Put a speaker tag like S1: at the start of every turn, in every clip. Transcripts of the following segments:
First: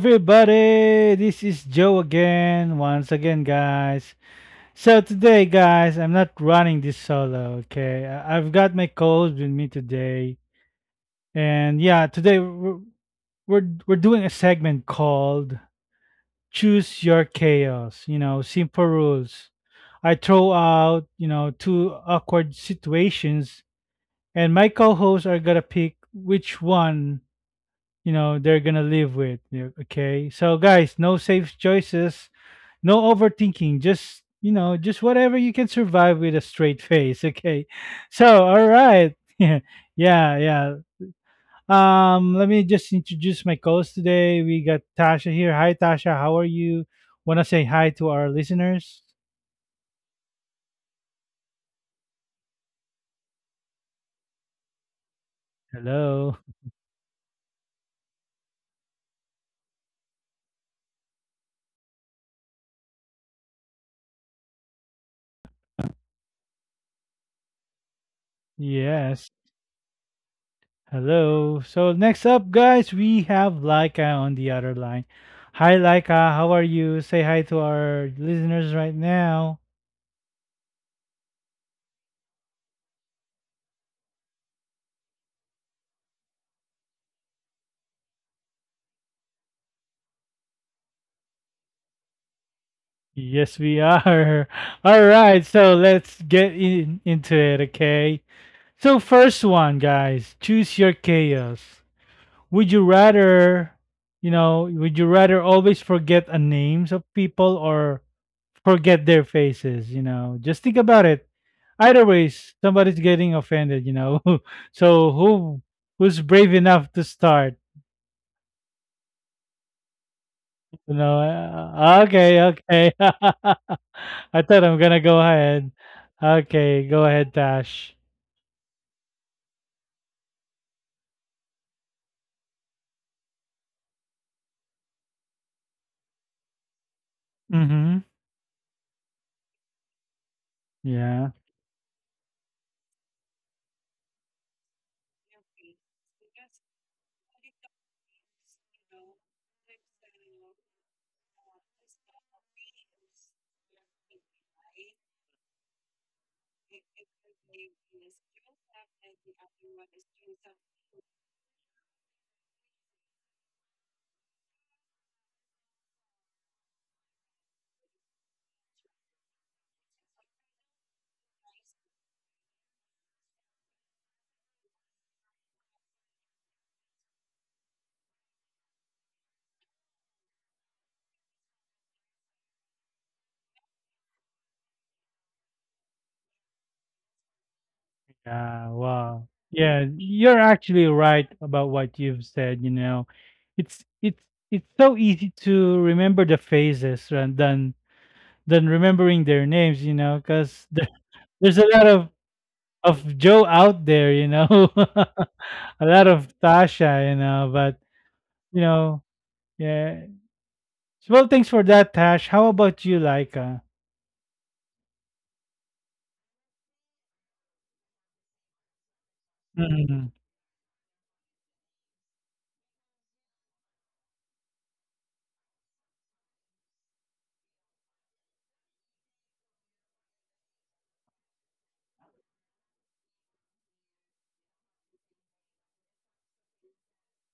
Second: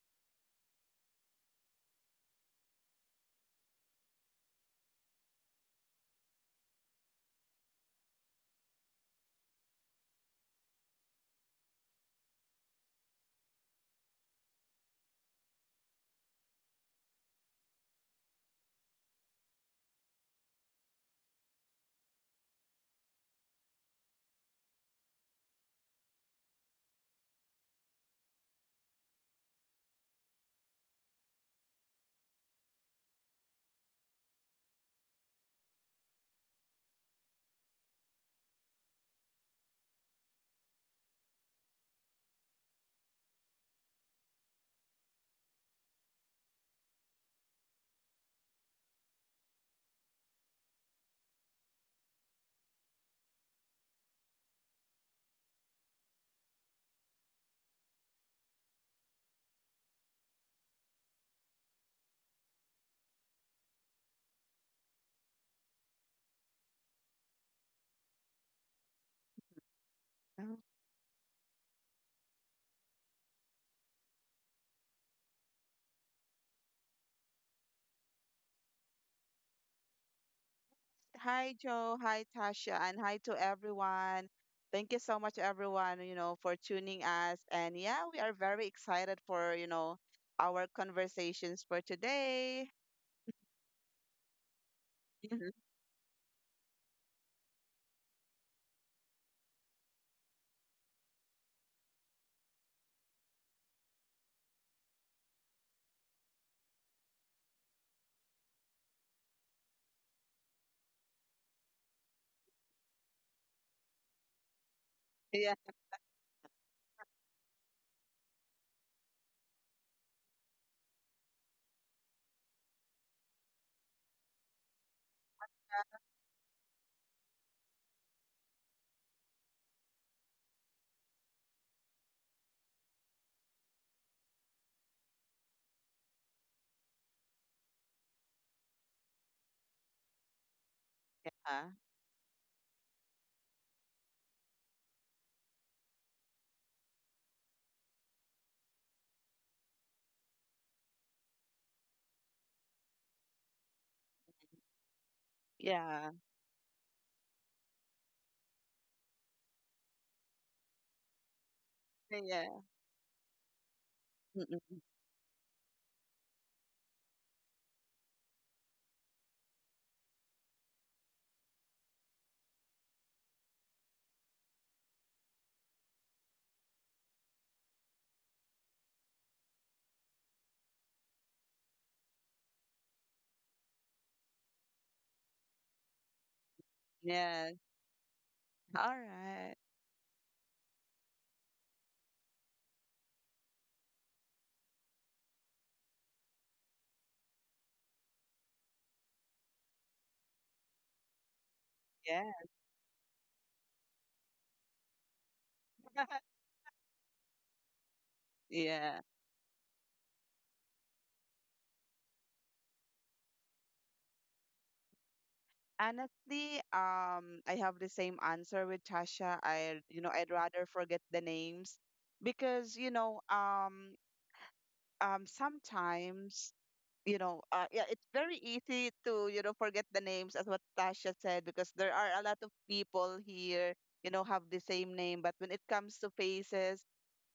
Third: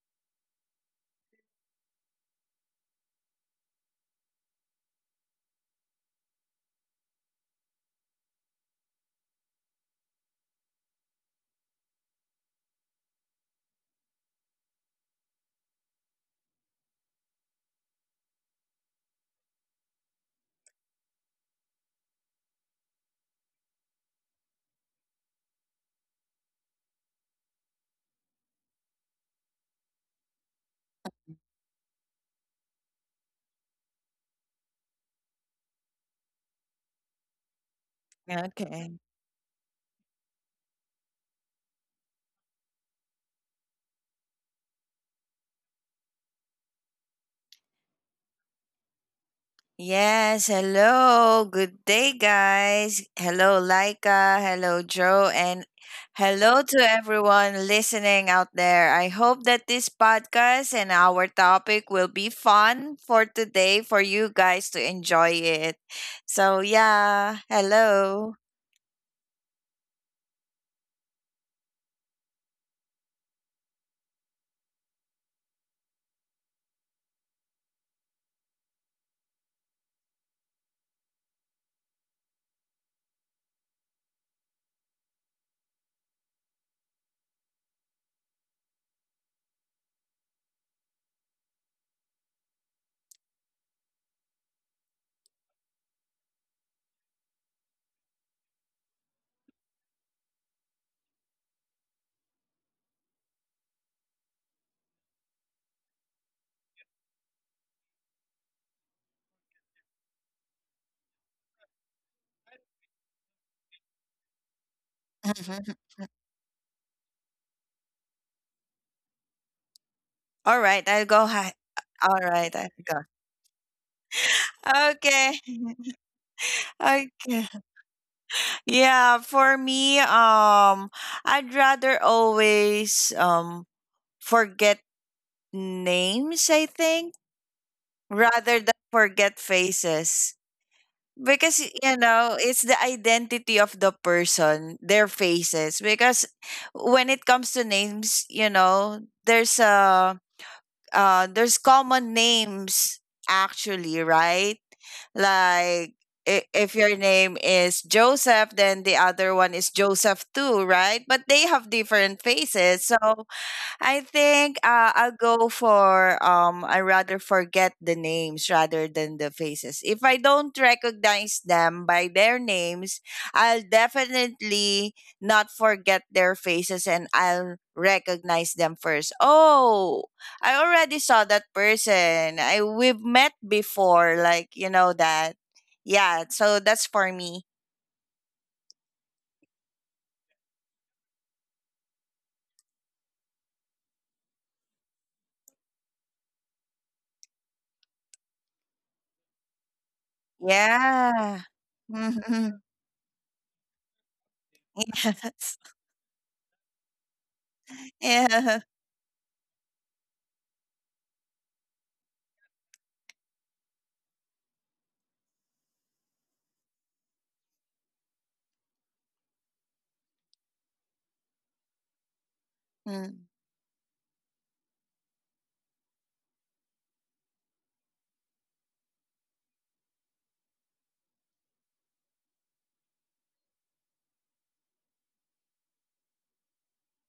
S1: everybody? This is Joe again, once again, guys. So, today, guys, I'm not running this solo, okay? I've got my co host with me today. And yeah, today we're doing a segment called Choose Your Chaos, you know, simple rules. I throw out, you know, two awkward situations, and my co hosts are gonna pick which one, you know, they're gonna live with. Yeah, okay. So, guys, no safe choices, no overthinking, just, you know, just whatever you can survive with a straight face. Okay, so, all
S2: Okay.
S1: right. Yeah, yeah, yeah. Let me just introduce my co-host today. We got Tasha here. Hi, Tasha. How are you? Want to say hi to our listeners?
S2: Yes. Hello. Good day, guys. Hello, Laika. Hello, Joe. And
S1: Hello.
S2: hello to everyone listening out there. I hope that this podcast and our topic will be fun for today for you guys to enjoy it. So, yeah. Hello.
S1: Yes.
S3: Oh,
S1: Hello. So next up, guys, we have Laika on the other line. Hi, Laika. How are you? Say hi to our listeners right now.
S3: Hi, Joe. Hi, Tasha. And hi to everyone. Thank you so much, everyone, for tuning us. And yeah, we are very excited for, our conversations for today.
S1: Yes, we are. All right.
S3: Mhm.
S1: So let's into it, okay? So first one, guys, choose your chaos. Would you rather, would you rather always forget the names of people or forget their faces? You know, just think about it. Either ways, somebody's getting offended, you know. So
S3: Yeah.
S1: who who's brave enough to start?
S2: All right.
S1: You
S2: I'll
S1: know,
S2: go. All
S1: okay,
S2: right. I'll
S1: okay.
S2: go.
S1: I thought I'm gonna go
S2: Okay.
S1: ahead. Okay, go ahead,
S2: Okay.
S1: Tash.
S2: Yeah, for me, I'd rather always forget names, I think,
S1: Mm-hmm.
S2: rather than forget faces.
S1: Yeah.
S2: Because you know, it's the identity of the person, their faces. Because when it comes to names, you know, there's a there's common names actually, right? Like
S3: Yeah.
S2: if your name is Joseph, then the other one is Joseph too, right? But they have different
S3: Yeah.
S2: faces. So I think
S3: Mm-mm.
S2: I'll go for I rather forget the names rather than the faces. If I don't recognize them by their names, I'll definitely not forget their faces and I'll recognize them first. Oh, I already saw that person. I We've met before like you know that. Yeah, so that's for
S3: Yeah.
S2: me.
S1: Yeah.
S3: All
S1: Wow.
S3: right.
S1: Yeah, you're actually right about what you've said. You know, it's it's it's so easy to remember the faces rather than remembering their names. You know, because
S2: Yeah.
S1: there's a lot of
S3: Yeah.
S1: of Joe out there, you know, a
S2: Yes.
S1: lot of Tasha, you know, but you
S2: Yeah.
S3: Yeah.
S1: know, yeah. Well, thanks for that, Tash. How about you, Laika?
S3: Honestly, I have the same answer with Tasha. You
S1: Mm-hmm.
S3: know, I'd rather forget the names because,
S2: Mm.
S3: sometimes you know, yeah, it's very easy to, you know, forget the names as what Tasha said because there are a lot of people here, you know, have the same name. But when it comes to faces,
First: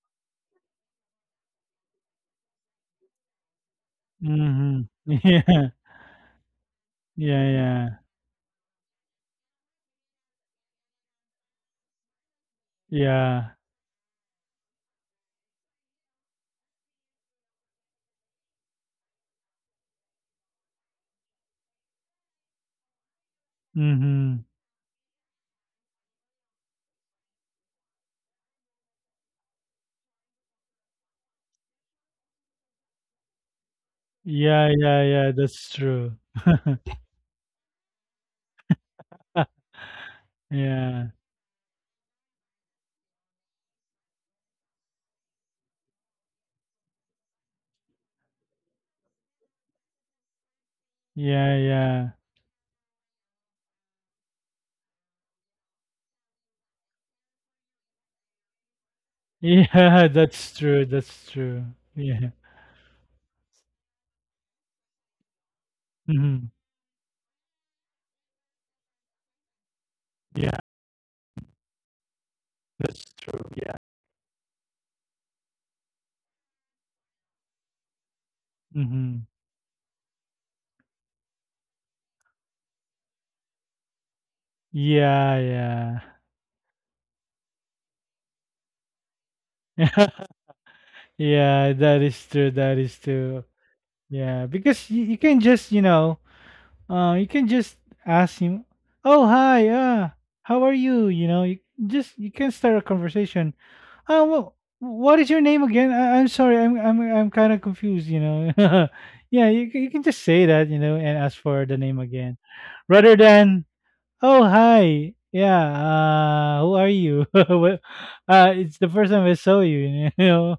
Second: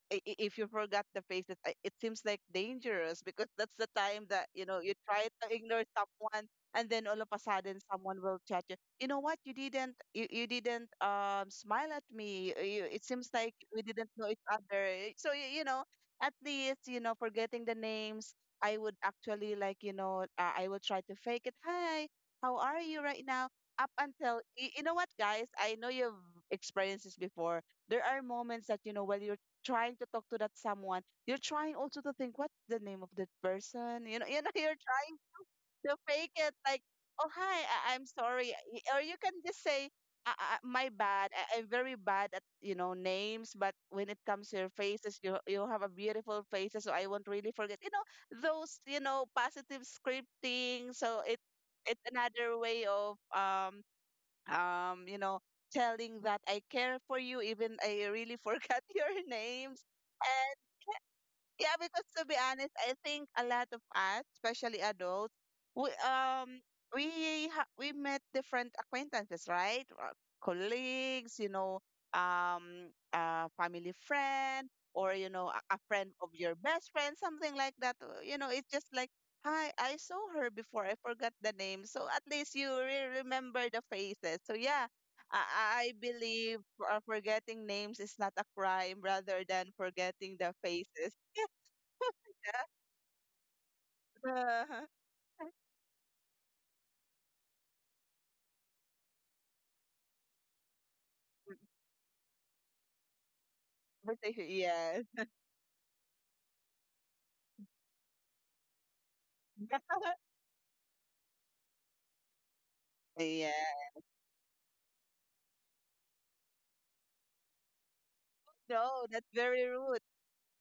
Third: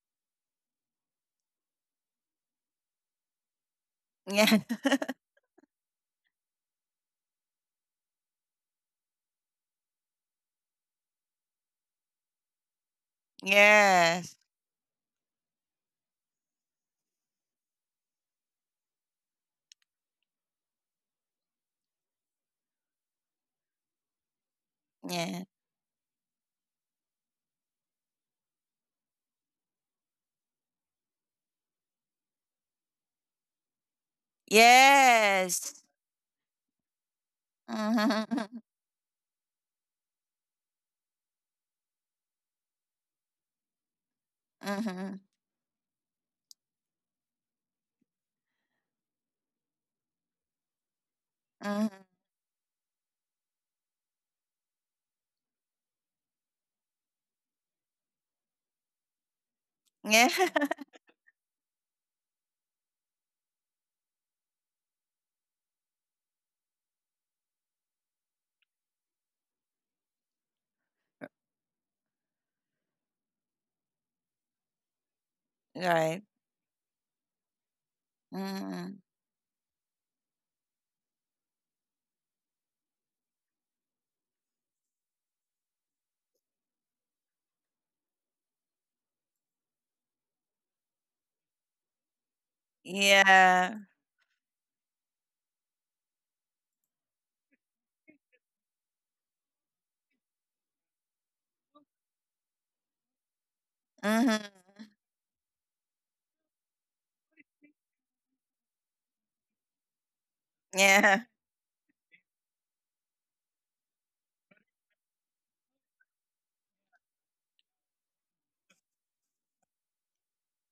S3: if you forgot the faces, it seems like dangerous because that's the time that
S2: Yeah.
S3: you know you
S1: Mm-hmm.
S3: try to ignore someone, and then all of a
S1: Yeah, yeah,
S3: sudden
S1: yeah,
S3: someone will chat you. You know what? You didn't. You didn't smile at me. You, it seems
S1: yeah.
S3: like we didn't know
S2: Yes.
S3: each other. Eh, so you know, at least you know forgetting the names. I would actually like you know I will try to fake it. Hi, how are you right now? Up
S1: Mm-hmm.
S3: until you know what,
S2: Yeah.
S3: guys, I know you've experienced this before, there are moments that you know while you're trying to talk to that someone, you're trying also to think what's the name of that person. You know,
S1: Yeah,
S3: you're
S1: yeah,
S3: trying
S1: yeah.
S2: Yes.
S1: That's
S3: to
S1: true.
S3: fake it like, oh hi, I'm
S2: Mhm.
S3: sorry, Y- or you can
S1: Yeah,
S3: just say, my
S1: yeah,
S3: bad. I'm very bad at you know names, but when it comes to your
S2: Mhm.
S3: faces, you have a beautiful faces, so I won't really forget. You know those you know positive scripting. So
S2: Mhm.
S3: it's
S1: yeah,
S3: another way of you know, telling that I care for you, even I really forgot your names.
S1: yeah.
S2: Yeah.
S1: That's true. That's true.
S3: Yeah, because to
S1: Yeah.
S3: be honest, I think a lot of us, especially adults, we
S1: Mm-hmm.
S3: um we met different acquaintances, right?
S1: Yeah,
S3: Colleagues, you know,
S1: that's true.
S3: a
S1: Yeah.
S3: family friend, or you know, a
S2: Right.
S3: friend of your best friend, something like that. You know, it's just
S2: Mhm.
S3: like,
S1: Mm-hmm.
S3: hi, I saw her before. I forgot the name, so at least you remember the faces. So yeah. I
S1: Yeah,
S3: believe forgetting names is not a crime rather than
S1: yeah.
S3: forgetting the faces.
S1: Yeah, that is true. That is true.
S2: Yeah.
S1: Yeah,
S3: Yeah.
S1: because you can just, you know, you can just ask him, "Oh, hi. How are you?" You know, you just you can start a conversation.
S3: But
S1: Oh,
S2: Mhm.
S1: well,
S3: yes.
S1: what is your name again? I, I'm sorry. I'm kind of confused, you know. Yeah, you can just say that, you know,
S2: Yeah.
S1: and ask for the name again rather
S3: Yeah.
S1: than, "Oh, hi. Yeah, who are you?" Well, it's the
S3: No,
S1: first time
S3: that's
S1: I saw
S3: very rude.
S1: you, you know.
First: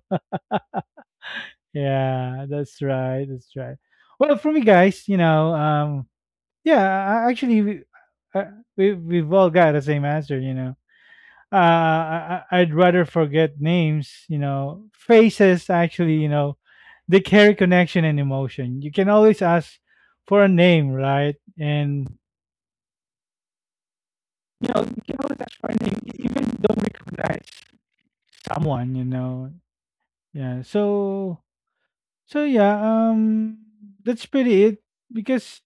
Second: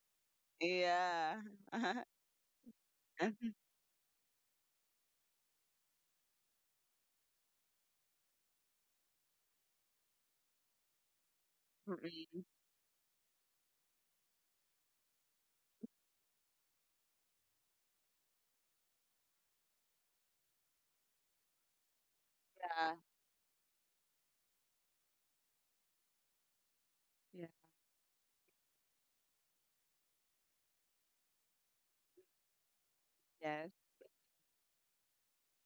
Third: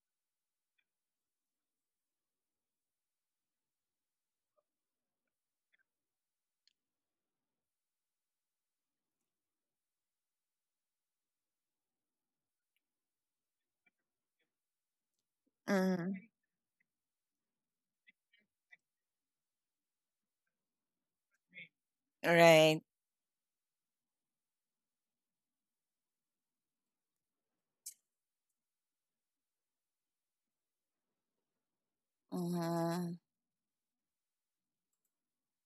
S3: Yeah.
S1: Yeah, that's right. That's right. Well, for me, guys, you know, yeah, actually, uh, we've all got the same answer. You know,
S3: Mm-mm.
S1: I'd rather forget names. You know, faces. Actually,
S2: Mhm.
S1: you know, they carry connection and emotion. You can always ask for a name, right? And
S2: Right.
S3: Yeah.
S1: you know, you can always ask for a name, even don't recognize
S3: Yeah.
S1: someone. You know, yeah. So yeah,
S2: Mhm.
S1: um,
S3: Yes,
S1: that's pretty it because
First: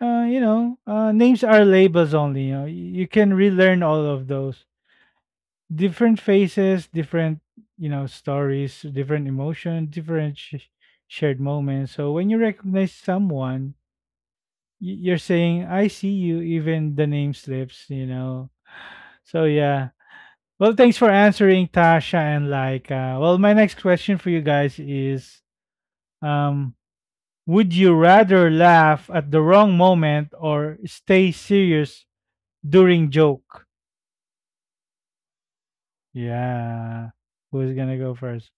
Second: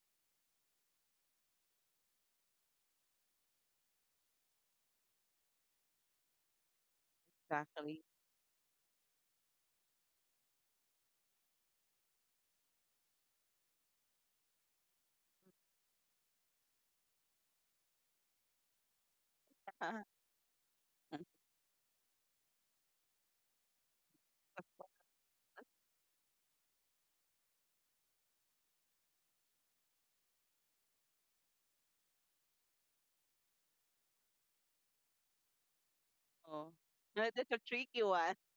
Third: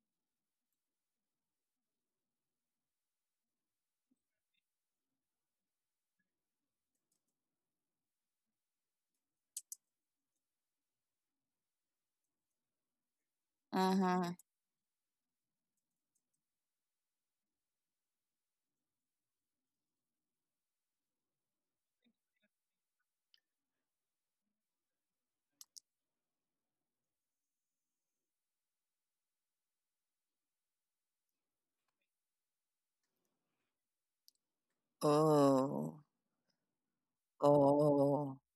S1: you know, names are labels only. You know, you can relearn all of those different faces, different you
S3: exactly.
S1: know stories, different emotion, different shared moments. So when you recognize someone,
S2: Mhm.
S1: you're saying, "I see you," even the name slips. You know, so yeah. Well, thanks for answering, Tasha and Laika. Well, my next question for you guys is, um, would you rather laugh at the wrong moment or stay serious during joke?
S2: Oh.
S3: Oh.
S1: Yeah.
S3: No, that's a
S1: Who's gonna
S3: tricky
S1: go
S3: one.
S2: Oh.
S1: first?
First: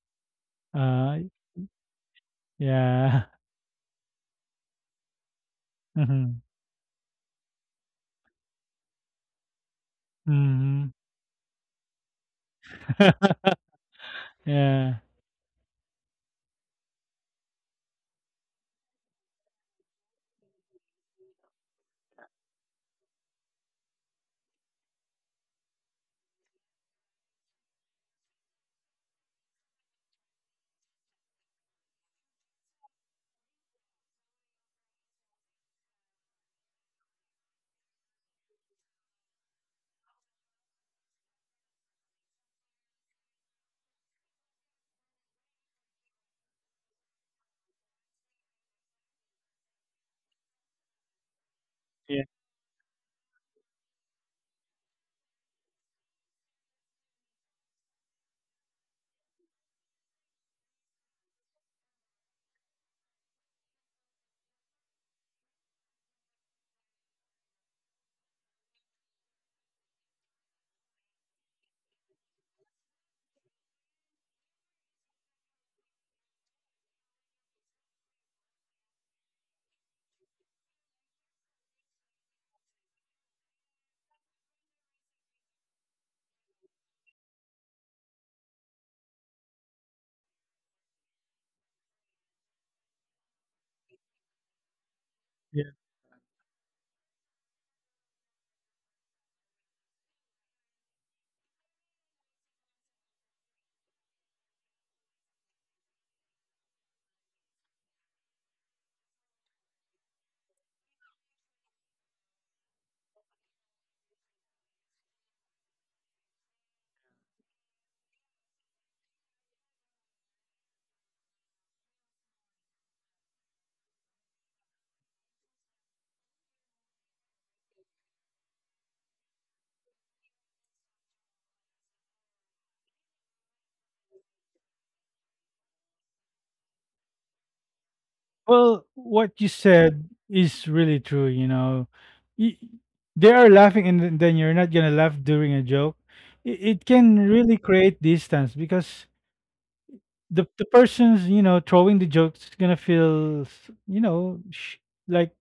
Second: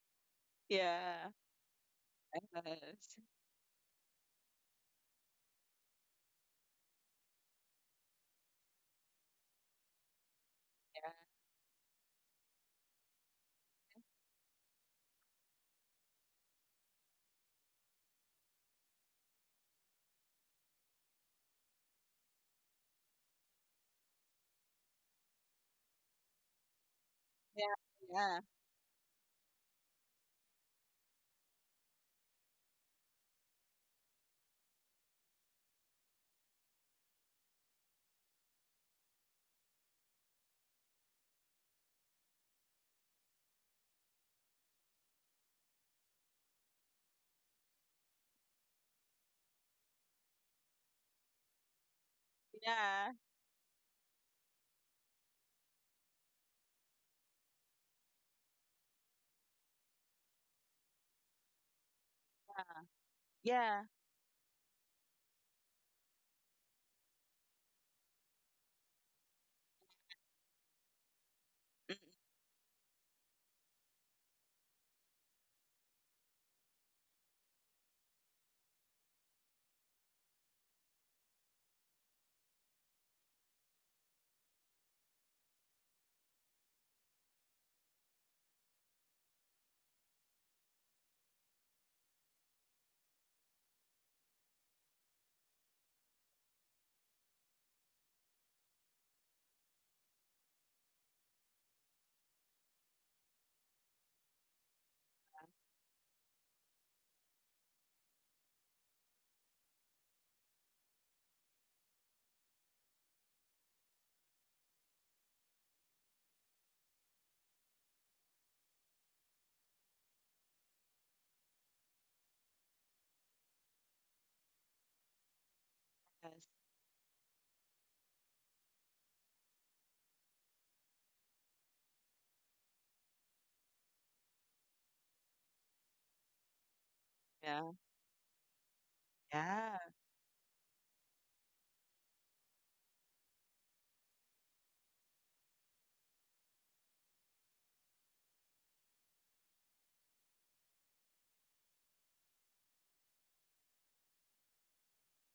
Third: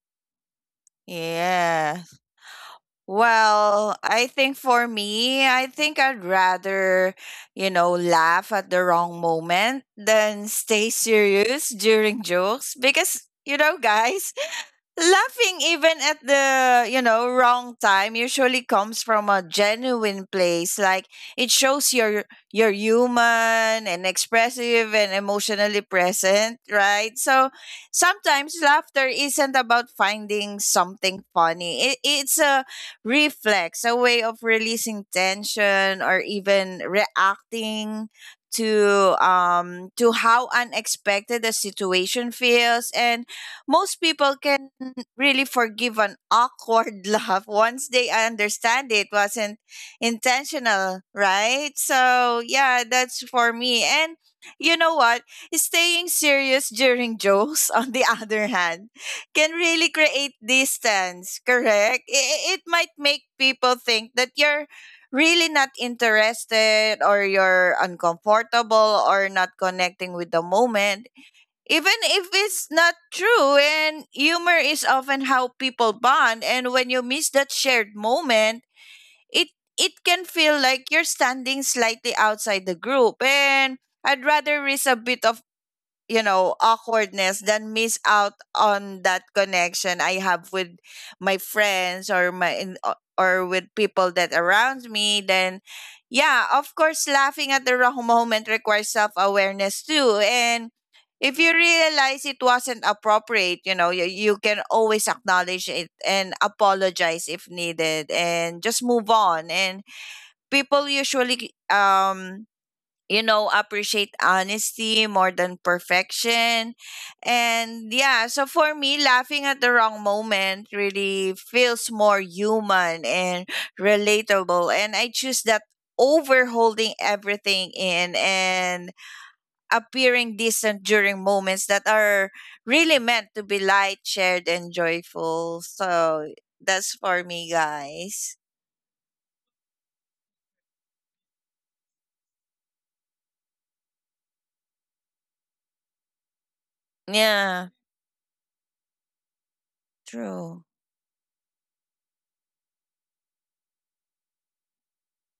S1: Uh,
S3: Yeah.
S2: Yeah.
S3: Yes.
S1: yeah.
S2: Well, I think for me, I think I'd
S1: Mhm.
S2: rather, you know, laugh at the wrong moment than stay
S1: Mhm.
S2: serious during jokes because, you know, guys,
S1: Yeah.
S2: laughing even at the, you know, wrong time usually comes from a genuine place. Like it shows you're human and expressive and emotionally present, right? So
S3: Yeah. Yeah.
S2: sometimes laughter isn't about finding something funny. It's a reflex, a way of releasing tension or even reacting to how unexpected the situation feels, and most people can really forgive an awkward laugh once they understand it wasn't intentional, right?
S1: Yeah,
S2: So, yeah,
S3: Yeah.
S2: that's for me. And you know what? Staying serious during jokes, on the other hand, can really create distance, correct? It might make people
S3: Yeah.
S2: think that you're really not interested or you're uncomfortable or not connecting with the moment, even
S3: Mm,
S2: if it's not true. And humor is often how people bond, and when you miss that shared moment, it can feel like you're standing slightly outside the group. And I'd rather risk a bit of, you know, awkwardness than miss out on that connection I have with my friends or my or with people that around me. Then
S1: yeah.
S2: yeah, of course, laughing at the wrong moment requires self-awareness too. And if you realize it wasn't appropriate, you know, you can always acknowledge it and apologize if needed and just move on. And people usually you know, appreciate honesty more than perfection. And yeah, so for me, laughing at the wrong moment really feels more human and relatable. And I choose that over
S3: yes.
S2: holding everything in and appearing distant during moments that are really meant to be light, shared, and joyful. So that's for me,
S3: Yeah.
S2: guys.
S1: Well, what you
S3: Yeah.
S1: said is really true, you know. Y they are laughing and then you're not gonna laugh during a joke. It can really
S2: Yeah,
S1: create distance because the
S2: true.
S1: the person's, you know, throwing the jokes is gonna feel, s- you know, sh like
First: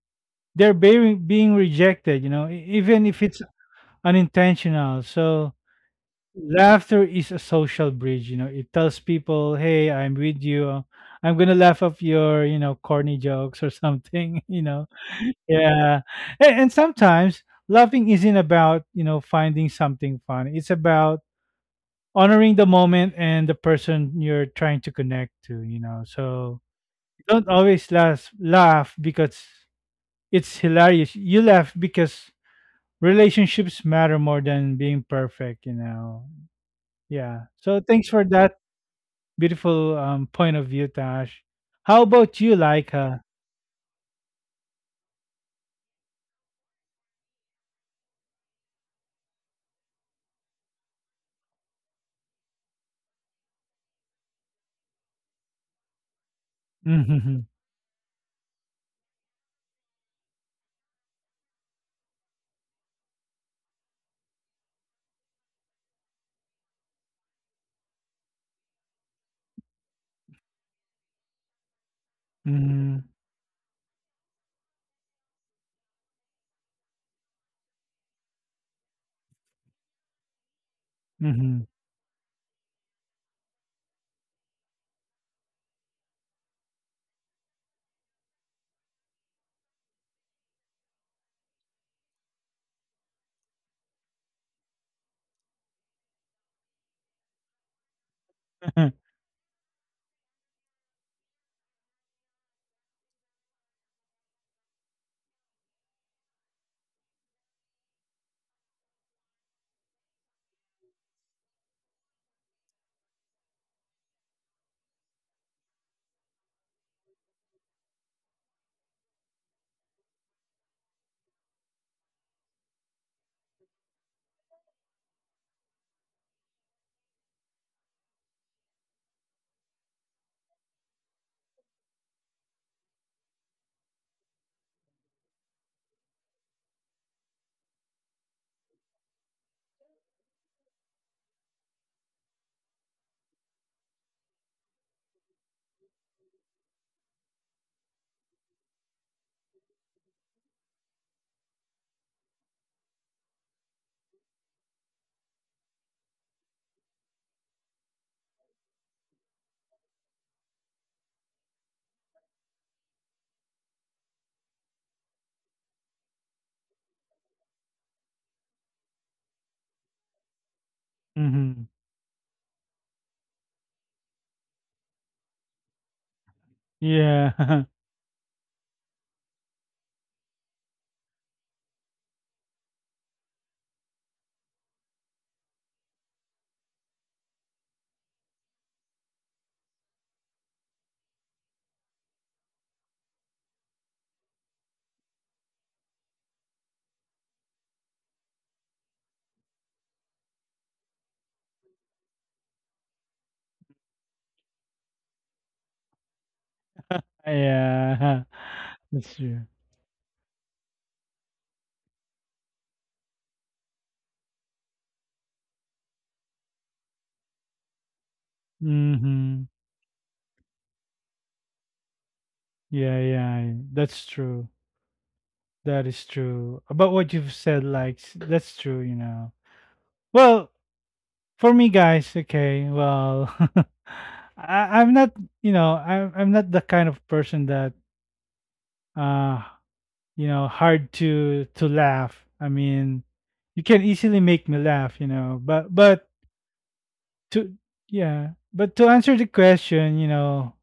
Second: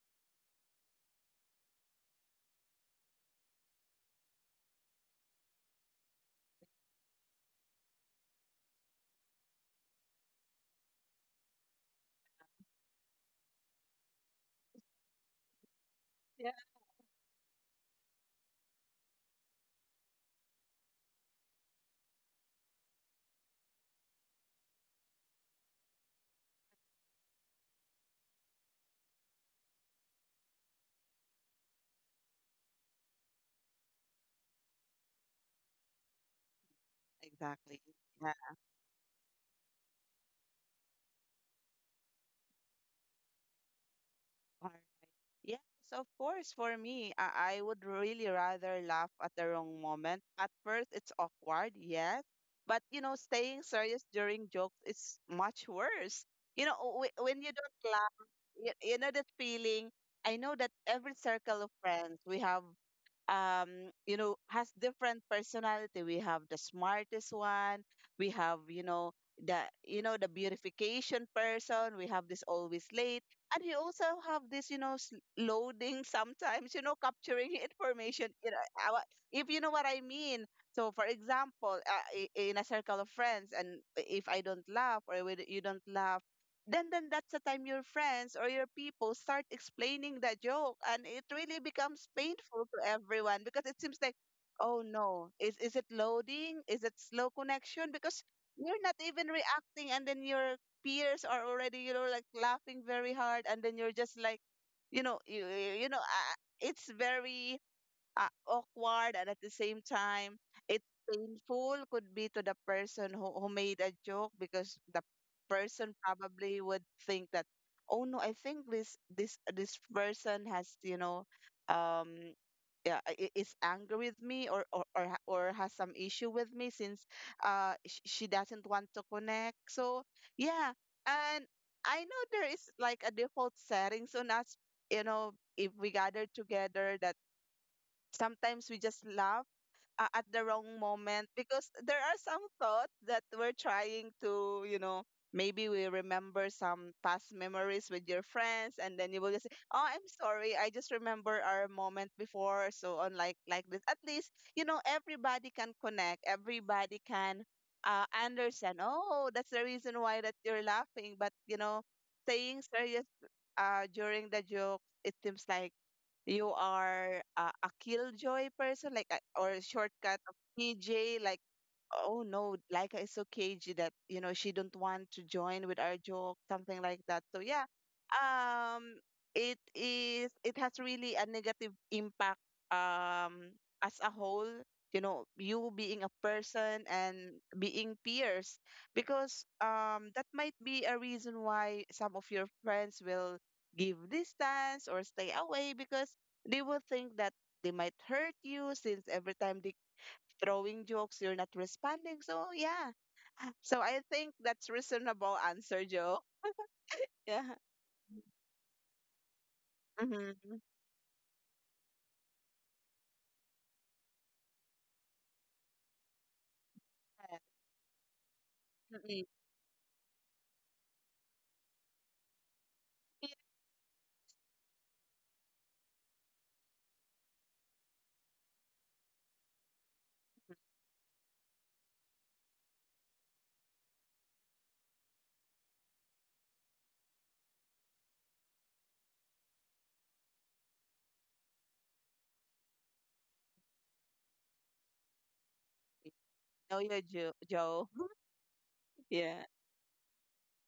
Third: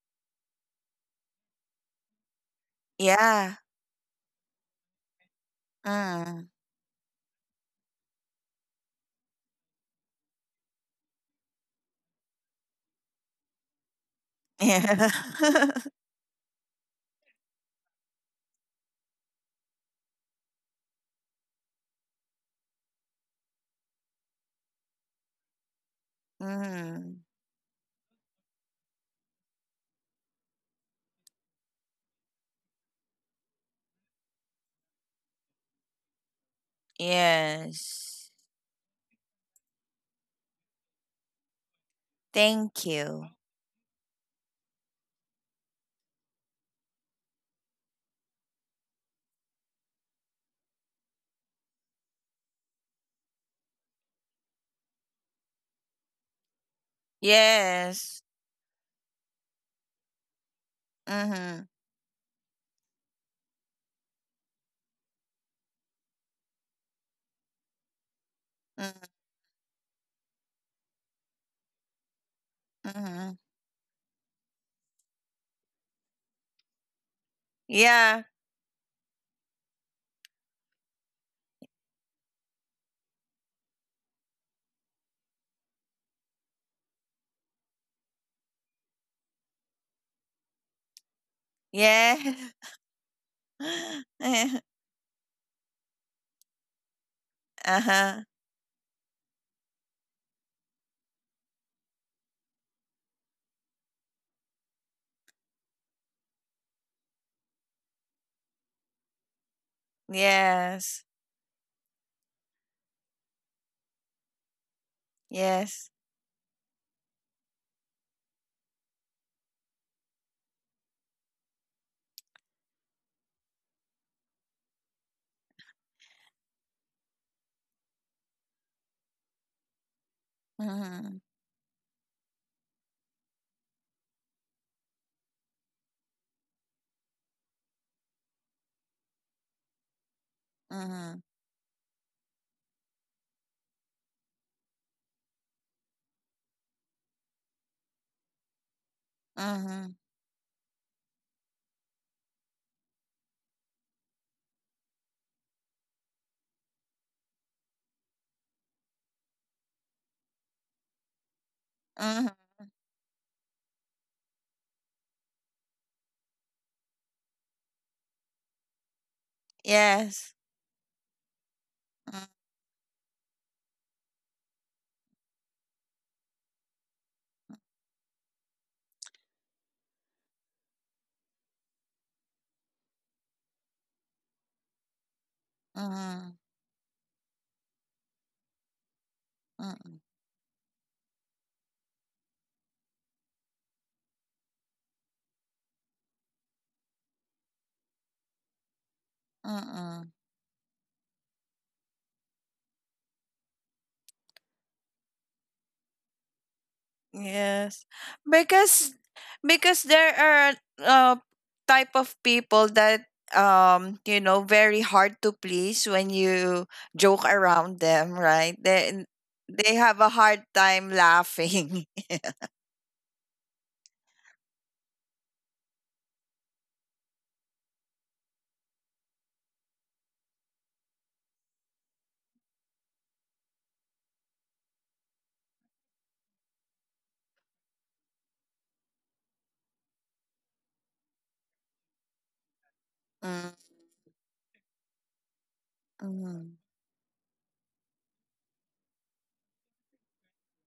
S1: they're being rejected, you know, even if it's
S2: Yeah.
S1: unintentional. So
S2: Mm.
S1: laughter is a social bridge, you know. It tells people, "Hey, I'm with you. I'm gonna laugh off your, you know, corny jokes or something." You know,
S2: Yeah.
S1: yeah.
S3: Yeah.
S1: And sometimes laughing isn't about, you know, finding something fun. It's about honoring the moment and the person you're trying to connect to. You know, so
S2: Mhm.
S1: don't always laugh because it's hilarious. You laugh because relationships matter more than being perfect. You know. Yeah. So
S3: Exactly.
S1: thanks for
S3: Yeah.
S2: Yes.
S1: that. Beautiful point of view, Tash. How about you,
S2: Thank
S1: Laika?
S2: you.
S3: All right. Yes, of course. For me, I would really rather laugh at the wrong moment. At first, it's awkward, yes. But, you know, staying serious during jokes is much worse. You know, w- when
S1: Mm-hmm.
S3: you don't laugh,
S2: Yes.
S3: you know that feeling. I know that every circle of
S2: Mhm.
S3: friends, we have you know has different personality, we have the smartest one, we have
S2: Mhm.
S3: the you know the beautification person, we have this always
S1: Mm-hmm.
S3: late,
S2: Mhm.
S3: and we also have this you know s- loading sometimes you know capturing information
S2: Yeah.
S3: you know uh, if you know what I mean. So for
S1: Mm-hmm.
S3: example in a circle of friends, and if I don't laugh or with- you don't laugh, then that's the time your friends or your people start explaining the joke, and it really becomes
S2: Yeah.
S3: painful to everyone because it seems like oh no, is it loading, is it slow connection, because
S2: Uh-huh.
S3: you're not even reacting, and then your peers are already you know like laughing very hard, and then you're just like you know you you know it's very awkward, and at the same time it's
S2: Yes.
S3: painful could be to the person who made a joke, because the person
S2: Yes.
S3: probably would think that oh no, I think this person has you know um yeah, is angry with me, or or has some issue with me since she doesn't want to connect, so yeah.
S2: Mhm.
S3: And I know there is like a default settings on us, you know, if we gather together that sometimes we just laugh at the wrong moment,
S2: Mhm.
S3: because there are some thoughts that we're trying to, you know, maybe we remember some past memories with your friends, and then you will just say, "Oh,
S2: Mhm.
S3: I'm sorry. I just remember our moment before." So on like this. At least, you know, everybody can connect. Everybody can understand. Oh, that's the reason why that you're laughing, but you know,
S2: Mhm.
S3: saying serious during the joke, it seems like you are a killjoy person, like a, or a shortcut of
S2: Yes.
S3: PJ, like
S1: Mm-hmm.
S3: oh
S2: Mhm.
S3: no, like is so cagey that you know she don't want to join with our joke, something like that. So yeah,
S1: Yeah.
S3: um it is, it has really a negative impact, um as a whole, you know, you being a person and being peers, because
S2: Mhm.
S3: that might be a reason why some of your friends will give distance or stay away, because they will think that they might hurt you since every time they
S2: Mhm.
S3: throwing jokes, you're not responding. So yeah. So I think that's reasonable answer, Joe. Yeah.
S2: Yes.
S1: Yeah.
S2: Because
S1: That's true.
S2: there
S3: Mm-hmm.
S2: are uh type of people that you know, very hard to please when you joke around them, right? They
S3: Mm-mm.
S1: Mm-hmm.
S2: they have a hard time laughing.
S1: Yeah, yeah. Yeah, that's true. That is true. About what you've said, like that's true, you know. Well, for me guys, okay, well I, I'm not I'm not the kind of person that uh hard to laugh. I mean,
S2: Mm.
S1: you can easily make me laugh, you know.
S2: Mm.
S3: No, you're Joe.
S1: To
S3: Joe.
S1: yeah, but to answer the
S3: Yeah.
S1: question, you know,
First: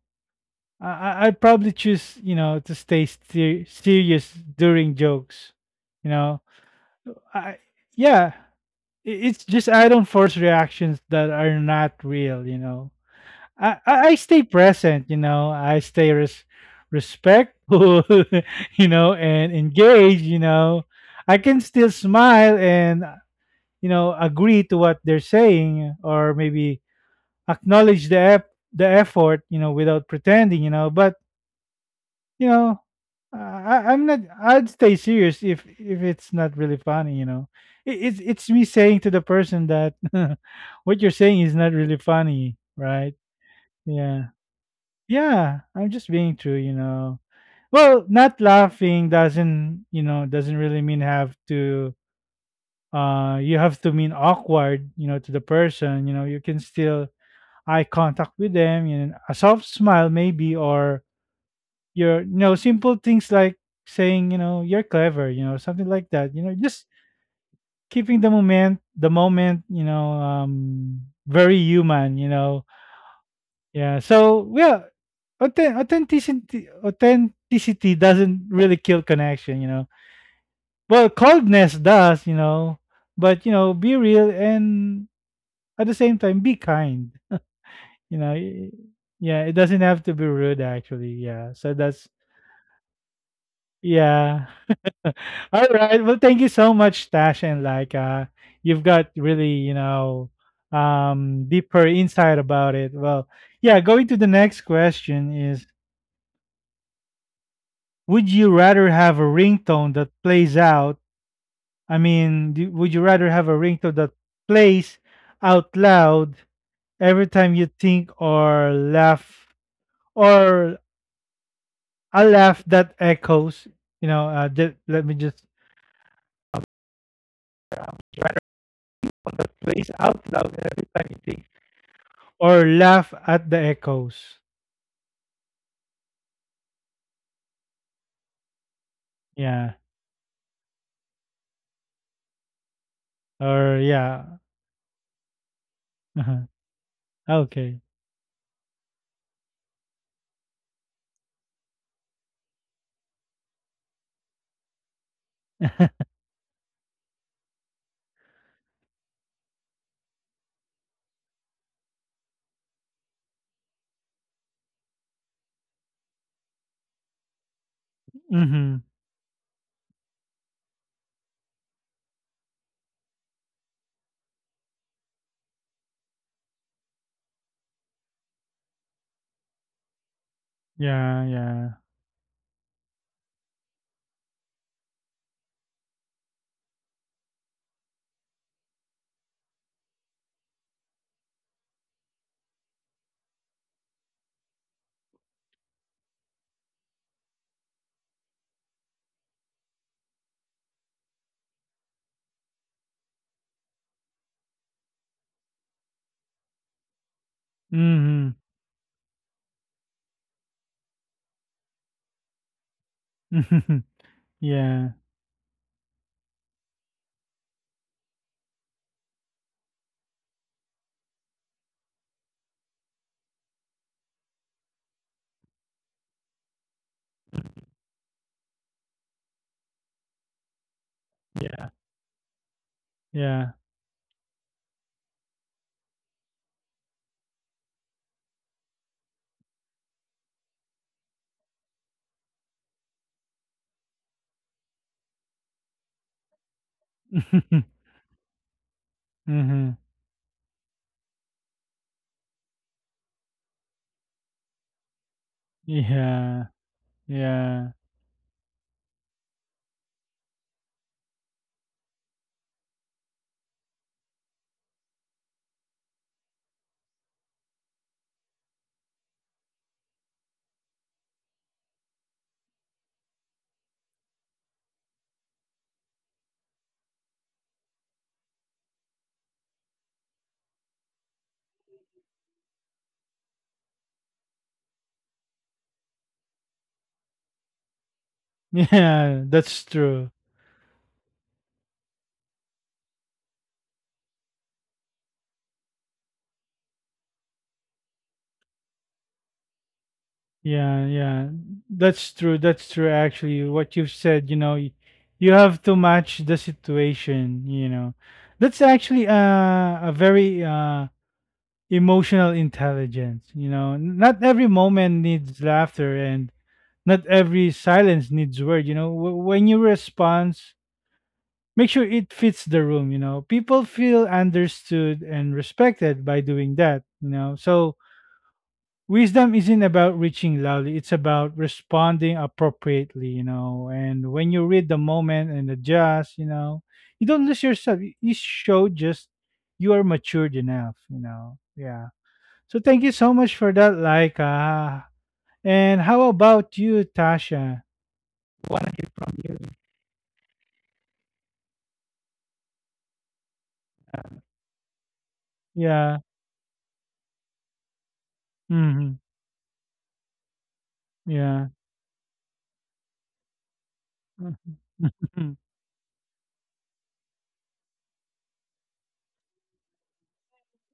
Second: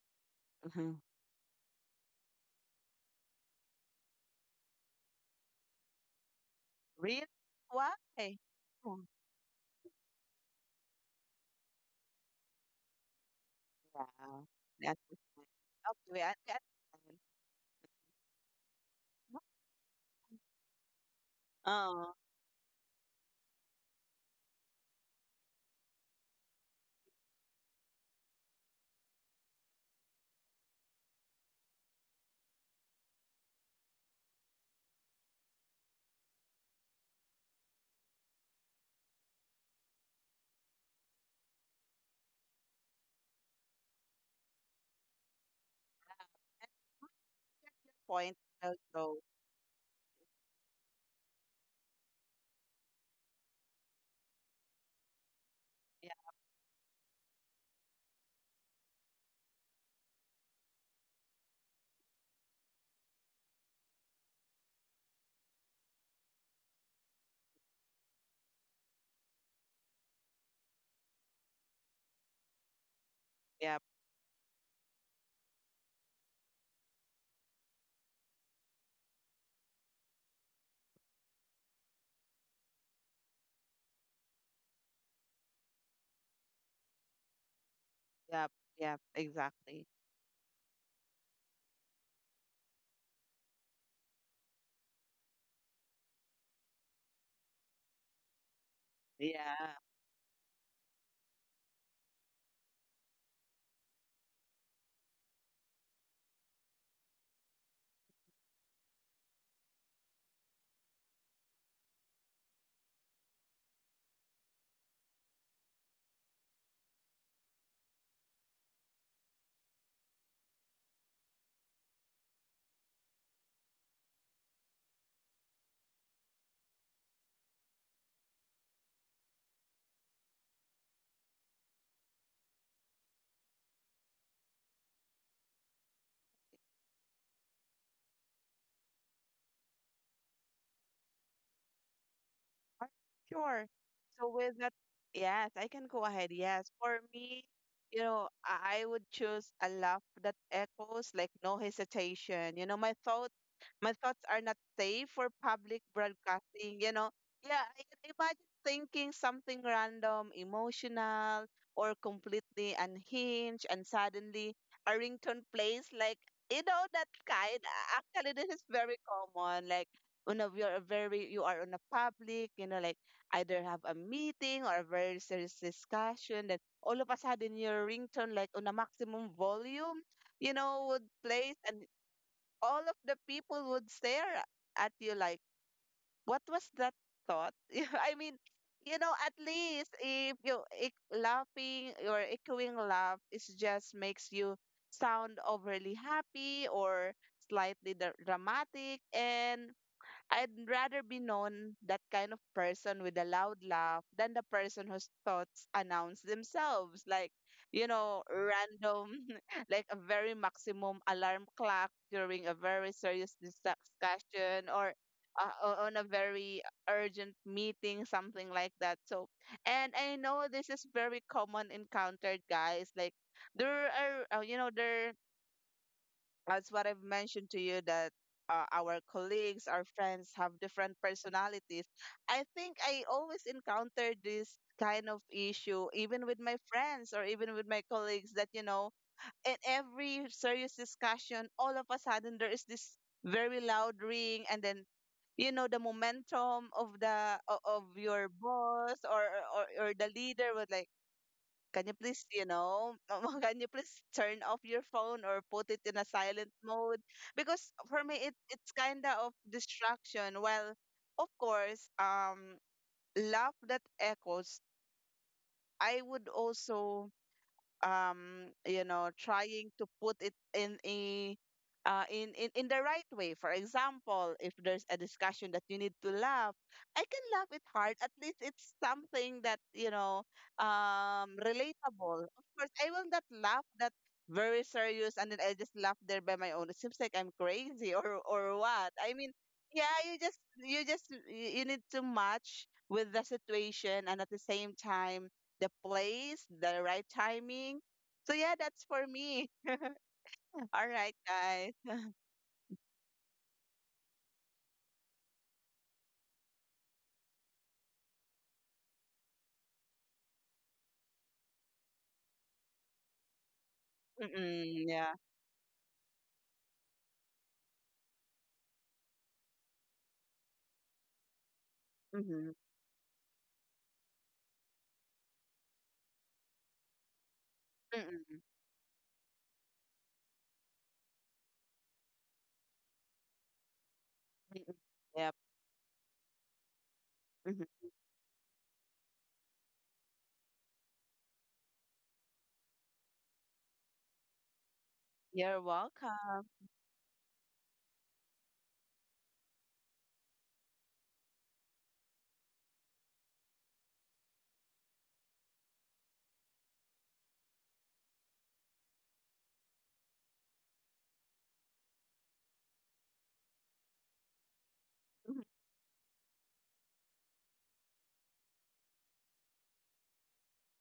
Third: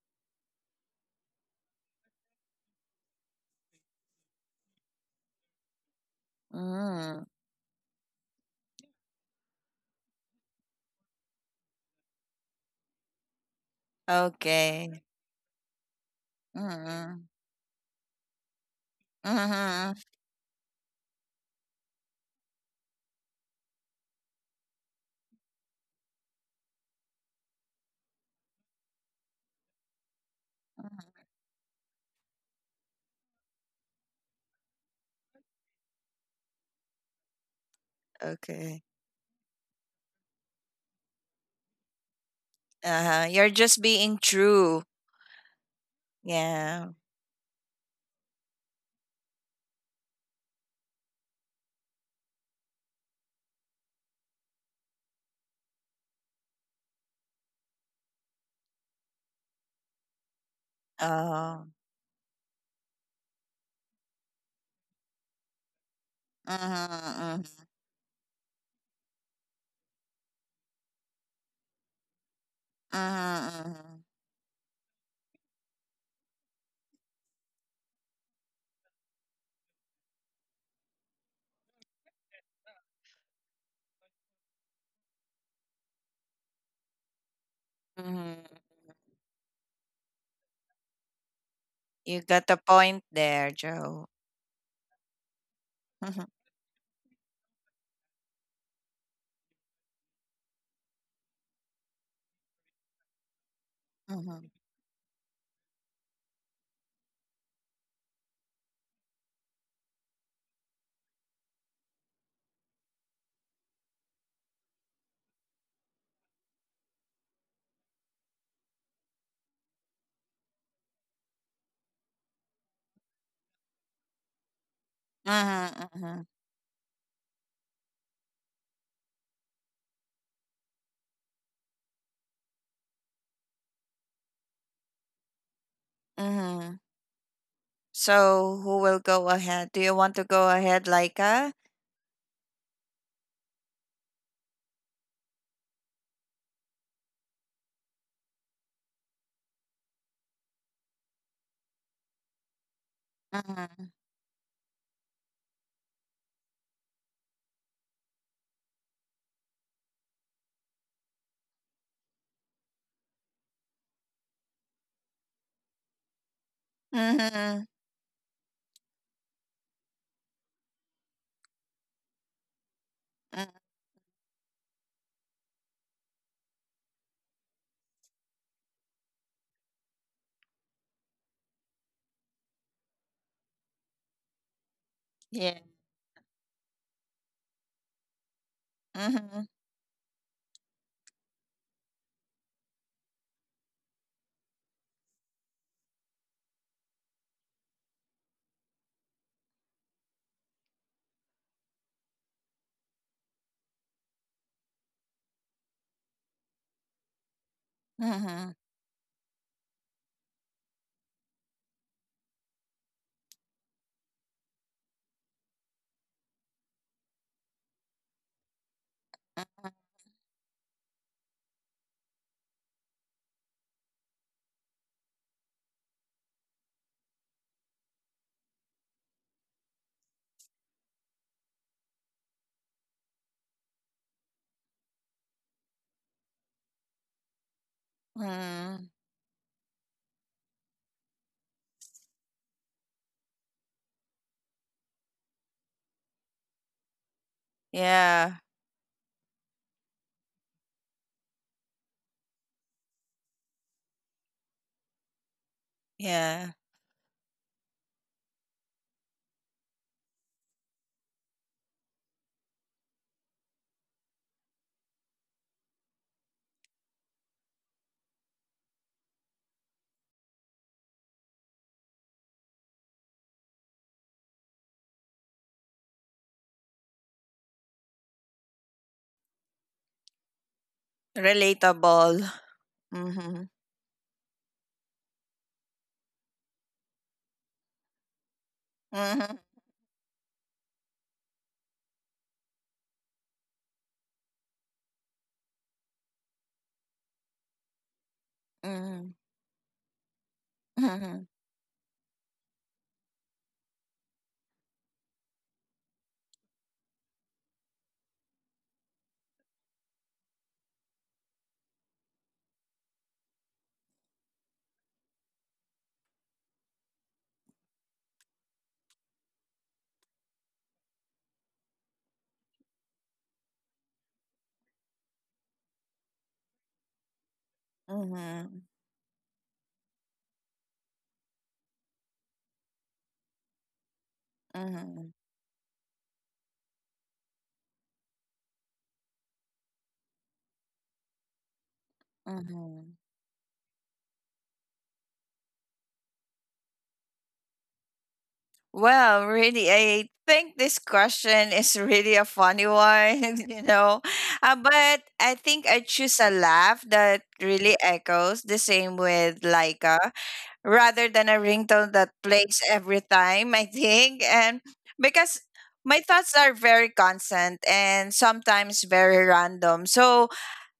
S1: I
S3: Mhm.
S1: I'd probably choose you know to stay serious during jokes, you know.
S3: Really?
S2: Mm.
S1: I
S3: Why?
S1: yeah,
S3: Oh,
S1: I- it's just I don't force reactions that are not real, you know. I stay
S3: yeah.
S2: Okay.
S1: present, you
S3: That's
S1: know. I stay
S3: okay, I get it.
S2: Mm.
S1: respectful, you know, and
S2: Mm-hmm.
S1: engaged, you know. I can still
S3: Oh,
S1: smile and you know agree to what they're saying, or maybe acknowledge the effort, you know, without pretending, you know. But you know, I, I'm not. I'd stay serious if it's not really funny, you know. It's me
S2: Okay.
S1: saying to the person that what you're saying is not really funny, right?
S2: Uh-huh. You're just being
S1: Yeah.
S2: true.
S1: Yeah, I'm just being true, you
S2: Yeah.
S1: know.
S3: that's a good
S1: Well,
S3: point,
S1: not laughing
S3: Joe.
S1: doesn't, you know, doesn't really mean have to you have to mean awkward, you know, to the person,
S3: Yeah,
S1: you know, you can still eye contact with them, you know, a soft smile maybe or
S2: Uh,
S1: your you know, simple things like saying, you know, you're clever, you know, something like that. You know, just
S2: mm-hmm, mm-hmm,
S1: keeping the moment, you know, very human, you know.
S2: mm-hmm,
S3: yeah,
S2: mm-hmm,
S1: Yeah. So yeah, authenticity doesn't really kill connection, you know. Well, coldness does, you know. But you know, be real and at the same time be kind. You know.
S3: yeah,
S2: mm-hmm.
S3: yeah,
S1: Yeah, it doesn't
S3: exactly.
S1: have to be rude actually. Yeah. So that's
S2: You got a point there, Joe.
S1: yeah. All right. Well,
S2: Mhm,
S1: thank you so much, Tash and Laika. You've got really,
S3: Yeah.
S1: you know, deeper insight about it. Well, yeah, going to the
S2: mhm,
S1: next question is would you rather have a ringtone that plays out? I mean, would you rather have a ringtone that plays out loud every time you think or laugh, or a laugh that echoes? You know, let me just
S2: mhm, mhm,
S1: plays out loud every time you think, or laugh at the echoes.
S2: mhm. So, who will go ahead?
S1: Yeah,
S2: Do you want to go ahead, Laika?
S3: Alright, sure.
S1: or yeah.
S3: So with that, yes, I can go ahead.
S1: Uh-huh.
S3: Yes, for me,
S1: Okay.
S3: you know, I would choose a laugh that echoes, like no hesitation. You know,
S2: Mhm,
S3: my thoughts are not safe for public broadcasting. You know, yeah, I can imagine thinking something random, emotional, or completely unhinged, and suddenly a ringtone plays like, you know, that kind.
S2: mhm,
S3: Actually, this is
S1: Hmm.
S3: very common. Like on a we are very you are on a public, you know, like
S2: mm,
S3: either have a meeting or a very serious discussion, then all of a sudden your ringtone like on a maximum volume, you know, would
S1: Yeah,
S3: play,
S1: yeah.
S3: and all of the people would stare at you like,
S2: yeah.
S3: what was that thought? Yeah, I mean, you know, at
S2: Mhm,
S3: least if you ec- laughing or echoing laugh, it just makes you sound overly happy or slightly dramatic, and I'd rather be known that kind of person with a loud laugh than the person whose thoughts announce themselves, like, you know,
S1: Hmm.
S2: mhm,
S3: random, like a very maximum alarm clock during a very serious discussion,
S1: Yeah,
S3: or on a very urgent meeting, something like that. So, and I know this is very common encountered, guys. Like, there are, you know, there as what I've mentioned to you that our colleagues, our friends have different
S1: yeah,
S3: personalities. I think I always
S1: yeah.
S3: encounter this kind of issue, even with my friends or even with my colleagues, that, you
S2: mhm.
S3: know, in every serious discussion, all of a sudden there is this very loud ring, and then you know the momentum of the of your
S2: Yeah.
S3: boss or
S1: Mhm.
S3: or, or the leader was like, can you please, you know, can you please turn off your phone or put it in a
S2: Yeah.
S1: Yeah.
S3: silent mode? Because
S1: Yeah.
S3: for me, it's kind of distraction. Well, of course, love that echoes. I would also you know trying to put it in a in the right way, for example, if there's a discussion that you need to laugh, I can laugh it hard, at least it's something that you know
S2: Relatable.
S3: relatable. Of course I will not
S2: Mhm,
S3: laugh that very serious, and then I just laugh there by my own, it seems like I'm crazy or what I mean.
S1: Yeah,
S2: mhm,
S1: that's
S3: Yeah,
S1: true.
S3: you just you need to match with the situation, and at the same time the place, the right timing. So yeah, that's for
S2: mhm,
S3: me. All
S1: Yeah,
S3: right,
S2: mhm,
S1: yeah.
S3: guys.
S1: That's true. That's true actually. What you've said, you know, you have to match the situation, you know. That's actually a very emotional intelligence, you know. Not every
S3: Mm-mm,
S1: moment
S3: yeah.
S1: needs laughter and not every silence needs word, you know. When you respond, make sure it
S3: Mm-hmm.
S1: fits the room. You know, people feel understood and respected by doing that. You know, so
S3: Mm-mm,
S2: mhm,
S1: wisdom isn't about reaching loudly. It's about responding appropriately. You know, and when you
S3: mm-mm.
S1: read the
S2: mhm,
S3: Yep.
S1: moment and adjust, you know, you don't lose
S3: Mm-hmm.
S1: yourself. You show just you are matured enough, you know. Yeah. So thank you
S2: mhm.
S1: so much for that, Laika.
S3: You're
S1: And how
S3: welcome.
S1: about you, Tasha?
S2: Well, really, I think this question is really a funny one, you know. But I think I
S1: Yeah.
S2: choose a laugh that really echoes, the same
S1: Hmm.
S2: with Laika, rather than a
S1: Yeah.
S2: ringtone that plays every time, I think. And
S1: Yeah,
S3: Mhm.
S2: because my thoughts are very constant and sometimes very random. So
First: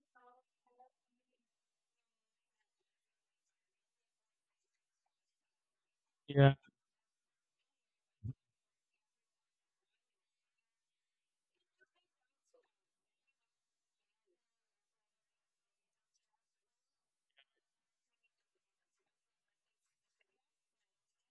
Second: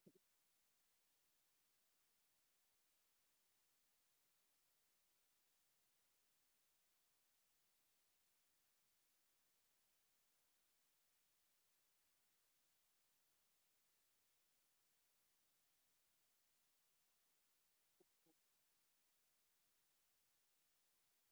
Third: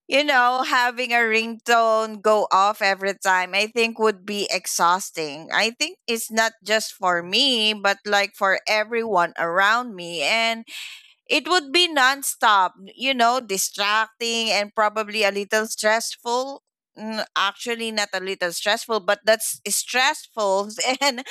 S2: you know, having a ringtone go off every time, I think would be exhausting. I think it's not
S1: yeah,
S2: just for me, but like for everyone around me. And it would be nonstop, you know, distracting and probably a little stressful. Mm, actually, not a little stressful, but that's stressful. And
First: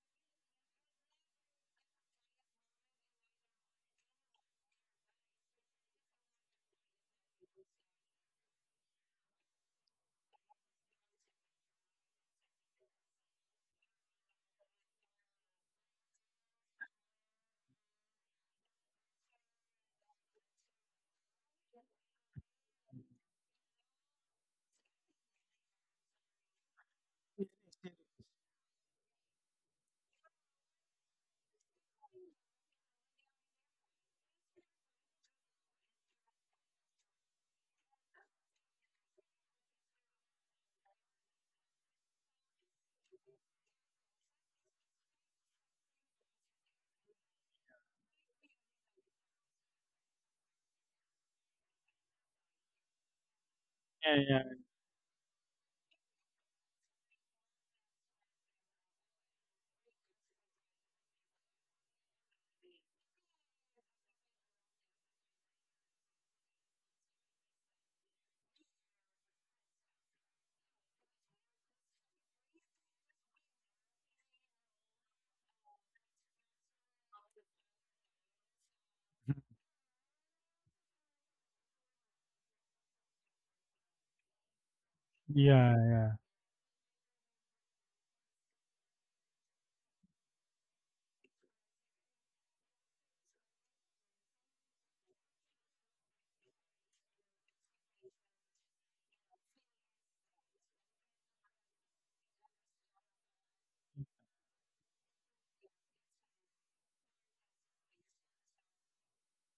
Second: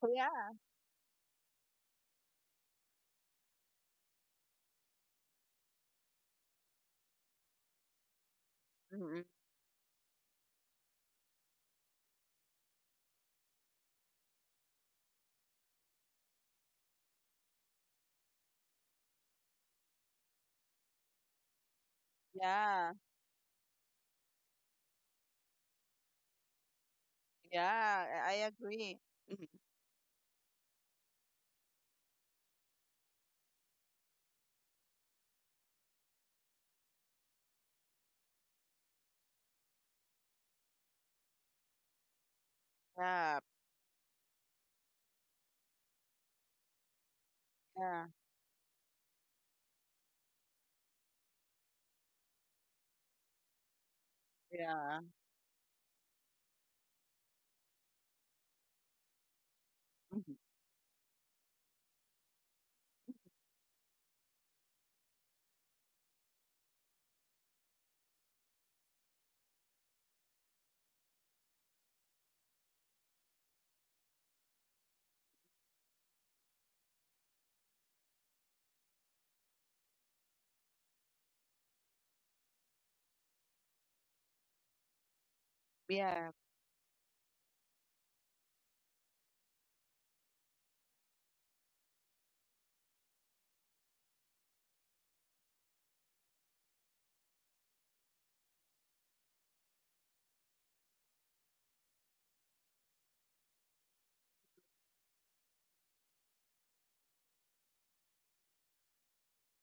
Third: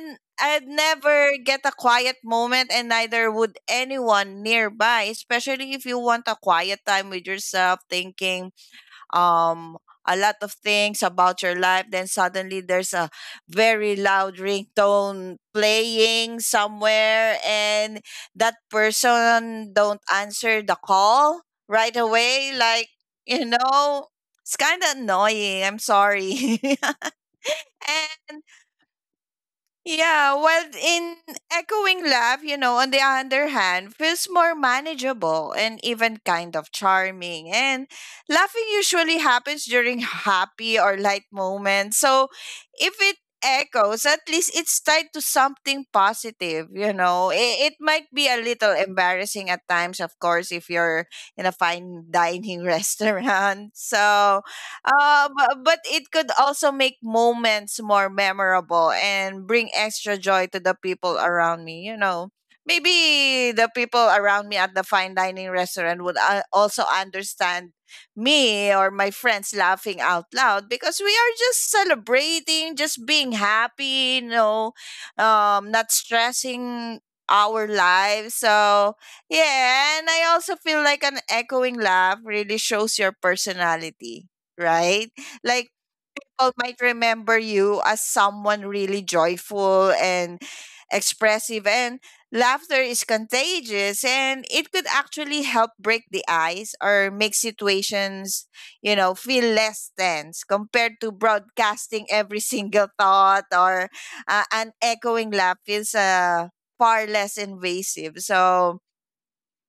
S3: So yeah.
S2: I'd never get a quiet moment, and neither would anyone nearby. Especially if you want a quiet time with yourself, thinking
S3: Mm-hmm.
S2: um a lot of things about your life, then suddenly there's a very loud ringtone playing somewhere, and that person don't answer the call right away, like,
S3: Yeah.
S2: you know, it's kind of annoying, I'm sorry.
S3: Yeah. I
S2: And
S3: agree. Mm-hmm.
S2: yeah, well, in echoing laugh, you know, on the other hand, feels more manageable and even kind of charming. And laughing usually happens during happy or light moments. So if it
S3: Yeah.
S2: echoes, at least it's tied to something positive, you know. It might
S3: Yeah.
S2: be a little embarrassing at times, of course, if you're in a fine dining restaurant. So
S1: yeah,
S3: Yeah.
S2: but it could also make moments more memorable and bring extra
S3: Mm-hmm.
S2: joy to the people around me. You know, maybe the people around me at the fine dining restaurant would also understand me or my friends laughing out loud because we are just celebrating, just being happy. You know, not stressing our lives. So yeah, and I also feel like an echoing laugh really shows your personality, right? Like
S1: yeah.
S3: Yeah.
S2: people might remember you as someone really joyful and expressive. And laughter is contagious, and it could actually help break the ice or make situations, you know, feel less tense compared to broadcasting every single thought. Or an echoing laugh is far less invasive. So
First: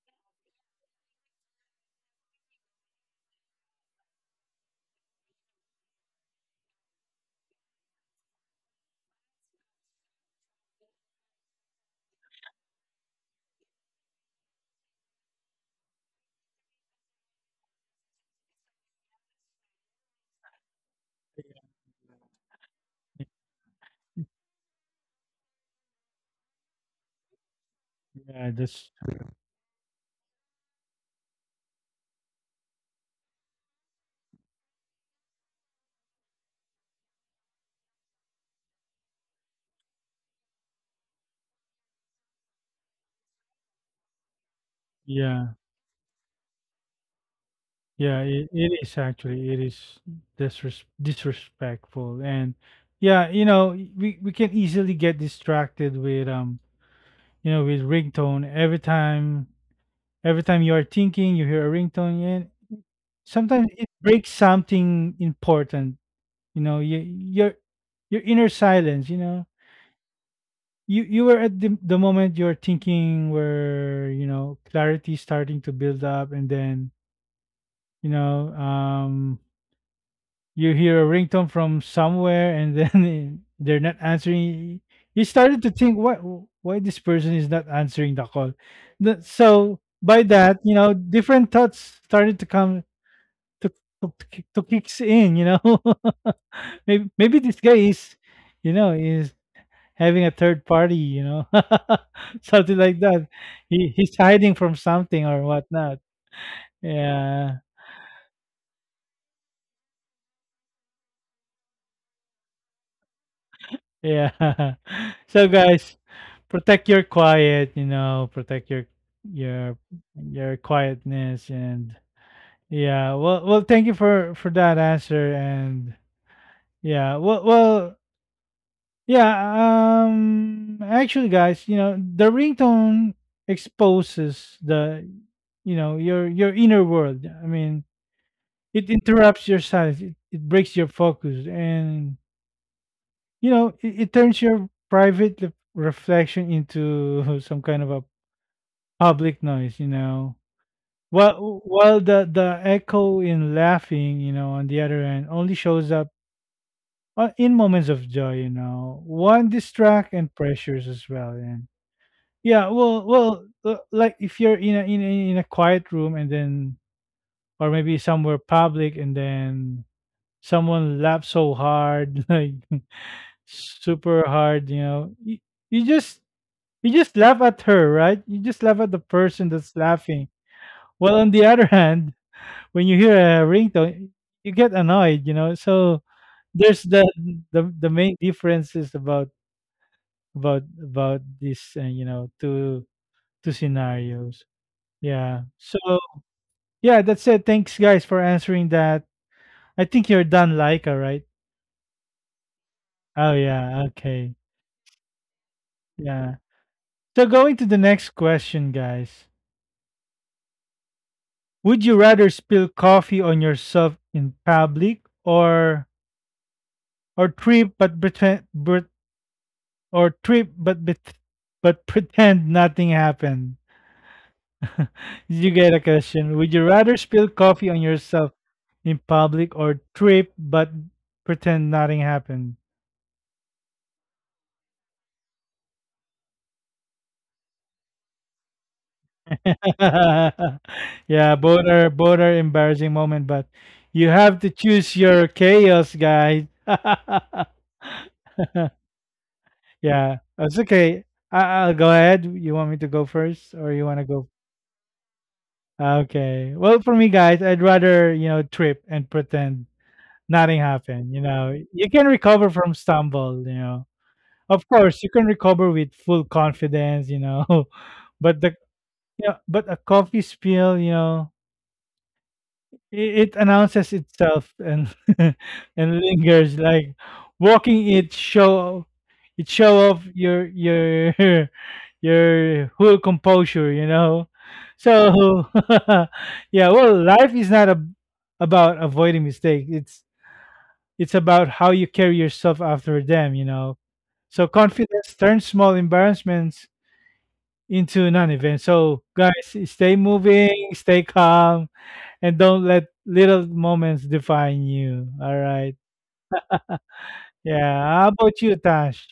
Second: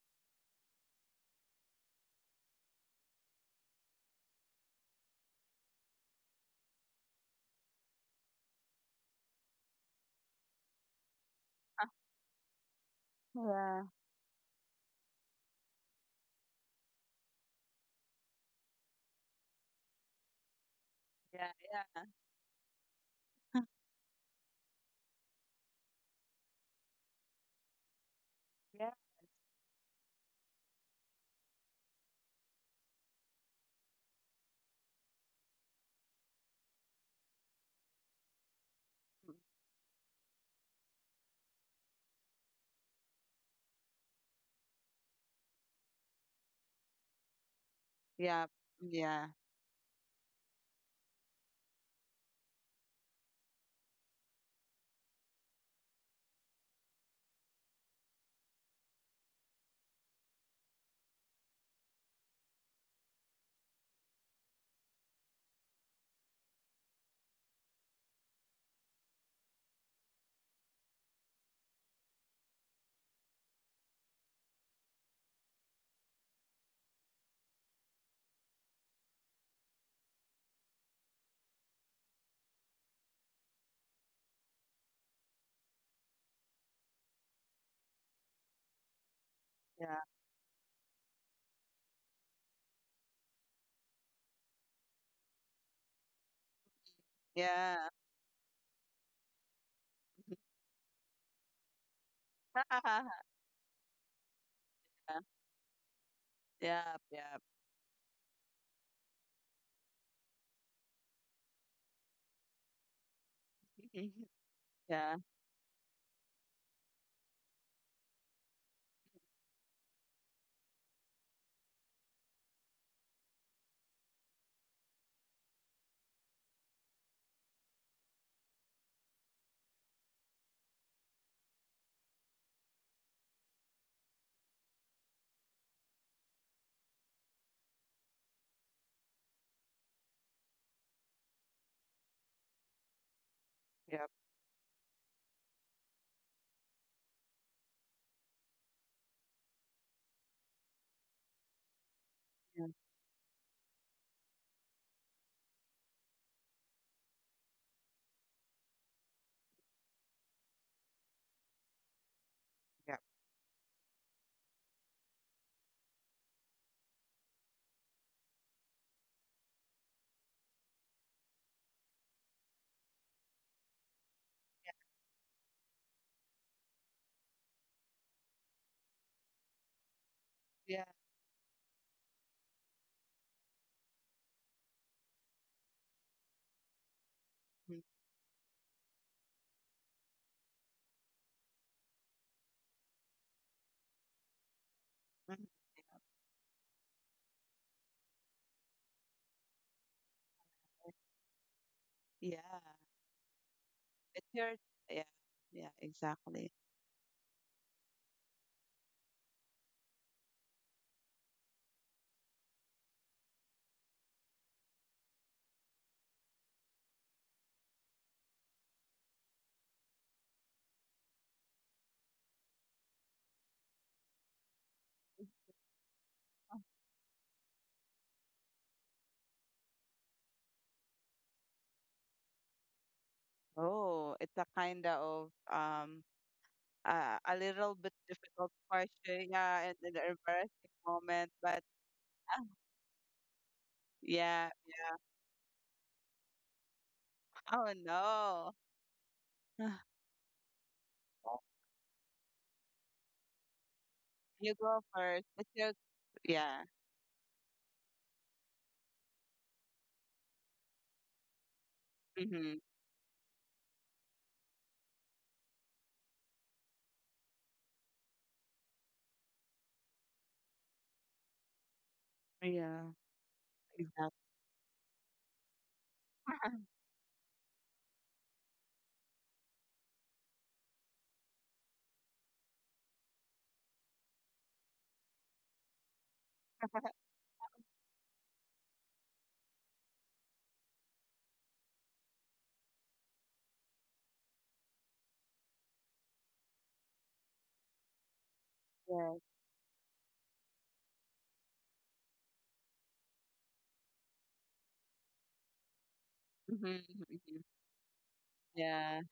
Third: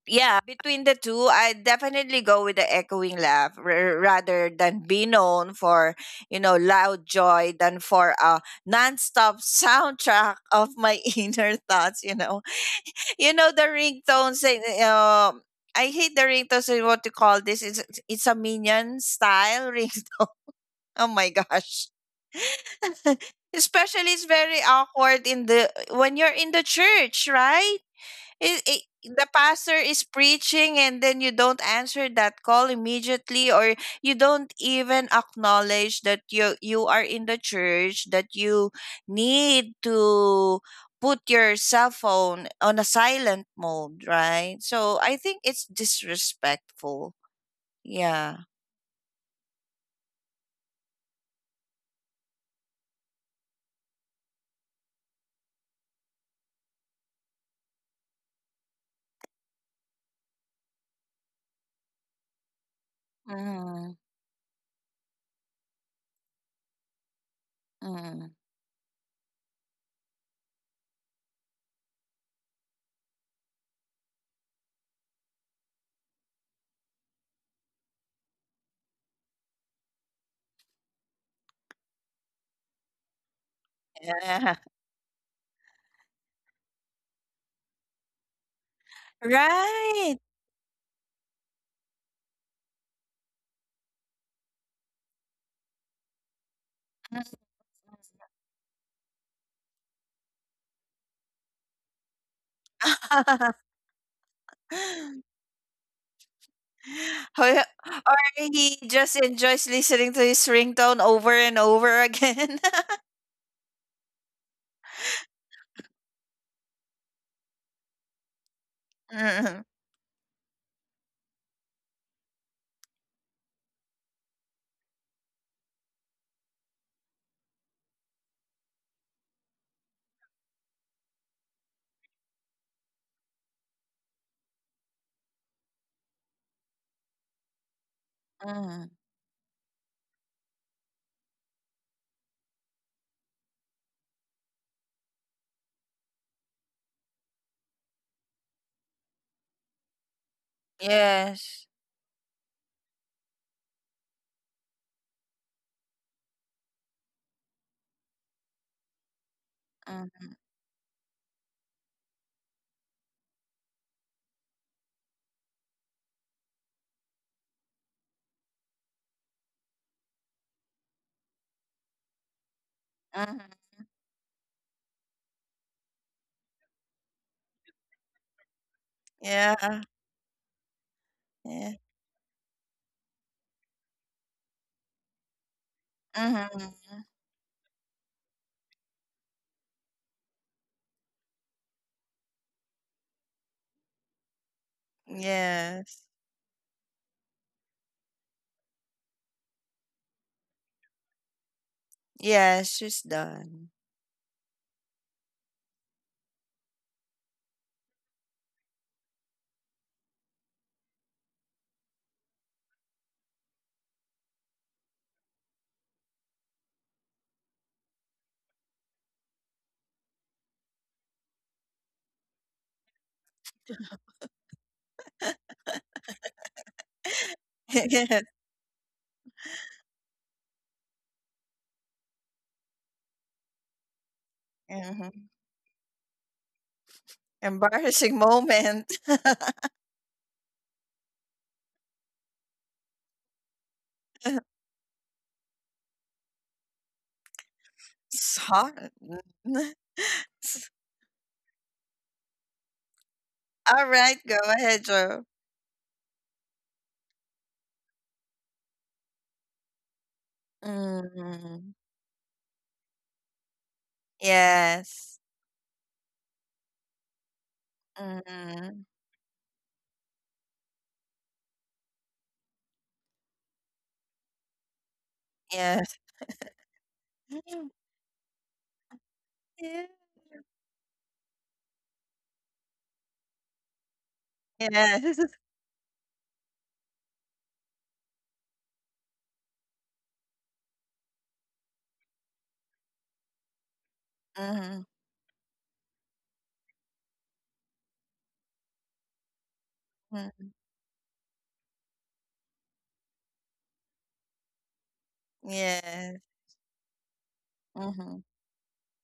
S2: yeah, between the two, I definitely go with the echoing laugh rather than be known for, you know, loud joy than for a nonstop soundtrack of my inner thoughts, you know. You know, the
S3: Ah,
S2: ringtone saying, I hate the ringtones, eh, what you call this. It's a minion style ringtone. Oh my
S1: Yeah,
S2: gosh.
S3: yeah.
S2: Especially it's very awkward in the when you're in the church, right?
S1: yeah,
S3: Yeah.
S1: that's
S2: The pastor is preaching and then you don't answer that call immediately, or you don't even acknowledge that you are in the church, that you need to put your cell phone on a silent mode, right? So I think
S1: yeah,
S2: it's disrespectful.
S1: yeah.
S3: Yeah. Yeah.
S2: Yeah.
S1: It
S3: Mm.
S1: is
S3: Yeah. Yeah.
S1: actually it is disrespectful, and yeah, you know, we can easily get distracted with ringtone. Every time you are thinking, you hear a ringtone, and sometimes it
S2: Mm-hmm.
S1: breaks something important. You know, your
S2: Mm-hmm.
S1: inner silence. You know, you were at the moment you're thinking where you know clarity starting to build up, and then you know, you hear a ringtone from somewhere and then they're not
S2: Yeah.
S1: answering. You started to think, what, why this person is not answering the call? So
S2: Right.
S1: by that, you know, different thoughts started to come to to kicks in. You know, maybe this
S3: Yeah.
S1: guy
S3: Yeah.
S1: is having a third party. You know, something like that. He's hiding from something or whatnot.
S3: Yeah. Yeah.
S2: Or
S1: Yeah.
S2: or he just enjoys listening to his ringtone over and over again.
S1: Yeah.
S3: Yeah.
S1: So guys, protect your quiet, you know, protect your
S2: Mm-hmm.
S1: your your quietness and yeah, well thank you for that answer and yeah, well yeah, actually guys, you know, the ringtone exposes the you know, your inner world. I mean, it
S2: Mm-hmm.
S1: interrupts your silence, it breaks your focus and you know,
S3: Yeah.
S1: it,
S3: Yeah.
S1: it turns your private reflection into some kind of a public noise, you know. while
S2: Yes.
S1: while the echo in laughing, you know, on the other end only shows up in moments of joy, you know, one distract and
S2: Mm-hmm.
S1: pressures as well. And
S3: Yeah.
S1: like if you're in a quiet room and then, or maybe somewhere public and then someone laughs so hard, like
S2: Mm-hmm.
S1: super hard, you know, you just you just laugh at her, right? You just laugh at the person that's
S2: Yeah.
S1: laughing.
S3: Yeah.
S1: Well, on the other
S2: Yeah.
S1: hand, when you hear a ringtone, you get annoyed, you know. So
S2: Mm-hmm.
S1: there's the main differences about this, you know, two scenarios.
S3: Yeah.
S1: Yeah. So,
S2: Yes.
S1: yeah, that's it. Thanks, guys, for answering that. I think you're done, Laika, right?
S3: Yeah,
S2: Yes, she's
S1: Oh,
S2: done.
S1: yeah.
S3: it's
S1: Okay.
S3: your yeah, yeah,
S1: Yeah.
S3: exactly.
S1: So, going to the next question, guys. Would you rather spill coffee on yourself in public or trip but pretend but, or trip but bet- but pretend nothing happened? Did you get a question? Would you rather spill coffee on
S2: Yes.
S1: yourself in public or trip but pretend nothing happened?
S3: Oh, it's a kind of
S2: Hmm.
S3: a little bit
S2: Embarrassing
S3: difficult
S2: moment.
S3: question, yeah, and an embarrassing moment,
S1: Yeah, both
S3: but
S1: are
S3: ah,
S1: embarrassing moment, but you have to choose
S3: yeah.
S1: your chaos, guys.
S3: Oh no,
S2: Sorry.
S1: Yeah, that's okay. I'll go ahead. You want me to go first, or you
S2: All
S1: want to
S2: right,
S1: go?
S2: go
S3: you go
S2: ahead,
S3: first.
S2: Joe.
S3: It's your
S1: Okay.
S3: yeah.
S1: Well, for me, guys, I'd rather, you know, trip and pretend nothing happened. You know,
S2: Mm-hmm.
S1: you can recover
S3: Mm-hmm.
S1: from stumble. You know, of course, you
S2: Yes.
S1: can recover with full confidence. You know, but the
S2: Mm-hmm.
S1: but a coffee spill. You know,
S3: Yeah,
S1: it announces
S3: exactly.
S1: itself, and and
S2: Yes.
S1: lingers like walking. It show off your your whole composure, you know.
S2: Yeah. Yes.
S1: So, life is not about avoiding mistakes. It's about how you carry yourself after them, you know. So
S2: Mhm,
S1: confidence turns small embarrassments into non-events. So,
S3: Yeah.
S1: guys, stay
S2: mm.
S1: moving, stay calm, and don't let little moments define you. All right.
S2: Yes.
S3: Mm-hmm. mm-hmm,
S1: Yeah. How
S2: Mhm.
S1: about you,
S3: yeah.
S1: Tash?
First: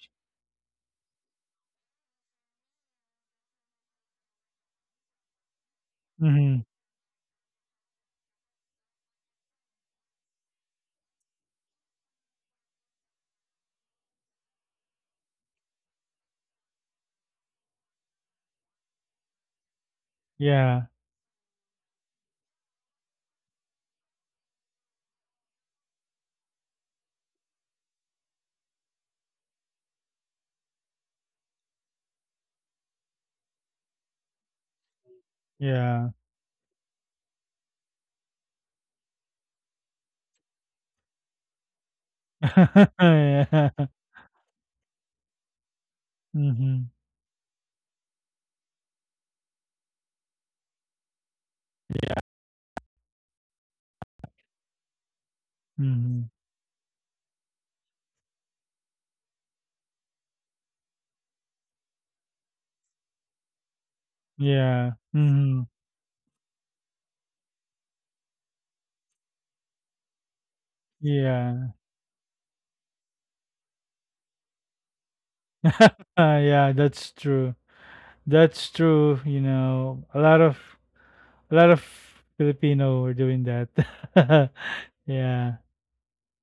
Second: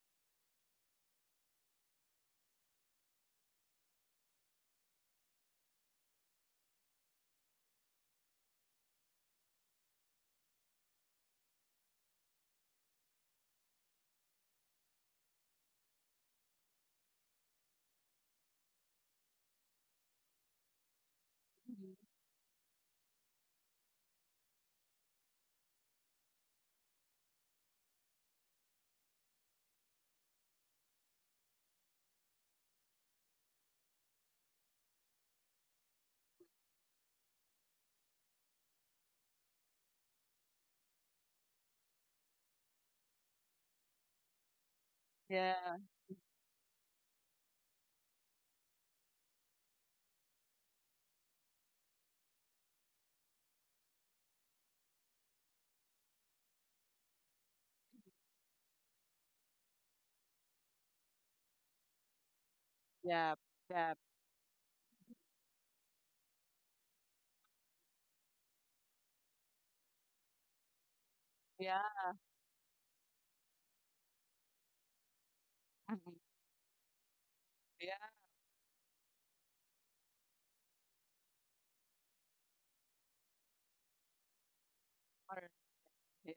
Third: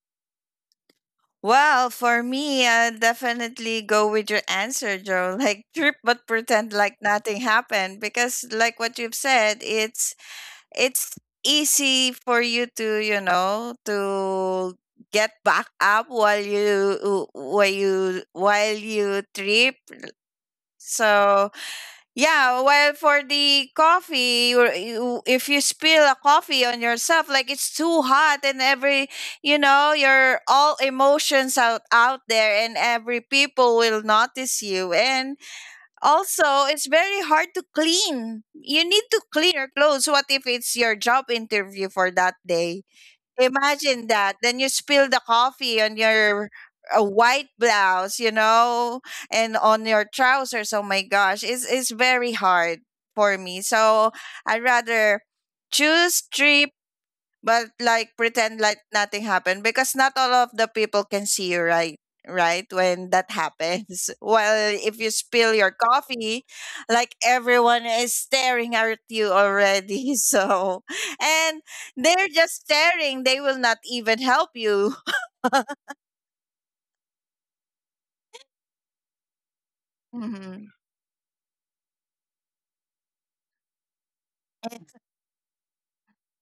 S2: Well, for me, I definitely go with your answer, Joe. Like trip but
S1: Mm-hmm.
S2: pretend like nothing happened, because like what you've said, it's easy for you to, you know, to get back up while you trip.
S1: Yeah.
S2: So
S3: Mhm.
S2: yeah, well, for the coffee, or if you spill a coffee on yourself, like it's too hot, and every, you know, your all emotions out out there, and every people will notice you. And
S1: Yeah.
S2: also, it's very hard to clean. You need to clean your clothes. What if it's your job interview for that day?
S1: Yeah.
S2: Imagine that. Then you spill the
S3: Yeah.
S2: coffee on your
S1: Mm-hmm.
S2: white blouse, you know, and on your trousers. Oh my gosh, it's very hard for me. So I rather choose
S1: Mm-hmm.
S2: three but like pretend like nothing happened, because not all of the people can see you right when that
S3: Yeah. Yeah.
S2: happens. Well,
S1: Yeah.
S2: if you spill
S1: Mm-hmm.
S2: your coffee, like everyone is staring at you already. So and
S1: Yeah.
S3: Yeah.
S2: they're just staring, they will not even help you.
S3: Mhm.
S1: Yeah, that's true.
S3: Yeah.
S1: That's true. You know, a lot of
S2: Mm-hmm.
S1: a lot of Filipino are doing that. Yeah.
S3: Or, yeah.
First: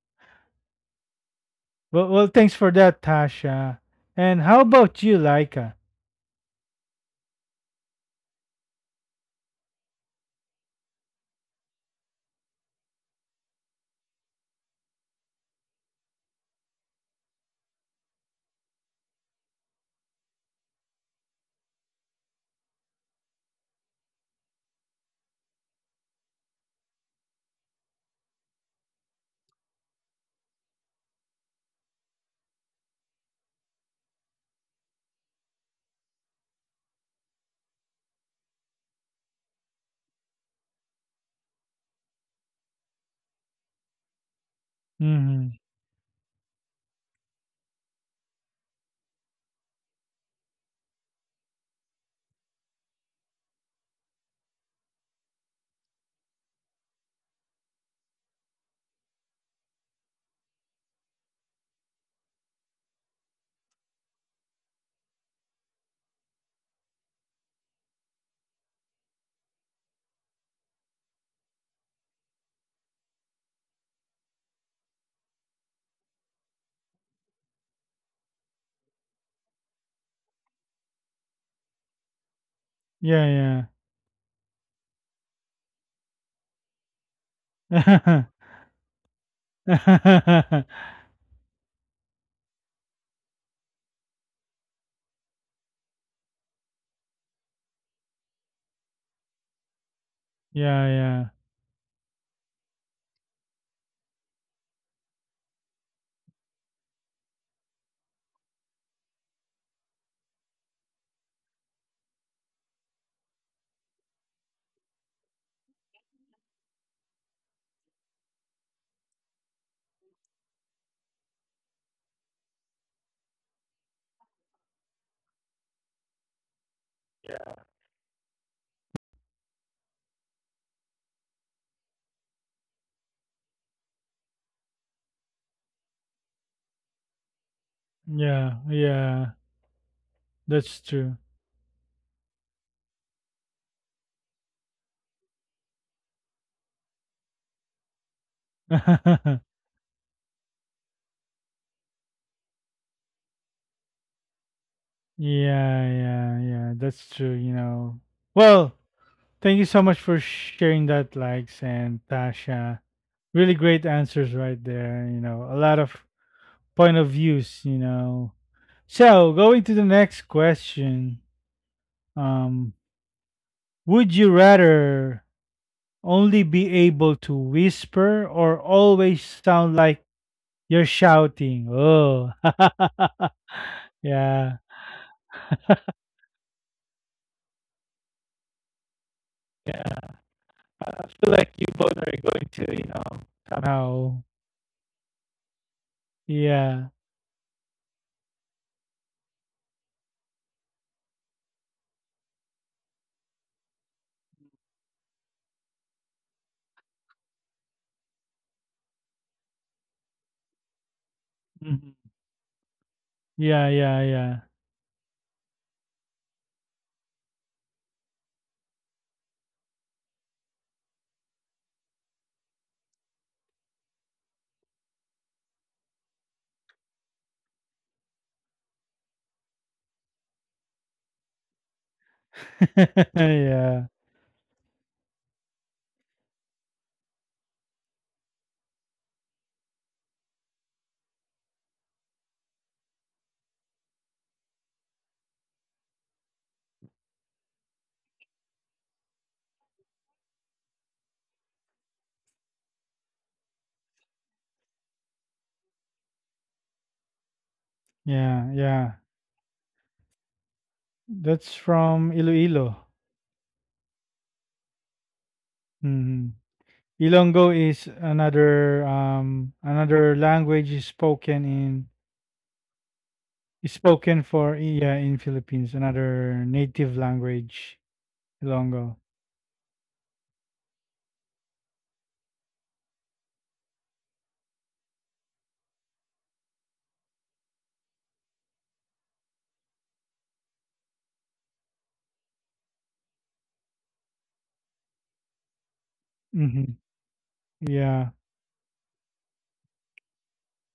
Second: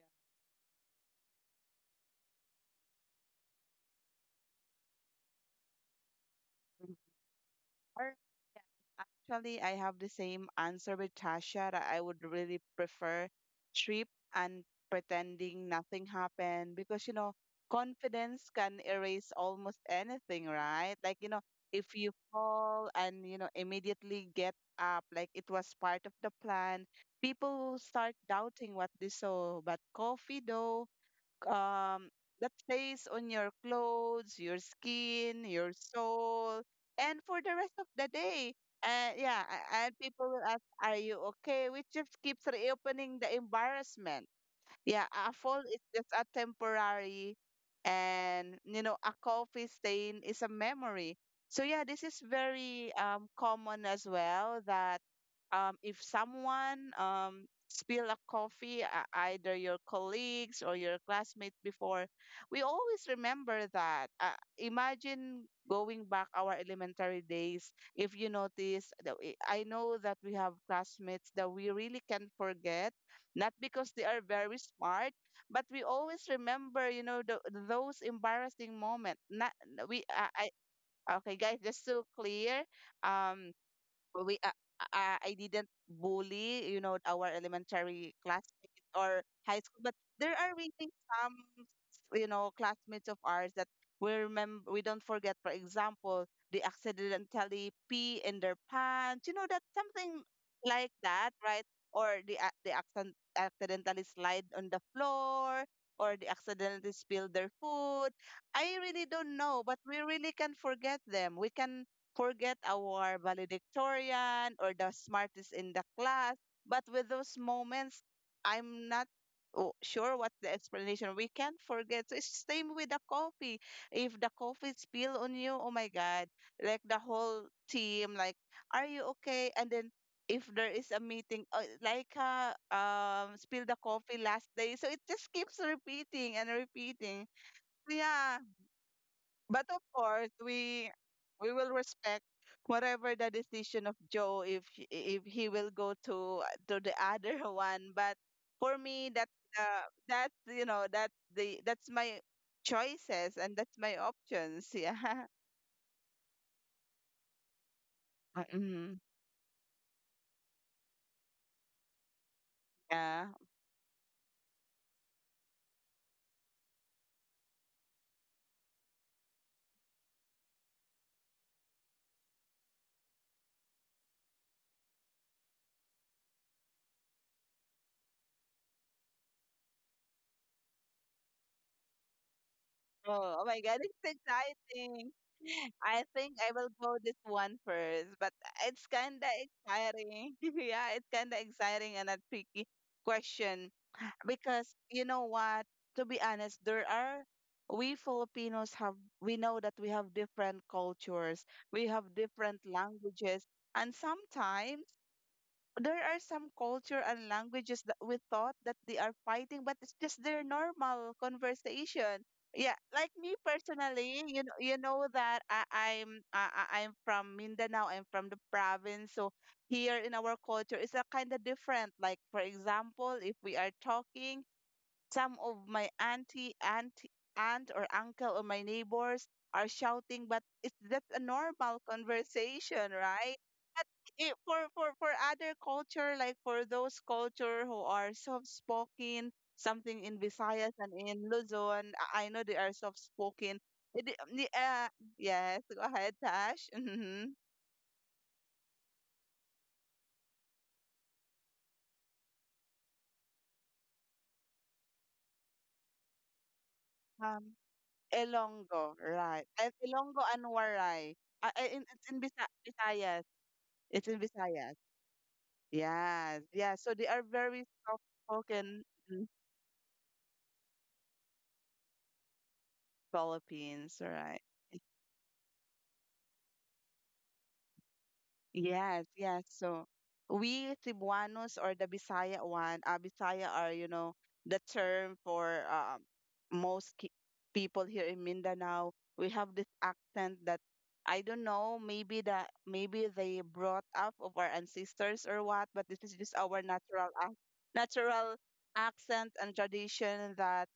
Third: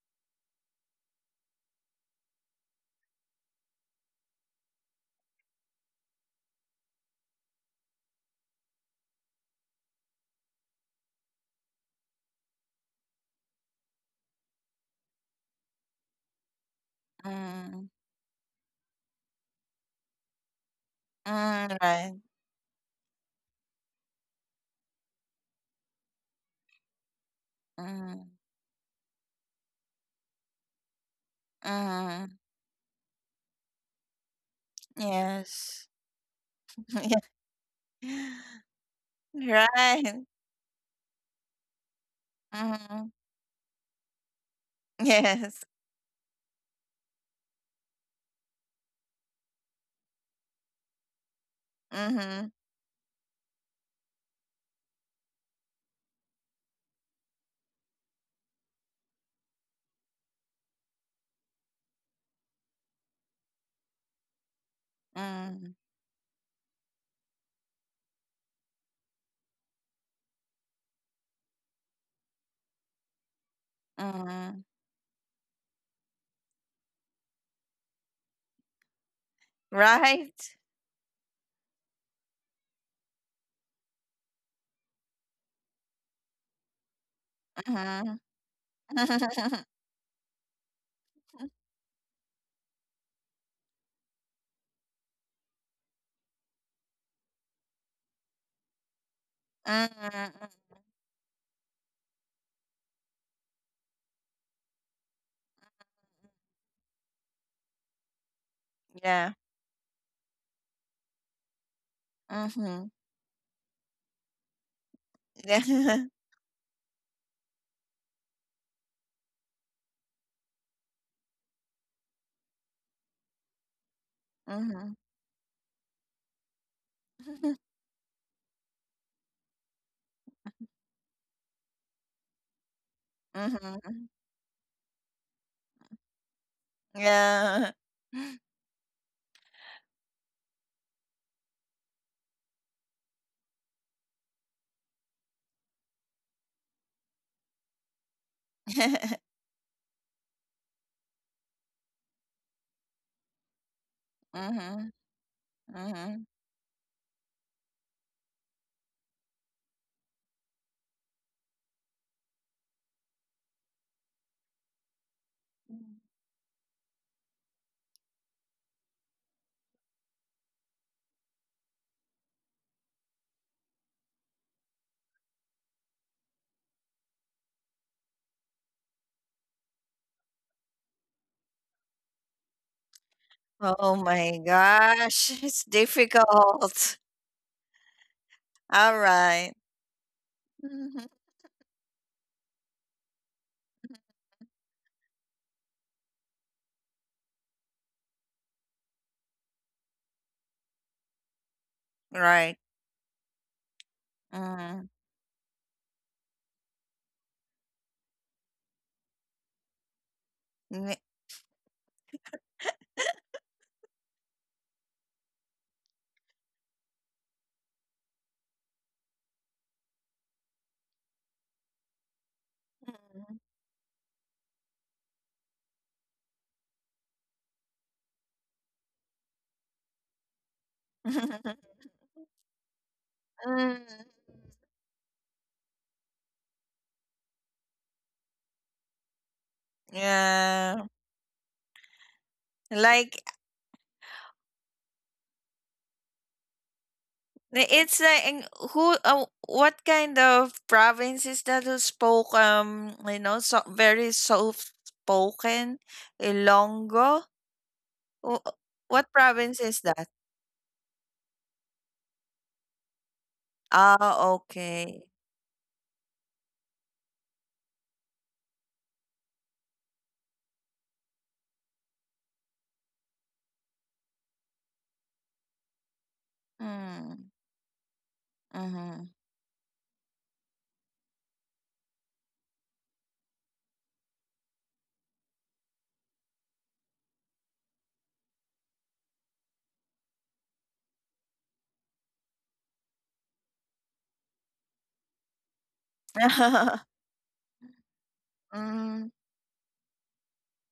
S1: Well, thanks for that, Tasha. And how about you, Laika?
S3: Mm-hmm. Or yeah, actually, I have the same answer with Tasha, that I would really prefer trip and pretending nothing happened, because you know
S2: Mm,
S3: confidence can erase almost anything, right? Like you know
S2: mm,
S3: if you
S2: right.
S3: fall and you know immediately get up like it was part of the plan, people will start
S2: Mm,
S3: doubting what they saw. But coffee though, um,
S2: mm,
S3: that stays on your clothes, your skin, your
S2: yes.
S3: soul, and for the rest of the
S2: Yeah.
S3: day. And yeah, and
S2: Right.
S3: people will ask, "Are you okay?" Which just keeps
S2: Mm,
S3: reopening the embarrassment. Yeah, a
S1: Mm-hmm.
S3: fall
S2: yes.
S3: is just a temporary, and you know, a coffee stain is a memory. So yeah, this is
S2: Mm-hmm.
S3: very common as well that if someone spill a coffee, either your colleagues or your classmate before, we always remember that. Imagine going back our elementary days. If you notice, I know that we have classmates that we really can't forget, not because they are very
S2: Mm,
S3: smart, but we always remember those embarrassing moment. Not we
S2: right?
S3: I okay guys, just so clear. Um
S1: Yeah,
S3: well, we I didn't bully, you know, our elementary
S2: Mhm.
S1: yeah.
S3: classmates or high school, but there are
S1: Yeah,
S3: really some, you know, classmates of ours that we remember, we don't forget. For example, they accidentally pee in their pants, you know, that something
S2: Mm,
S3: like
S1: yeah,
S3: that, right? Or they accidentally slide on the floor, or they accidentally spill their food. I really
S2: yeah.
S3: don't know, but we really can forget them. We can forget
S2: Mhm.
S3: our valedictorian or the smartest in the
S2: Yeah.
S3: class. But with those moments, I'm not sure what the explanation. We can't forget. So it's same with the coffee. If the coffee
S2: Mhm.
S3: spill on you, oh my God, like the whole team, like, are you okay? And then if there is a meeting, spill the
S2: Mhm.
S3: coffee last day. So it just keeps repeating and repeating.
S2: Yeah.
S3: Yeah,
S1: yeah,
S3: but of course,
S1: that's
S3: we
S1: true.
S3: we will respect whatever the decision of Joe if if he will go to the other one. But for me, that
S1: Yeah,
S3: that's that's my choices and that's my options.
S2: Mhm.
S3: Yeah.
S2: Mhm.
S1: yeah, that's true. You know. Well,
S3: Mhm.
S1: thank you so much for sharing that, likes and Tasha.
S3: Yeah.
S1: Really great answers right there. You know, a lot of point of views. You know. So going to the next question. Um, would you rather only be able to whisper or always sound like you're shouting? Oh,
S3: Oh, oh my God,
S2: Oh
S3: it's
S2: my
S1: yeah.
S3: exciting.
S2: gosh, it's
S3: I think I will go
S2: difficult.
S3: this one first, but it's
S2: All
S3: kind of
S2: right.
S1: Yeah,
S3: exciting. Yeah, it's
S1: I
S2: Mhm.
S3: kind
S1: feel
S3: of
S1: like you
S3: exciting
S1: both are
S3: and a
S1: going
S3: tricky
S1: to, you know,
S3: question
S1: somehow.
S3: because you know what? To be honest, there
S1: Yeah.
S3: are we Filipinos have we know that we have different cultures, we have different
S2: Right.
S3: languages, and sometimes
S2: Mm.
S3: there are some culture and languages that we thought that they are fighting, but it's just their
S2: Mm.
S3: normal
S1: Mhm.
S3: conversation. Yeah, like me
S1: Yeah,
S3: personally,
S1: yeah.
S3: you know that I'm from Mindanao. I'm from the province, so here in our culture, it's a kind of different. Like for example, if we are talking. Some of my auntie, aunt or uncle or my neighbors are shouting, but it's that's a normal conversation, right?
S2: Mm.
S1: Yeah,
S3: But for other culture, like for those culture who are soft-spoken, something in Visayas
S2: Yeah.
S3: and in Luzon, I know they are
S2: Like,
S3: soft-spoken. It, di- uh, yes, go ahead, Tash.
S2: It's like in who what kind of province is that who spoke you know, so very soft spoken? Ilongo?
S3: Um,
S2: Wh-
S1: yeah.
S3: Elongo,
S2: What
S3: right.
S2: province is that?
S3: Elongo and Waray.
S1: That's from
S3: It's in
S1: Iloilo.
S3: Visayas. It's
S2: Ah,
S3: in Visayas.
S2: okay.
S1: Hmm.
S3: Yes, yeah. So they are
S1: Ilonggo
S3: very
S1: is another
S3: soft-spoken in
S1: um another language is spoken in is
S3: Philippines,
S1: spoken
S3: right?
S1: for yeah in Philippines. Another native
S2: Mm.
S1: language, Ilonggo.
S2: Mm-hmm.
S3: Yes, yes. So we Cebuanos or the Bisaya one, Bisaya are, you know, the term for most ki people here in Mindanao. We have this accent that I don't know, maybe that maybe they brought up of our ancestors or what, but this is just our
S1: Hmm.
S3: natural ac
S1: Yeah.
S3: natural
S2: Mm,
S3: accent and tradition that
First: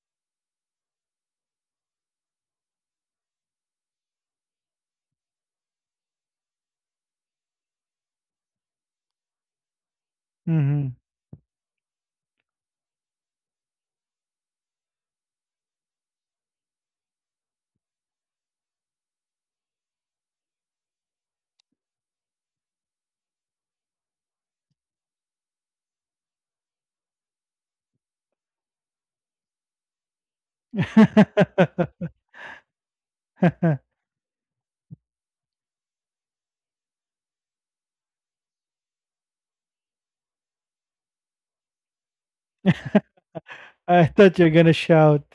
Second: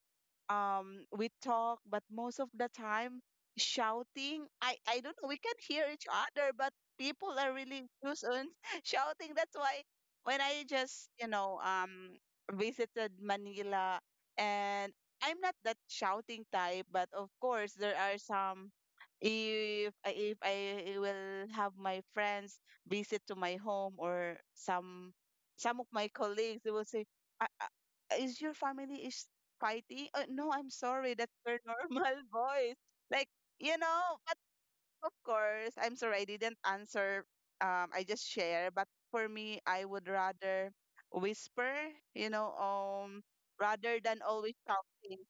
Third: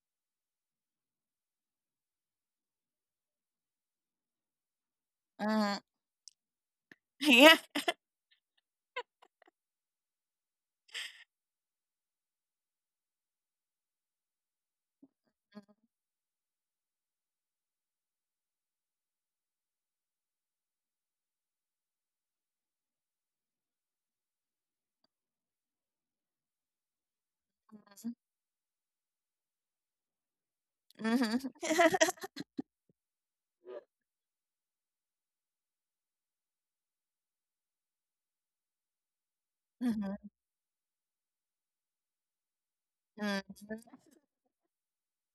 S3: we talk, but most of the time shouting. I don't know, we can
S2: mm.
S3: hear each other, but people are
S2: Yeah.
S3: really loose on shouting. That's why when I
S1: Hmm.
S3: just visited Manila and I'm not that shouting type, but of course there are some. If I will have my friends visit to my home, or some of my colleagues, they will say, "Ah, ah, is your family is fighting. No, I'm sorry. That's
S2: Mm-hmm.
S3: your normal voice." Like, you know, but of course, I'm sorry. I didn't answer. I just share. But for me, I would
S2: Mm-hmm.
S3: rather whisper, you know, rather
S1: I
S3: than
S1: thought you're
S3: always
S1: gonna shout.
S3: shouting.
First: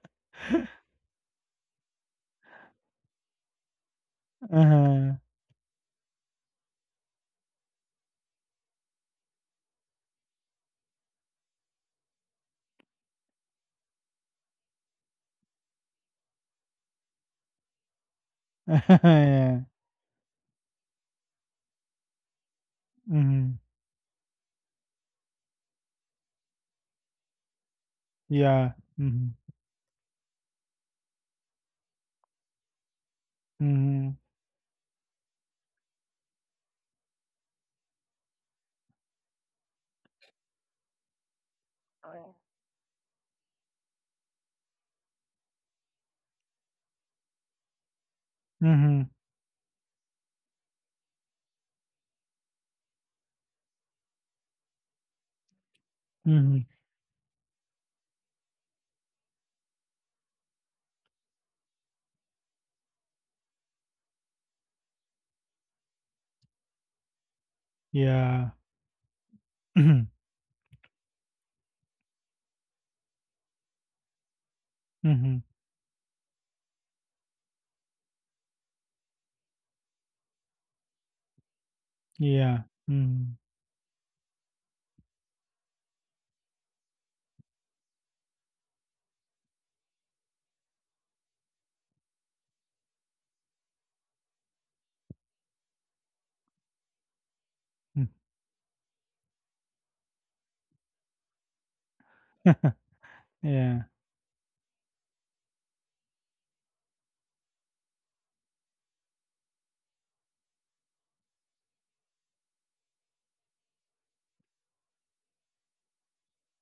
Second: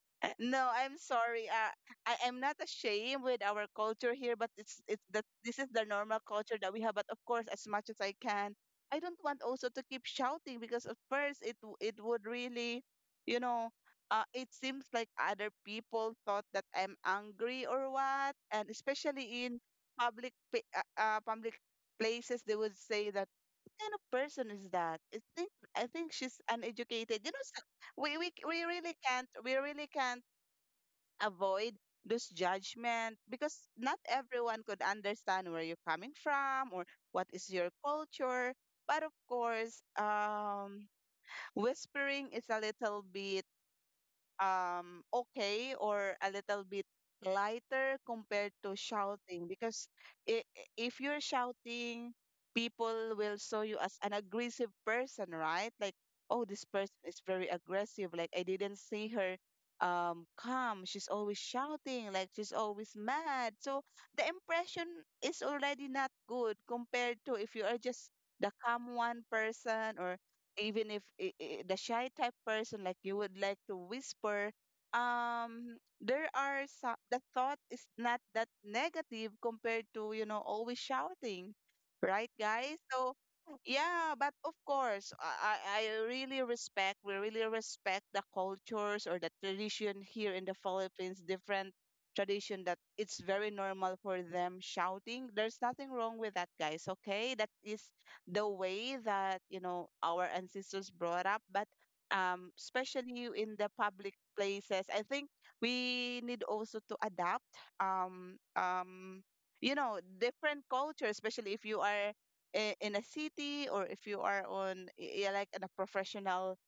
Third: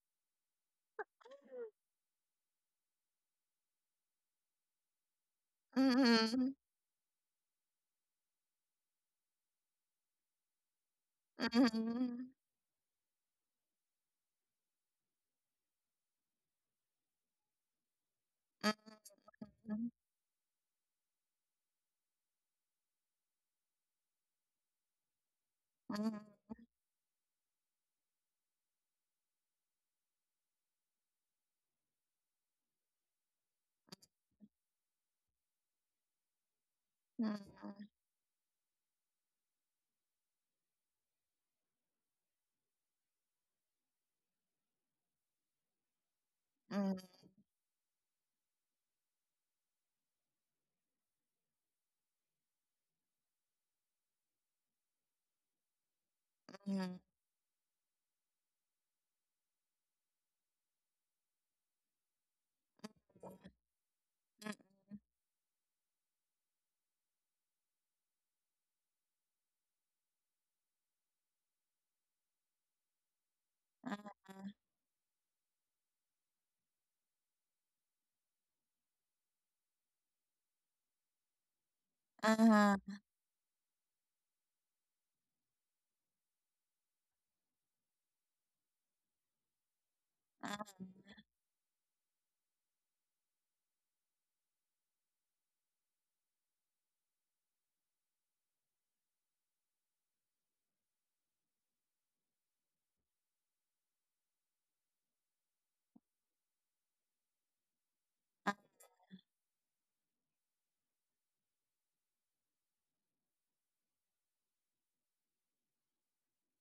S3: No, I'm sorry. I am not ashamed with our culture here, but it's
S1: Uh-huh.
S3: that this is the normal
S2: Mm-hmm.
S3: culture that we have. But of course, as much as I can, I don't want also to keep shouting because at first it would
S2: Mm-hmm.
S3: really, you know, it seems like other people thought that I'm angry or what, and especially in
S1: Yeah.
S3: public places, they would say that
S1: Hmm.
S3: what kind of person is that? I think she's uneducated. You know, so
S1: Yeah. Hmm.
S3: we really can't avoid those judgment, because not
S1: Hmm.
S3: everyone could understand where you're coming from or what is your culture. But of course, whispering is a little bit okay, or a little bit
S2: Mm-hmm.
S3: lighter compared to
S1: Hmm.
S3: shouting. Because if you're shouting, people will saw you as an aggressive person, right? Like, oh,
S1: Hmm.
S3: this person is very aggressive, like I didn't see her calm, she's always shouting, like she's always mad. So the impression is already not good compared to if you are just
S1: Yeah.
S3: the calm one person,
S1: Hmm.
S3: even if I I the shy type person, like you would like to whisper, there are some, the thought is not that negative compared to, you know, always shouting, right
S1: Yeah.
S3: guys?
S2: Mm-hmm.
S3: So
S1: Hmm.
S3: yeah, but of course, I really respect, we really respect the cultures or the tradition here in the
S2: Mhm.
S3: Philippines. Different tradition that it's very normal for them shouting, there's nothing wrong with that guys, okay? That is the way that, you know, our ancestors brought up. But especially in the
S1: Yeah.
S3: public places, I think we need also to adapt um um you know different culture, especially if you are in a city, or if you are on yeah, like in a professional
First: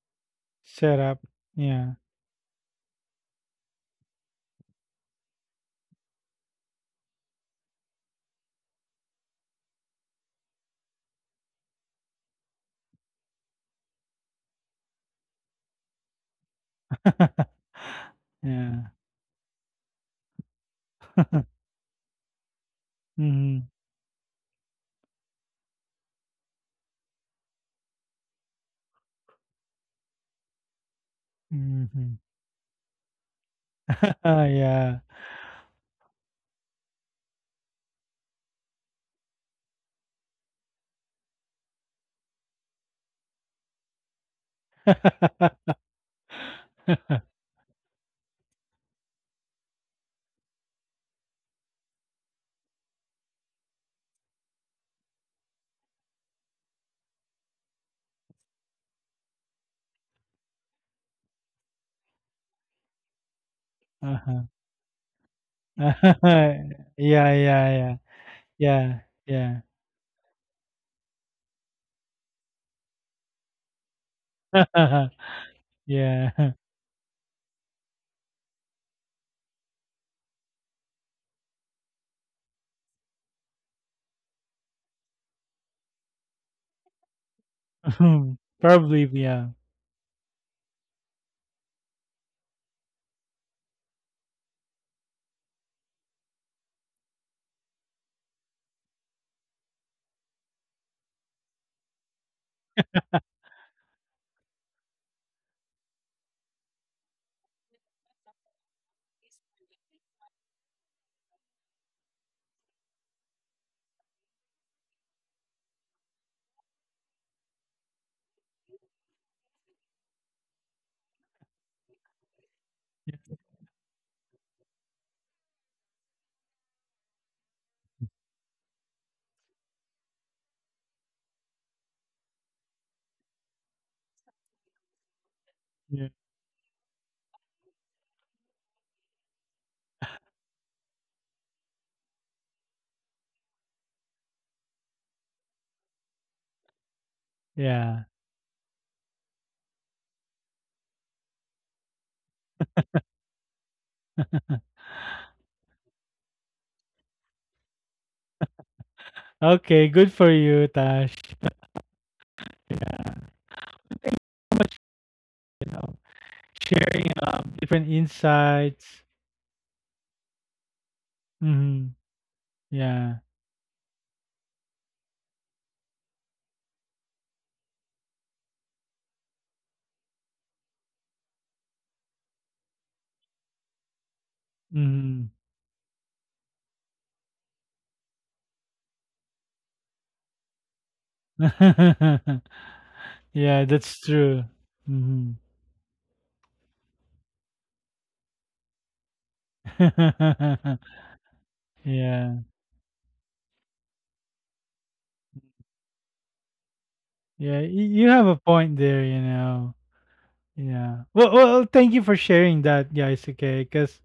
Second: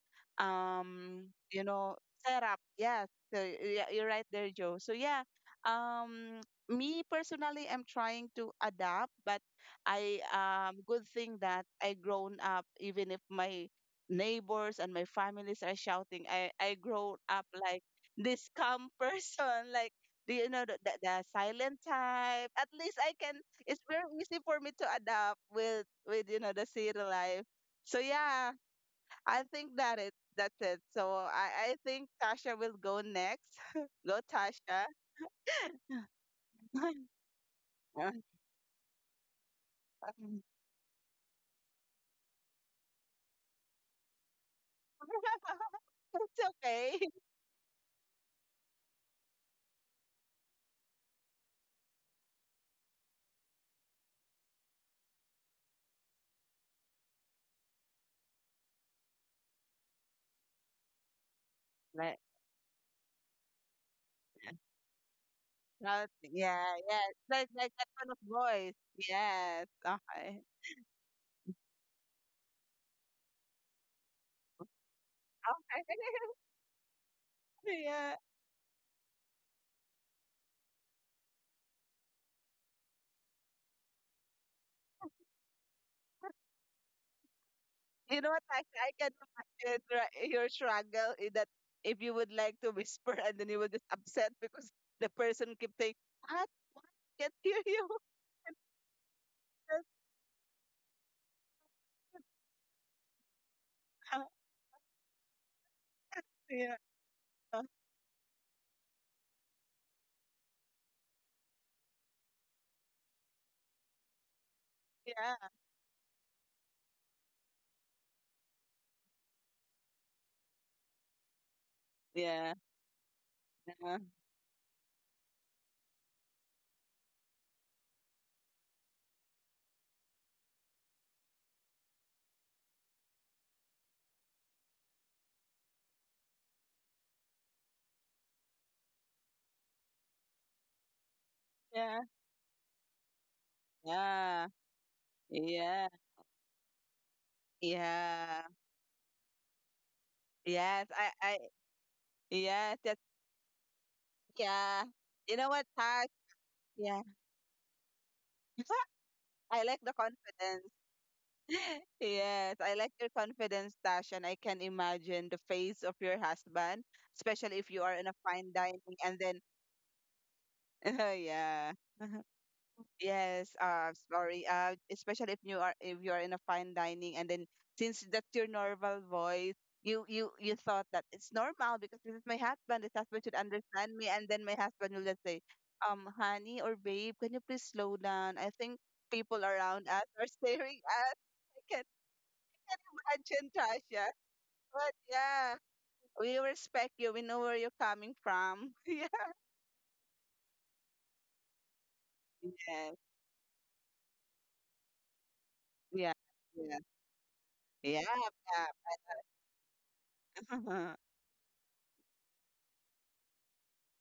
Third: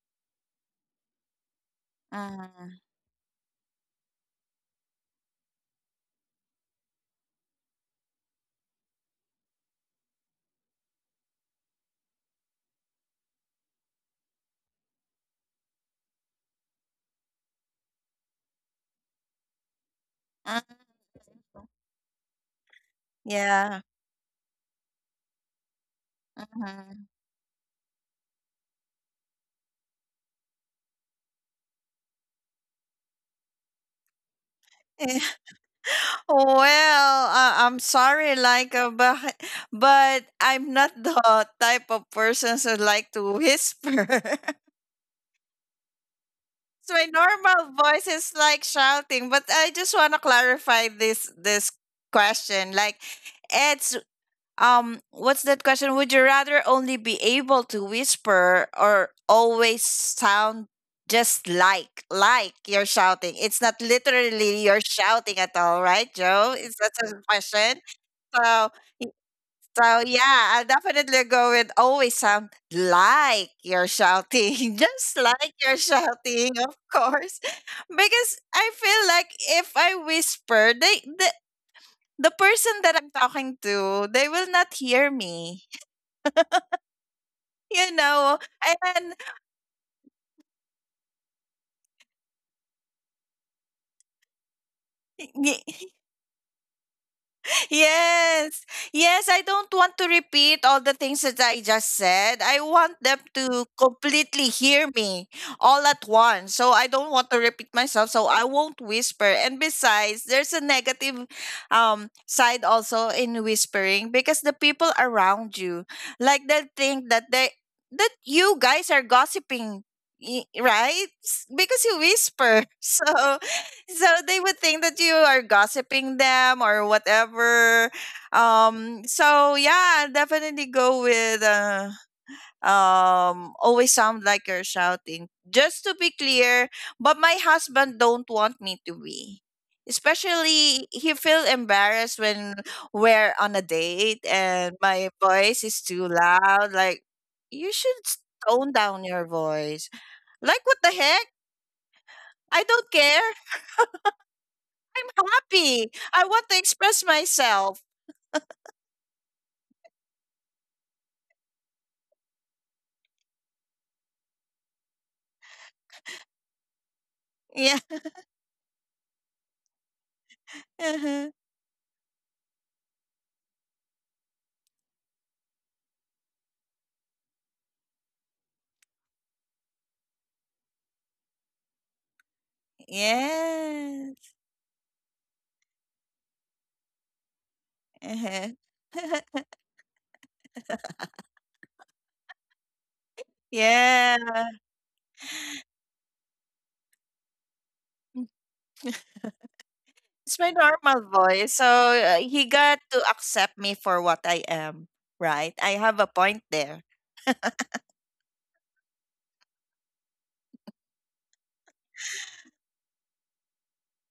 S1: Shut up.
S3: um you
S1: Yeah.
S3: know setup.
S2: Mhm.
S3: Yeah, so yeah, you're right there Joe. So yeah, um me personally, I'm trying to adapt, but I good thing that I grown up even if my neighbors and my families are shouting. I grow up like this
S1: Yeah.
S3: calm person, like, do you know the silent type? At least I can.
S1: Hmm.
S2: Yeah.
S3: It's very easy for me to adapt with you know the city
S2: Mhm.
S3: life. So yeah, I think that it that's it. So I think
S1: Hmm.
S3: Tasha will go next. Go Tasha.
S1: Yeah.
S2: Eh, well, I'm sorry, like, but, I'm not the type of person who like to whisper.
S3: It's
S2: So
S3: okay.
S2: my normal voice is like shouting, but I just want to clarify this question. It's what's that question, would you rather only be able to whisper or always sound just like you're shouting? It's not
S1: Uh-huh.
S2: literally you're shouting at all, right,
S3: Not,
S2: Joe?
S1: Yeah.
S3: yeah,
S2: Is that
S3: yeah.
S2: a
S3: It's
S1: Yeah.
S3: like
S2: question?
S3: that
S1: Yeah.
S3: kind of
S2: so
S3: voice.
S1: Yeah.
S3: Yes.
S2: so
S3: Okay.
S2: yeah, I'll definitely go with always sound like you're shouting
S1: Yeah.
S2: just like you're
S3: Okay.
S2: shouting,
S1: Yeah.
S2: of course.
S3: Yeah.
S2: Because I feel like if I whisper, the person that I'm talking to, they will not hear me, you
S3: You
S2: know.
S3: know what? Actually, I
S1: Probably.
S2: And
S3: can
S1: Yeah.
S3: imagine, right, your struggle in that if you would like to whisper and then you will just upset because the person keep
S2: y-
S3: saying, "What? What? Can't hear you."
S2: yes, yes, I don't want to repeat all the things that I just said. I want them to completely hear me all at once, so
S3: Yeah.
S2: I don't want to
S3: Yeah.
S2: repeat
S3: uh,
S2: myself, so I won't whisper. And besides, there's a negative side also in whispering, because the people
S3: Yeah.
S2: around you, like, they think that they that you guys are gossiping, right, because you
S3: Yeah.
S2: whisper. So so they would think that you are gossiping them or whatever. So yeah, definitely go with always sound like you're shouting. Just to be
S1: Yeah.
S2: clear, but my husband don't want me to be. Especially he feel embarrassed when we're on a date and my voice is
S3: Yeah.
S2: too loud. Like, you
S3: Yeah.
S2: should
S1: Yeah.
S3: Yeah.
S2: tone down your voice. Like, what
S3: Yes.
S2: the
S3: I.
S2: heck?
S3: I.
S2: I
S3: Yes.
S2: don't
S3: That's.
S2: care.
S3: Yeah. You know what,
S2: Happy.
S3: Tash?
S2: I want to express
S3: Yeah.
S2: myself.
S3: I like
S1: Okay,
S3: the
S1: good for you,
S3: confidence.
S1: Tash.
S3: Yes, I like your confidence, Tash, and I can imagine the face of your husband,
S1: Sharing
S3: especially if
S2: Yeah.
S3: you
S1: different
S3: are in a fine dining
S1: insights.
S3: and then
S2: Uh-huh.
S3: yeah.
S1: Mm-hmm. Yeah.
S3: Yes, sorry. Especially if you are in a fine dining and then since that's your normal voice, you thought that it's normal because this is my husband, this husband should understand me,
S2: Yes.
S3: and then my husband will
S1: Mm-hmm.
S3: just say, honey or babe, can you please slow down?
S2: Uh-huh.
S3: I think people around us are staring at. I can't imagine
S1: Yeah, that's
S3: Tasha.
S2: Yeah.
S1: true.
S3: But
S1: Mm-hmm.
S3: yeah, we respect you. We know where you're coming from.
S2: It's my normal voice. So
S1: Yeah.
S2: he got to
S3: Yeah.
S2: accept me for what I am, right? I have a
S3: Yes.
S2: point there.
S3: Yeah.
S1: Yeah.
S3: Yeah. Yeah.
S1: You have a point there, you know.
S3: Yeah.
S1: Yeah. Well, thank you for sharing that, guys. Okay. Because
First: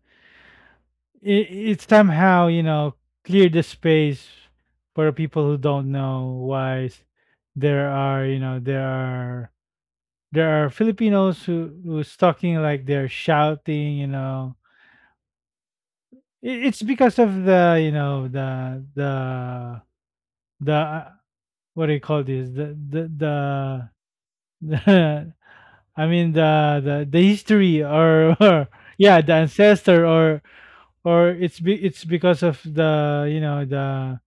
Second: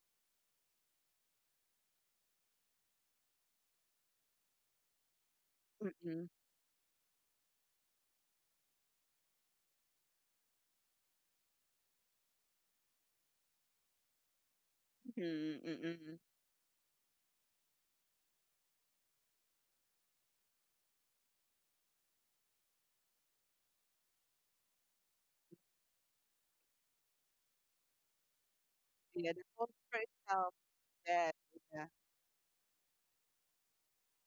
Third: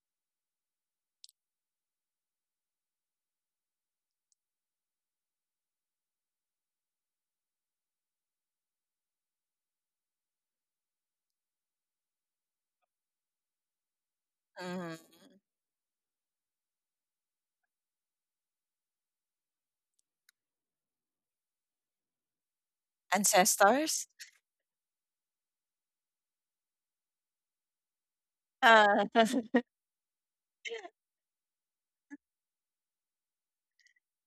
S1: it somehow, you know, cleared the space for people who don't
S3: Mm-mm.
S1: know there are, you know, there are Filipinos who's talking like they're shouting, you know.
S2: Mhm.
S3: Mm-mm. Mm-mm.
S1: It's because of the, you know, the what do you call this?
S2: Ancestors?
S1: The I mean the history or,
S2: Uh,
S3: Yeah.
S1: the
S3: The post for
S1: ancestor, or
S3: itself. Yes. Yeah.
S1: it's because of the, you know, the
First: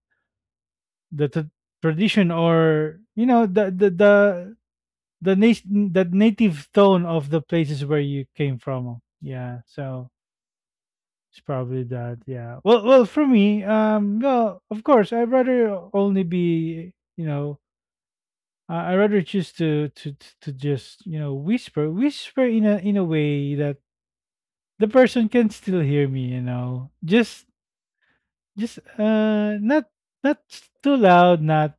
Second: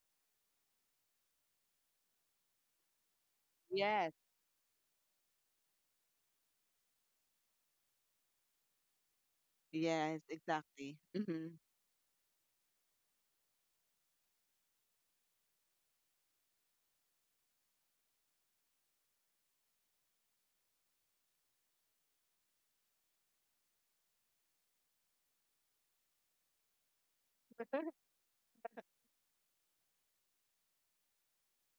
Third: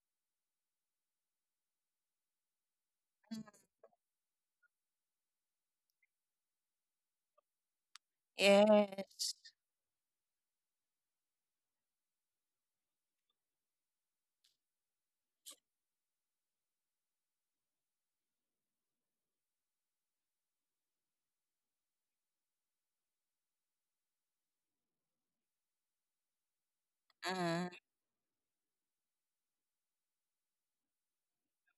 S1: the tradition, or, you know,
S3: Yes.
S1: the, nat- the native tone of the places where you came from.
S2: yes.
S1: Yeah, so
S3: Yes. Exactly.
S1: it's
S3: Mm-hmm.
S1: probably that, yeah. Well, for me, well, of course, I'd rather only be, you know, I'd rather choose to just, you know, whisper in a way that the person can still hear me, you know, just
S2: Mm,
S1: not not too loud, not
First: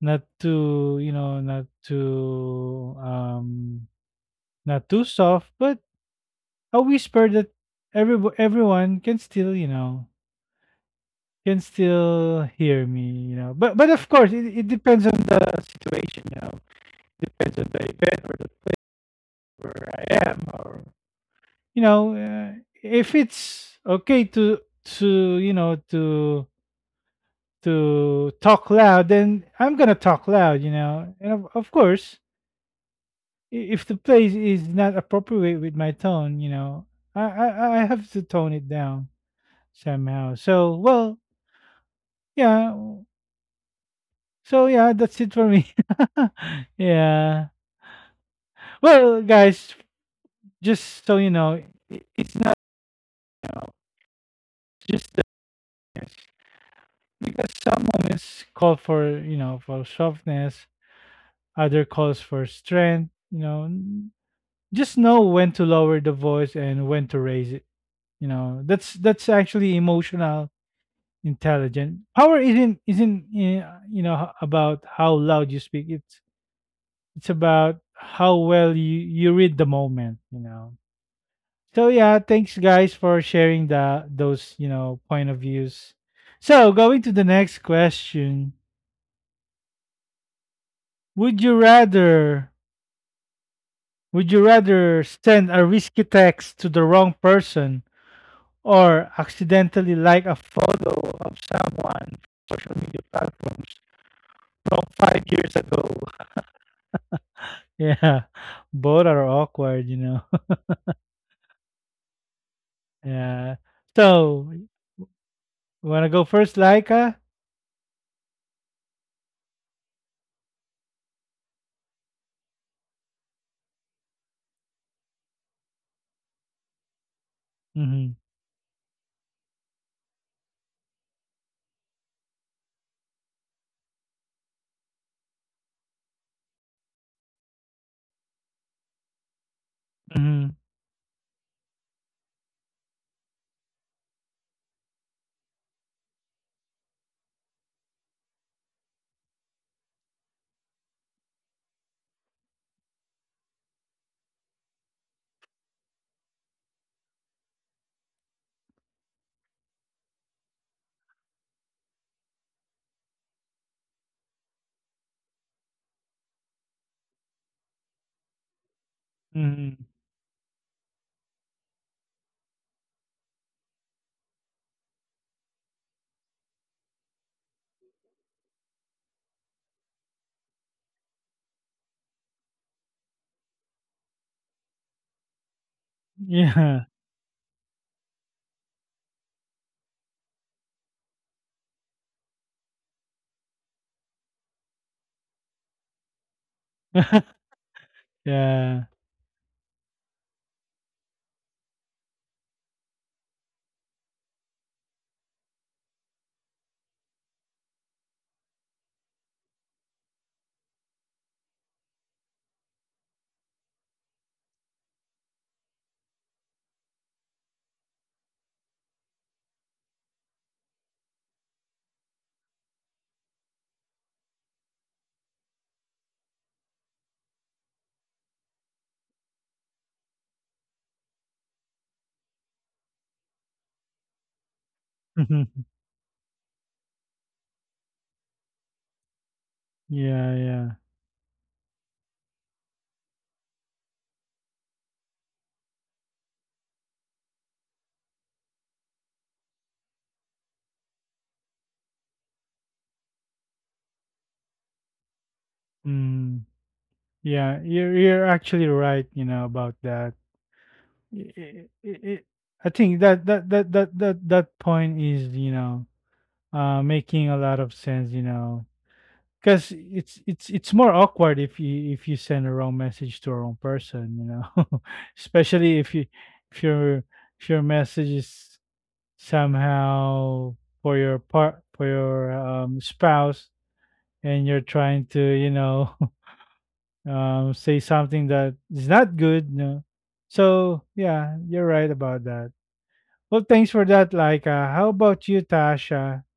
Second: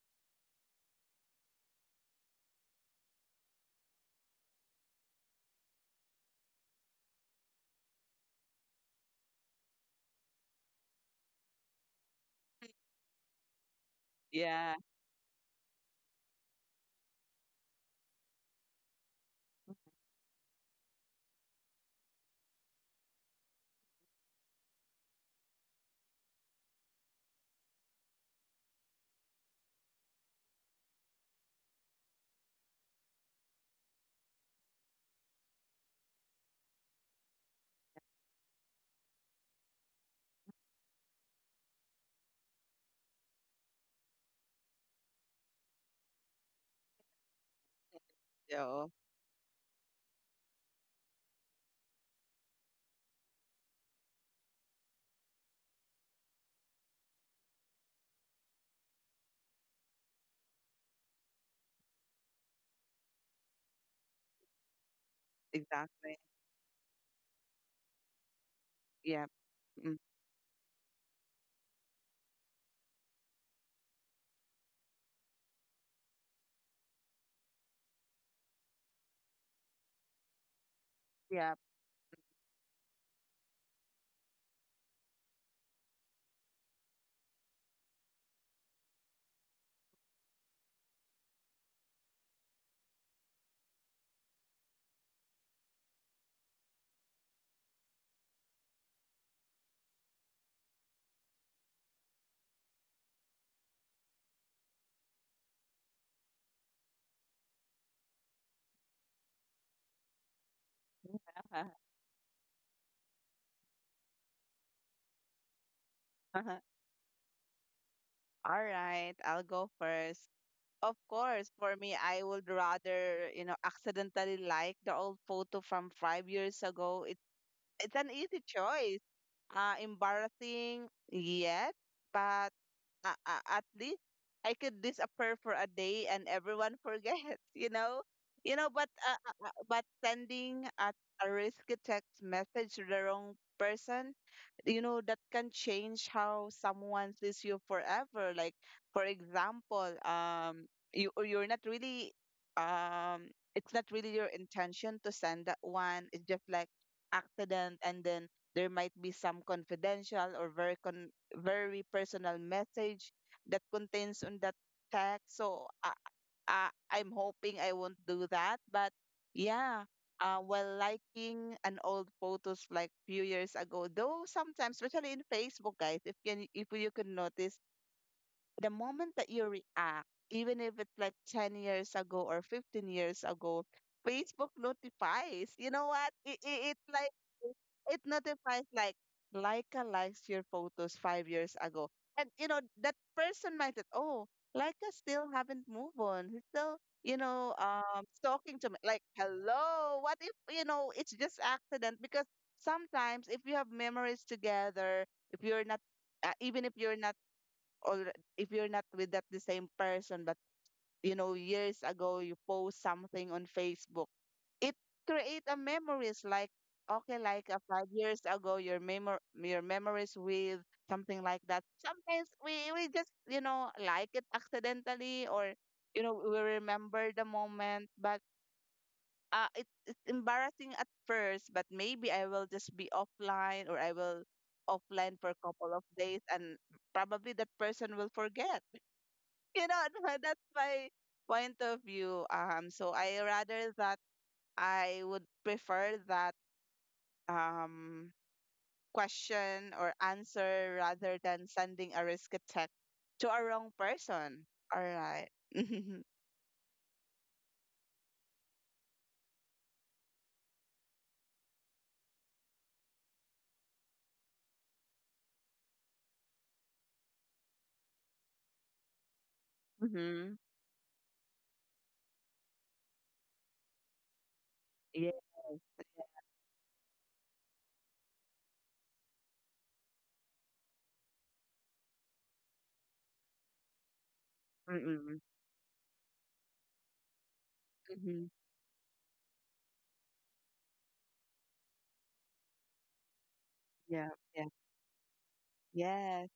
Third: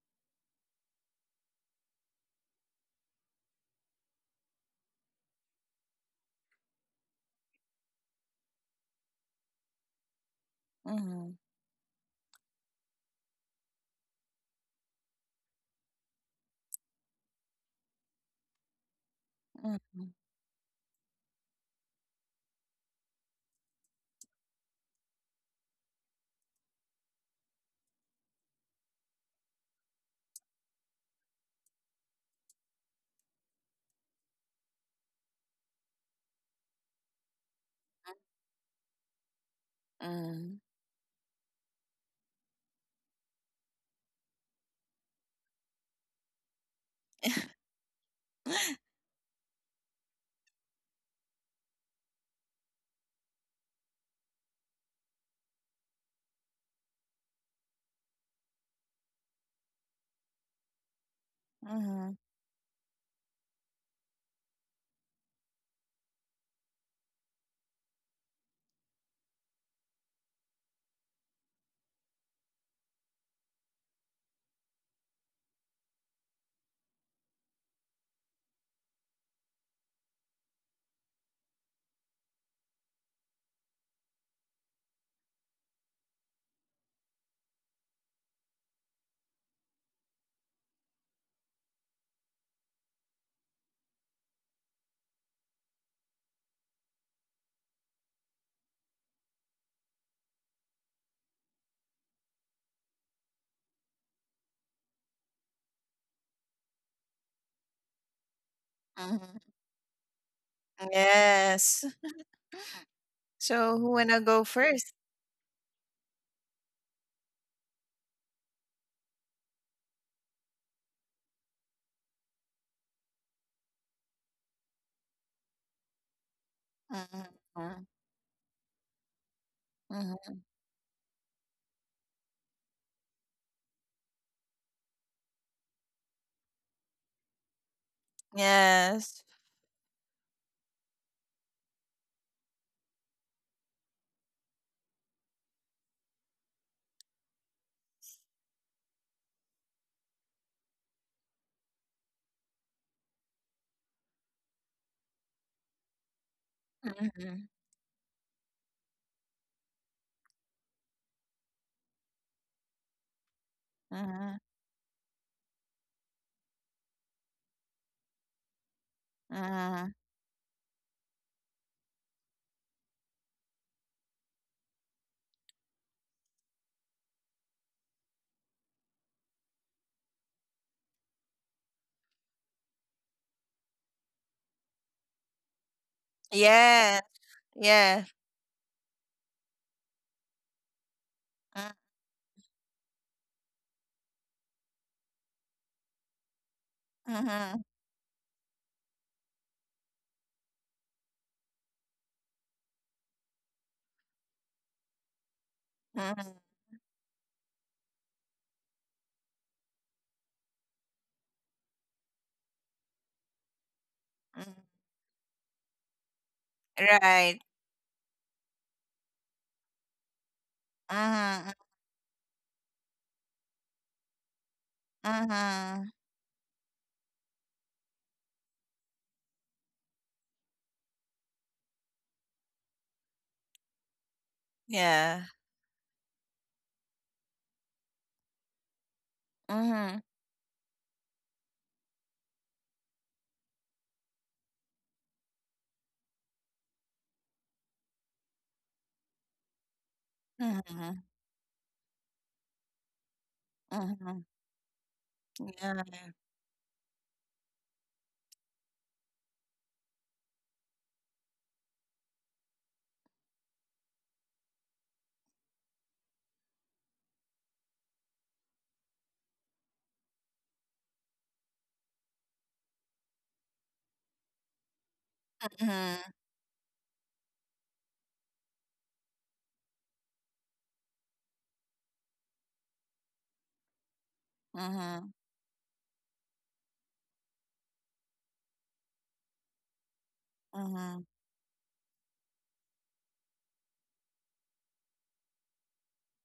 S1: too, you know, not too, not too soft, but a whisper that everyone can still, you know,
S2: mhm,
S1: can still hear me, you know. But of course, it
S3: Yeah.
S1: depends on the situation, you know. Depends on the event or where I
S2: mhm,
S1: am, or, you know, if it's okay to you know to talk loud, then I'm gonna talk loud, you know. And of course, if the place is not appropriate with my tone, you know, I have to tone it down somehow.
S2: mhm,
S1: So, well, yeah. So, yeah, that's it for me. Yeah.
S3: So
S1: Well, guys, just so you know, moments call for, you know, for softness. Other
S2: mhm,
S1: calls for strength. You know, just know when to lower the
S3: exactly.
S1: voice and when to raise it. You know, that's
S3: Yeah.
S1: that's actually
S3: Mm.
S1: emotional intelligence. Power isn't you know, about how loud you speak. It's about how well you read the moment. You know.
S3: Yeah.
S1: So, yeah, thanks, guys, for sharing the those, you know, point of views. So going to the next question. Would you rather would you rather send a risky text to the wrong person or accidentally like a photo of someone on social media platforms from 5 years ago? Yeah. Both are
S2: mhm.
S1: awkward, you know.
S2: Yes.
S1: Yeah.
S2: So who wanna go
S1: So,
S2: first?
S1: want to go first, Laika?
S3: All right. I'll go first. Of course, for me, I would rather, you know, accidentally like the old photo from 5 years ago.
S2: Mhm, mhm,
S3: It's
S1: Mm-hmm.
S3: an easy choice.
S2: mhm.
S3: Embarrassing, yes, but at least I could disappear for a day and everyone forgets, you know? You know,
S2: Yes.
S3: but
S1: Mm-hmm.
S3: sending a risky text message to the wrong person, you know, that can change how someone sees you forever. Like, for example, you're not really, um, it's not really your intention to send that one. It's just like
S2: Mhm.
S3: accident, and then there might be some confidential or very very personal message that contains on
S2: Mhm.
S3: that text. So I I'm hoping I won't do that, but
S1: Mm-hmm.
S3: yeah.
S2: Mhm.
S3: While liking an old photos like few years ago, though sometimes, especially in Facebook, guys, if you can notice, the moment that you react, even if it's like 10 years ago or 15 years ago, Facebook notifies. You know what? It
S1: Yeah.
S2: Yes.
S3: like it
S2: Yes.
S3: notifies like, "Leica likes your photos 5 years
S2: Mm,
S3: ago." And you know, that person might think, oh, Leica still haven't moved on. He's still, you know,
S2: mhm.
S3: talking to me.
S1: Yeah.
S3: Like, hello, what if, it's just accident? Because sometimes if you have memories together, if you're not
S2: Mhm.
S3: even if you're not all if you're not with that the same person but you know years ago you post something on Facebook,
S2: Mhm.
S3: it create a memories like okay
S2: Right.
S3: like 5 years ago your memor your memories with something like
S2: Mhm.
S3: that. Sometimes we just you know like it accidentally or
S2: Mhm.
S3: you know we remember the moment but it's embarrassing at first but maybe I will just be offline or I will offline for
S2: Yeah.
S3: a
S1: Yeah.
S3: couple of days and probably that person will forget, you know.
S2: Mhm.
S3: that's
S1: Yeah.
S3: my point of view. So I rather that I would prefer that um question or answer
S2: Mhm.
S3: rather than sending a risk attack to a wrong
S2: Mhm.
S3: person. All right.
S2: Yeah.
S3: mm-hmm.
S1: Mm. Yeah. You're actually right, you know, about that. I i i i- I think that point is, you know, making a lot of sense. You know, because it's more awkward if you send a wrong message to a wrong person, you know,
S3: Yeah.
S1: especially if you,
S2: Mhm.
S1: if your if your message is somehow for your part for your, spouse, and you're trying to,
S3: Mm-mm.
S2: Mhm.
S1: you know, say something
S3: Mm-hmm.
S1: that is not good, no. So,
S2: Mhm.
S1: yeah, you're right about that. Well, thanks for
S3: Yeah.
S1: that, like.
S3: Yeah.
S1: How about you, Tasha?
S3: Yes.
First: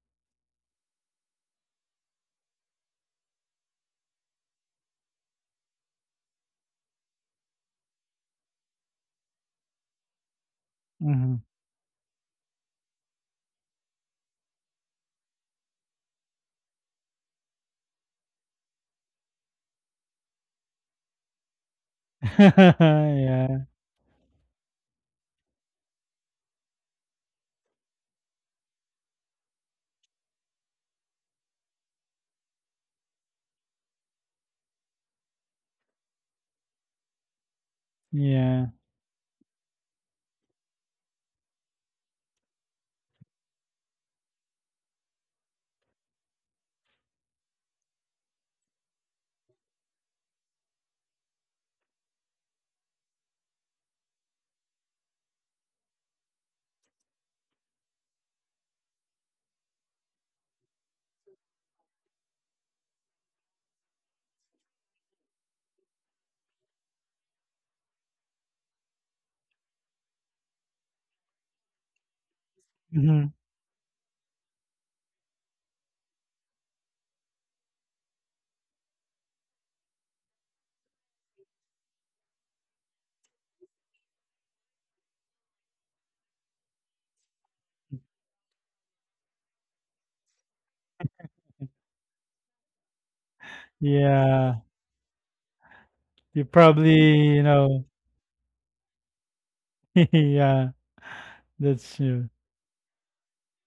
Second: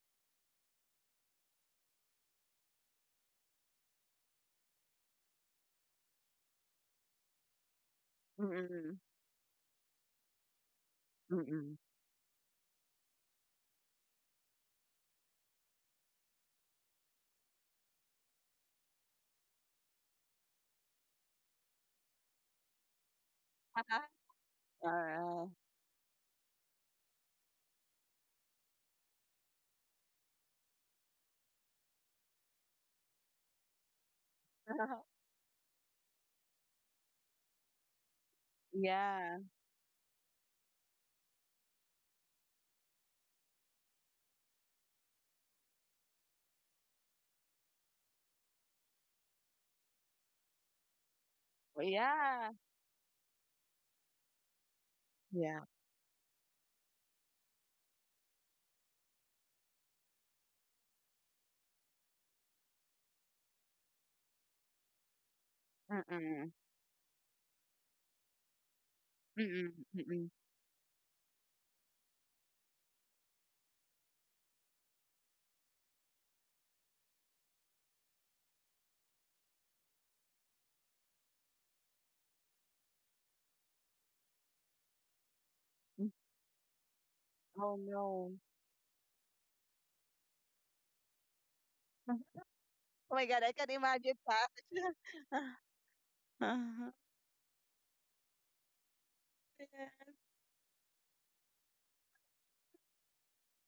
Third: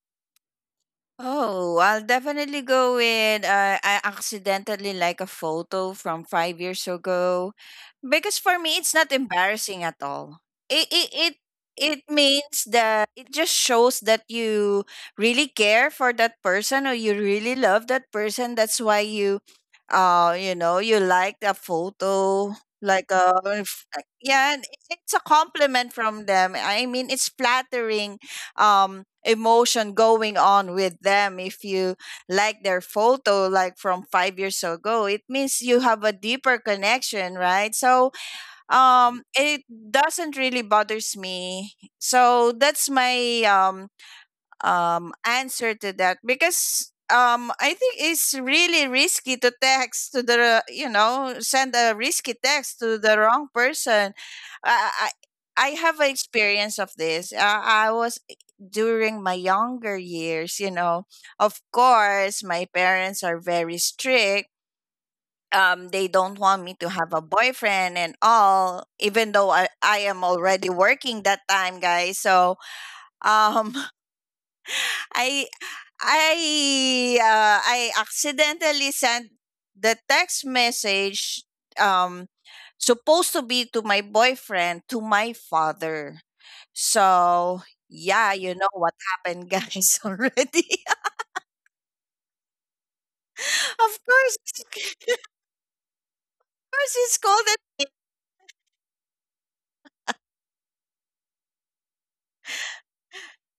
S2: Oh, I'll definitely go with I accidentally like a photo from 5 years ago, because for me it's
S3: Mm-mm.
S2: not embarrassing at all. It it it,
S1: Hmm.
S3: Mm-mm.
S2: it means that it just shows that you really care for that person or you really love that person. That's why you know, you like a photo like
S1: Yeah,
S2: yeah, and
S3: all
S2: it's a
S3: right.
S2: compliment from them. I mean, it's flattering emotion going on with them. If you like their photo like from 5 years ago, it means you have a deeper connection, right? so
S1: yeah.
S2: um
S3: yeah.
S2: it doesn't really bothers me. So that's my answer to that, because um, I think it's really risky to text to the, you know, send a risky
S3: Yeah.
S2: text to the wrong person. I
S3: Yeah.
S2: I, I have an experience of this. I was eh, during my younger years, you know. Of course, my parents are very strict. They don't
S3: Mm-mm.
S2: want me to have a boyfriend and all, even though
S3: Mm-mm.
S2: I
S3: Mm-mm.
S2: am already working that time, guys. So
S1: Hmm.
S2: um, I I accidentally sent the text message, um, supposed to be to my boyfriend, to my father. So
S3: Oh no.
S2: yeah, you know what happened, guys. Already.
S3: Oh my God, I can
S2: Of
S3: imagine
S2: course,
S3: that.
S1: Yeah. You
S3: Uh-huh.
S1: probably,
S2: he
S1: you
S2: scolded.
S1: know.
S3: Yeah.
S1: Yeah, that's true.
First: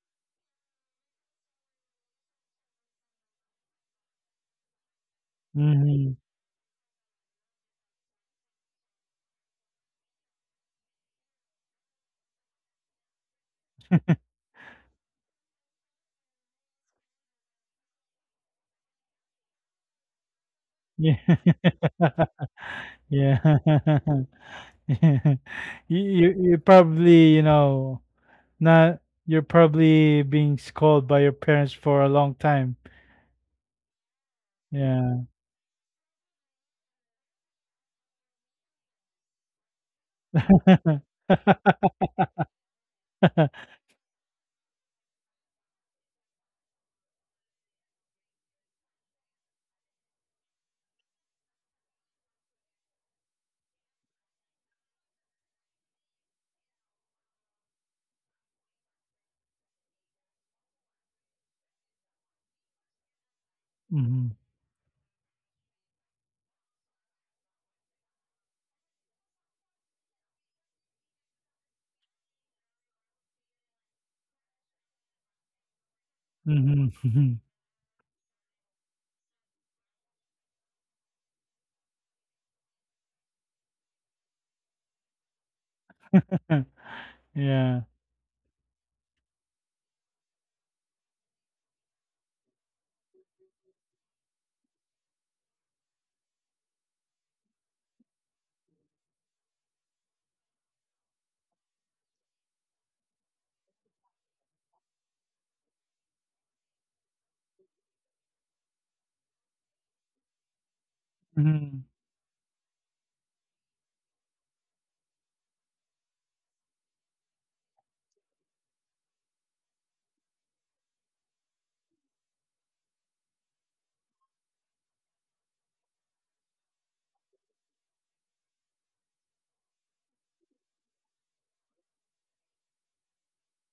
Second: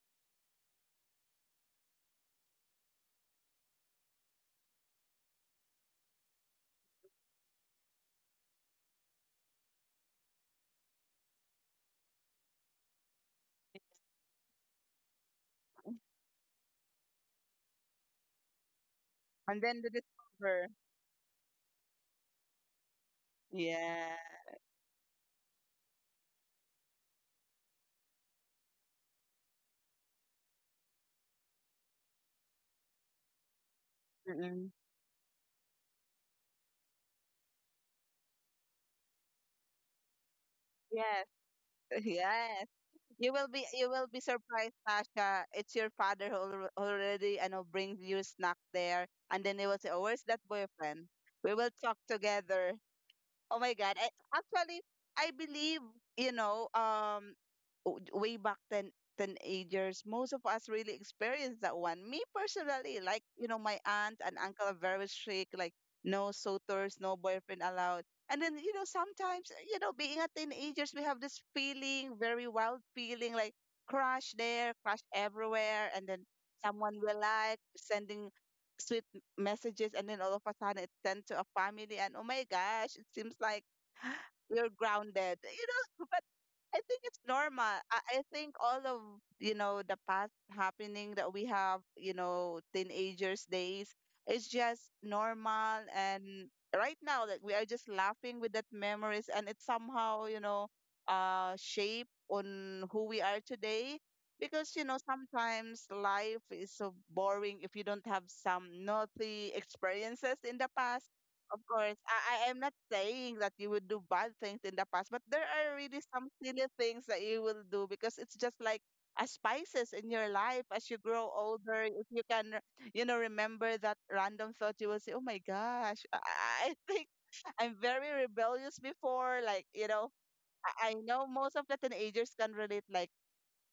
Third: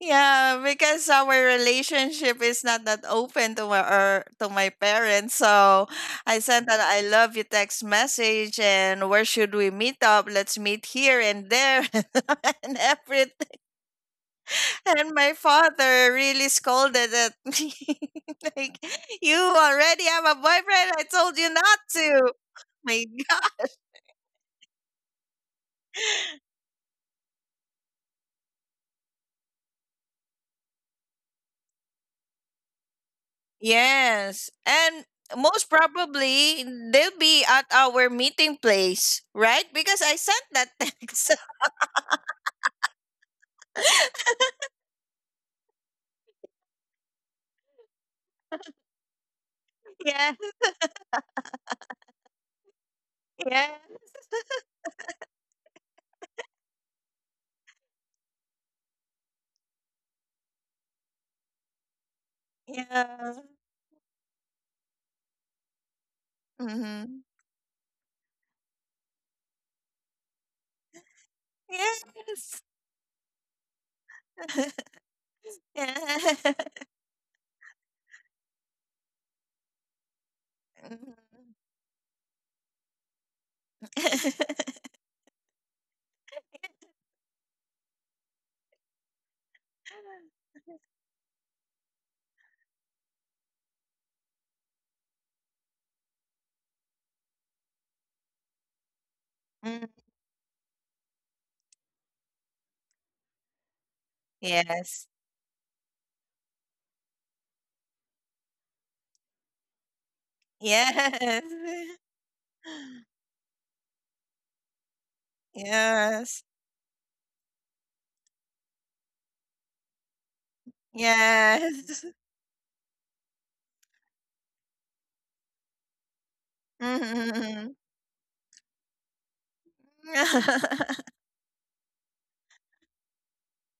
S2: Yeah, because our relationship is not that open to my, or to my parents. So
S1: Mhm.
S2: I sent that I love you text message, and where should we meet up? Let's meet here and there, and everything. And my father really scolded at me. Like, you
S3: And then the
S2: already have a
S3: discover.
S2: boyfriend. I
S1: Yeah.
S2: told you not to. My.
S1: Yeah. Yeah.
S3: Yeah.
S1: You probably, you know, not, you're probably being scolded by your parents for a long time.
S2: Yes.
S3: Mm-mm.
S2: And
S1: Yeah.
S2: most probably they'll be at our meeting place, right? Because I sent that text.
S3: Yes, yes. You will be surprised, Tasha. It's your father who already I know brings you snack there, and then they will say, "Oh, where's
S2: Yeah.
S3: that boyfriend?" We will talk together. Oh
S2: Yeah.
S3: my God. I, actually, I believe, you know, um, way back then, teenagers, most of us really experienced that one. Me personally, like,
S2: Yeah.
S3: you know, my aunt and
S1: Mhm.
S3: uncle are very strict, like, no
S2: Mm-hmm.
S3: suitors, no boyfriend allowed. And then, you know, sometimes, you know, being a teenagers, we have this feeling, very
S2: Yes.
S3: wild feeling, like crush there, crush
S2: Yeah.
S3: everywhere. And then someone we
S1: Mhm.
S3: like, sending sweet messages and then all of a sudden it sent to a family and oh my gosh it seems like we are grounded, you know. but I think it's normal.
S1: Yeah.
S3: I think all of, you know, the past happening that we have, you know, teenagers days, it's just normal and right now like we are just laughing with that memories and it
S2: Mm.
S3: somehow, you know, shape on who we are today. Because, you know,
S2: Yes.
S3: sometimes life is so boring if you don't have some naughty experiences in the past.
S2: Yes.
S3: Of
S1: Mhm.
S3: course, I am not saying that you would do bad things in the past, but there are really some
S2: Yes.
S3: silly things that you will do because it's just like a spices in your life as you grow older.
S2: Yes.
S3: If you can, you know, remember that random thought, you will say, "Oh my gosh, I think
S2: Mm-hmm.
S3: I'm very rebellious before." Like you know, I know most of the teenagers can relate. Like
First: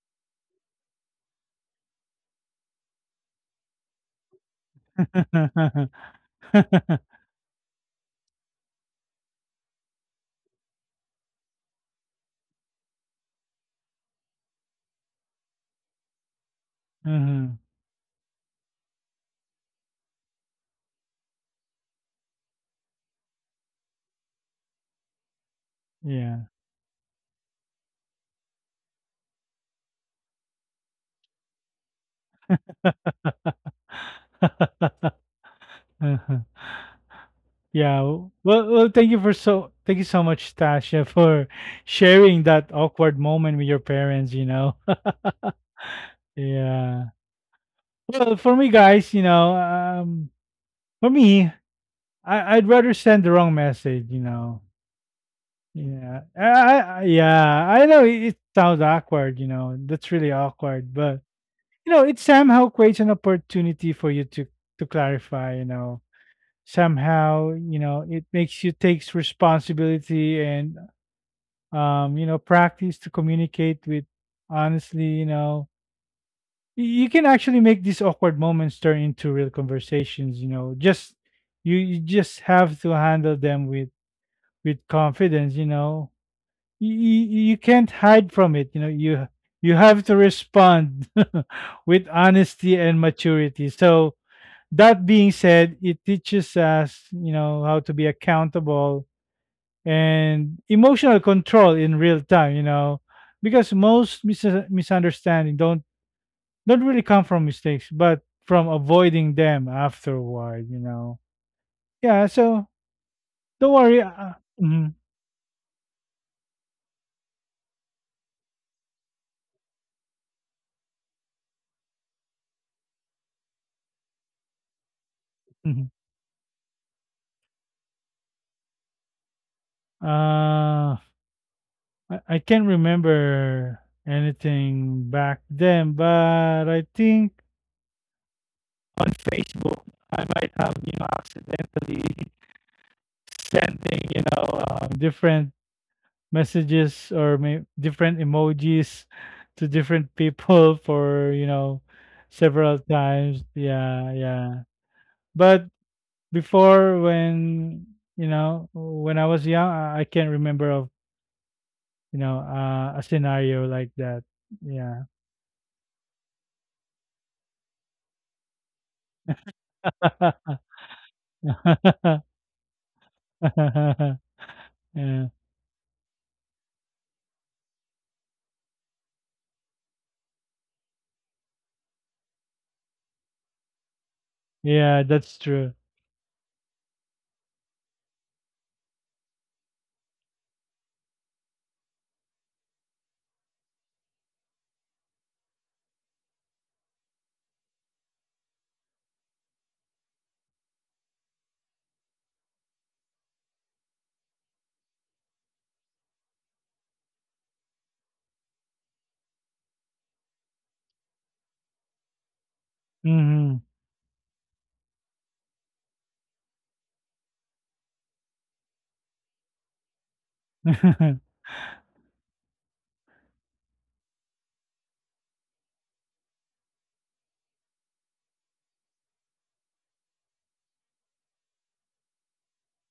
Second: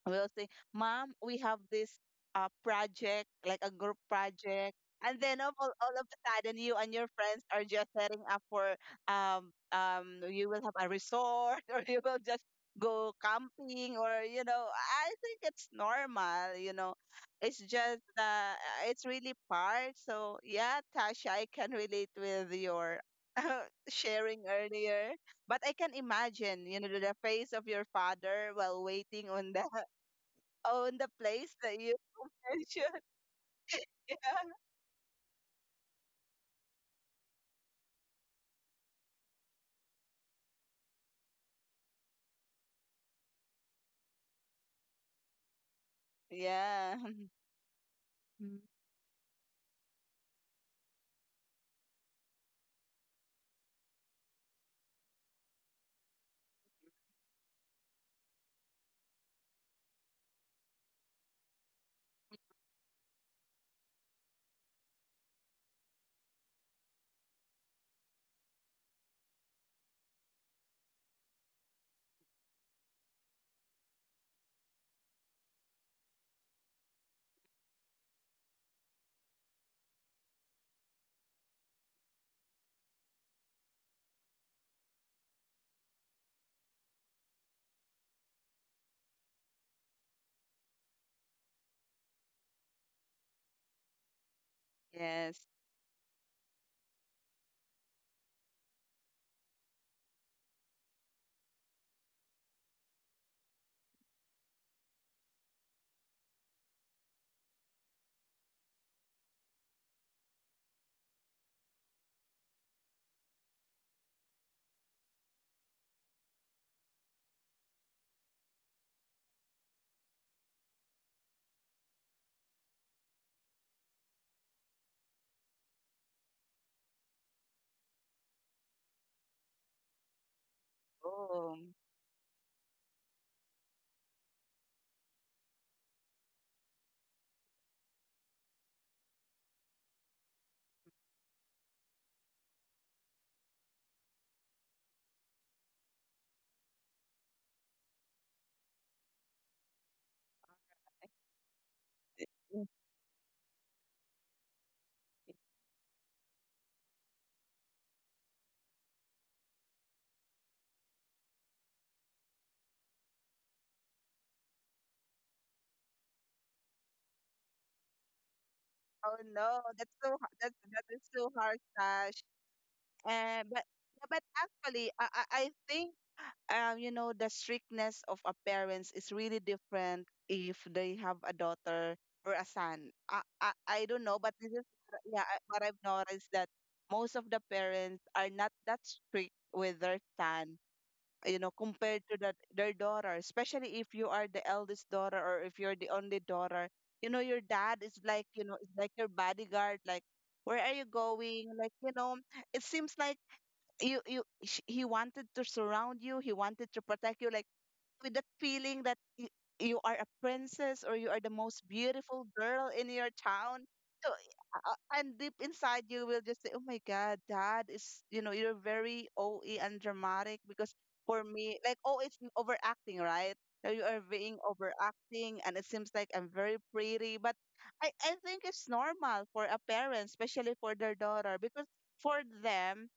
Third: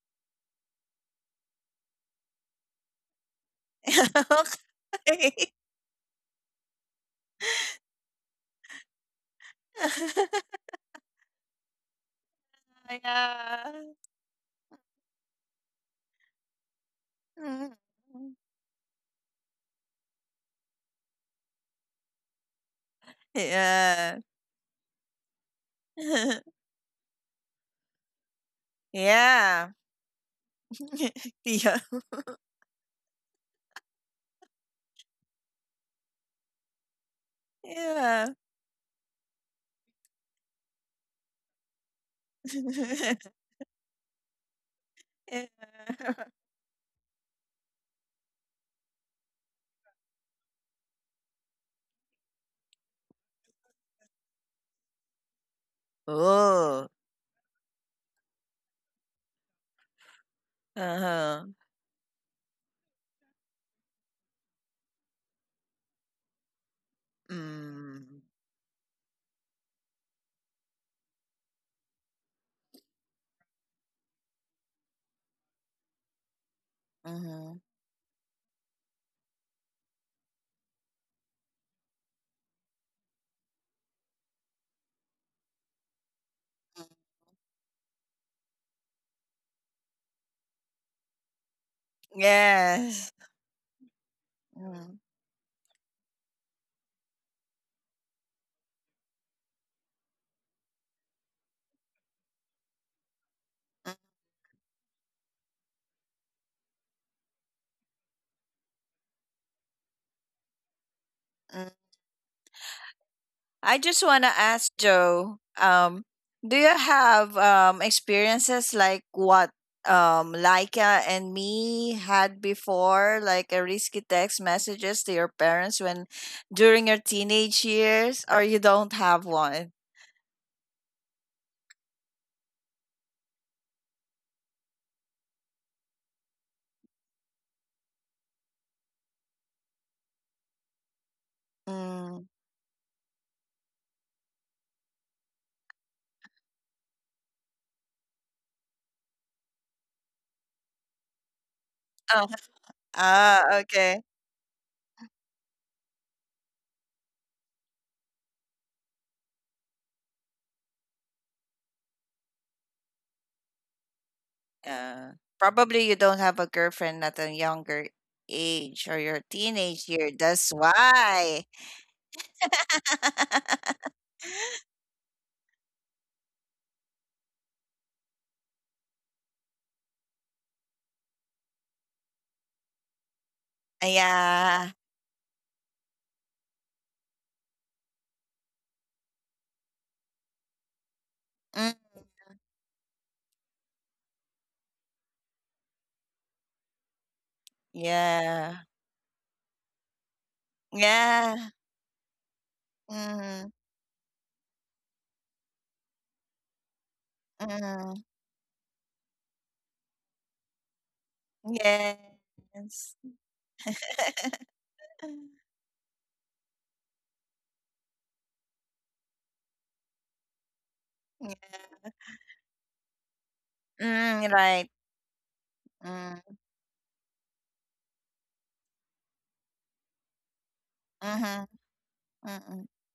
S3: we'll say, Mom, we have this project, like a group project. And then all,
S2: Okay.
S3: all all of a sudden,
S1: Mhm.
S3: you and your friends are just setting up for, you will have a resort or you will just go camping
S2: Yeah.
S3: or, you know, I think it's normal, you know. It's
S2: Mm.
S3: just, it's really part. So, yeah, Tasha, I can relate with your
S2: Yeah.
S3: sharing earlier. But I can
S1: Yeah.
S3: imagine, you know, the face of your father while waiting on the
S2: Yeah.
S3: own the place that
S2: Yeah.
S3: you mentioned. Yeah.
S1: Uh-huh. Yeah.
S2: Yeah.
S1: Well, thank you for so thank you so much, Tasha, for sharing that awkward moment with your parents, you know.
S2: Yeah.
S3: Yeah.
S1: Yeah. Well, for me, guys, you know, for me, I'd rather send the wrong message, you know. Yeah.
S2: Oh.
S1: Yeah, I know it sounds awkward, you know. That's really awkward, but,
S2: Uh-huh.
S1: you know, it somehow creates an opportunity for you to clarify, you know. Somehow, you know,
S2: Mm.
S1: it makes you takes responsibility and, you know, practice to communicate with honestly, you know, you can actually
S2: Mhm.
S1: make these awkward moments turn into real conversations, you know, just you just have to handle them with confidence, you know.
S2: Mm.
S1: You can't hide from it, you know. You have to respond with honesty and
S2: Yes.
S1: maturity. So, that being
S3: Yes.
S1: said, it teaches us, you know, how to be accountable and emotional control in real time, you know, because most misunderstanding don't really come from mistakes but from avoiding them afterward, you know.
S2: Mm.
S1: Yeah. So, don't
S2: I
S1: worry.
S2: just want to ask
S1: Mhm.
S2: Joe, do you have experiences like what Laika and me had before, like a risky text messages to your parents
S1: Mhm.
S2: when during your teenage years, or you don't have one?
S1: Uh,
S3: Oh.
S1: I can't remember anything back then, but I think on Facebook I might have, you know, accidentally
S2: Mm.
S1: sending, you know, different messages, or may different emojis to different people for, you know,
S2: Oh.
S1: several times.
S2: Ah, okay.
S1: Yeah, yeah. But before, when, you know, when I was young, I can't remember of, you know, a scenario like that. Yeah.
S2: Uh, probably you don't have a girlfriend at a younger age or
S3: Oh
S2: your
S3: no,
S2: teenage year. That's
S3: that's that is so
S2: why.
S3: hard, Tash. And but yeah, but actually, I I
S1: Yeah,
S3: I think you know the strictness of a parents is really different if they have a daughter or a son. I don't know, but this is
S2: Yeah.
S1: yeah that's
S3: what
S1: true.
S3: I've noticed that most of the parents are not that strict with their son, you know,
S2: Mm,
S3: compared to that their daughter, especially if you are the eldest daughter or if you're the only daughter. You know your dad is like, you know,
S2: yeah.
S3: it's like your bodyguard, like where are you
S2: Yeah.
S3: going, like, you know, it seems like
S2: Mm,
S3: you he wanted to surround you, he wanted to protect you, like
S2: mm,
S3: with that feeling that you are a princess or you are the most beautiful girl in
S2: yes.
S3: your town.
S1: Hmm.
S3: So, and deep inside you will just say, "Oh my God, Dad is you know you're very OE and dramatic because for
S2: Yeah.
S3: me, like oh, overacting, right? So you are
S2: Mm,
S3: being
S2: right.
S3: overacting, and it seems like
S2: Mm,
S3: I'm very pretty, but I think it's normal for a parent, especially for their daughter,
S2: mm-hmm,
S3: because for
S2: mm-hmm,
S3: them,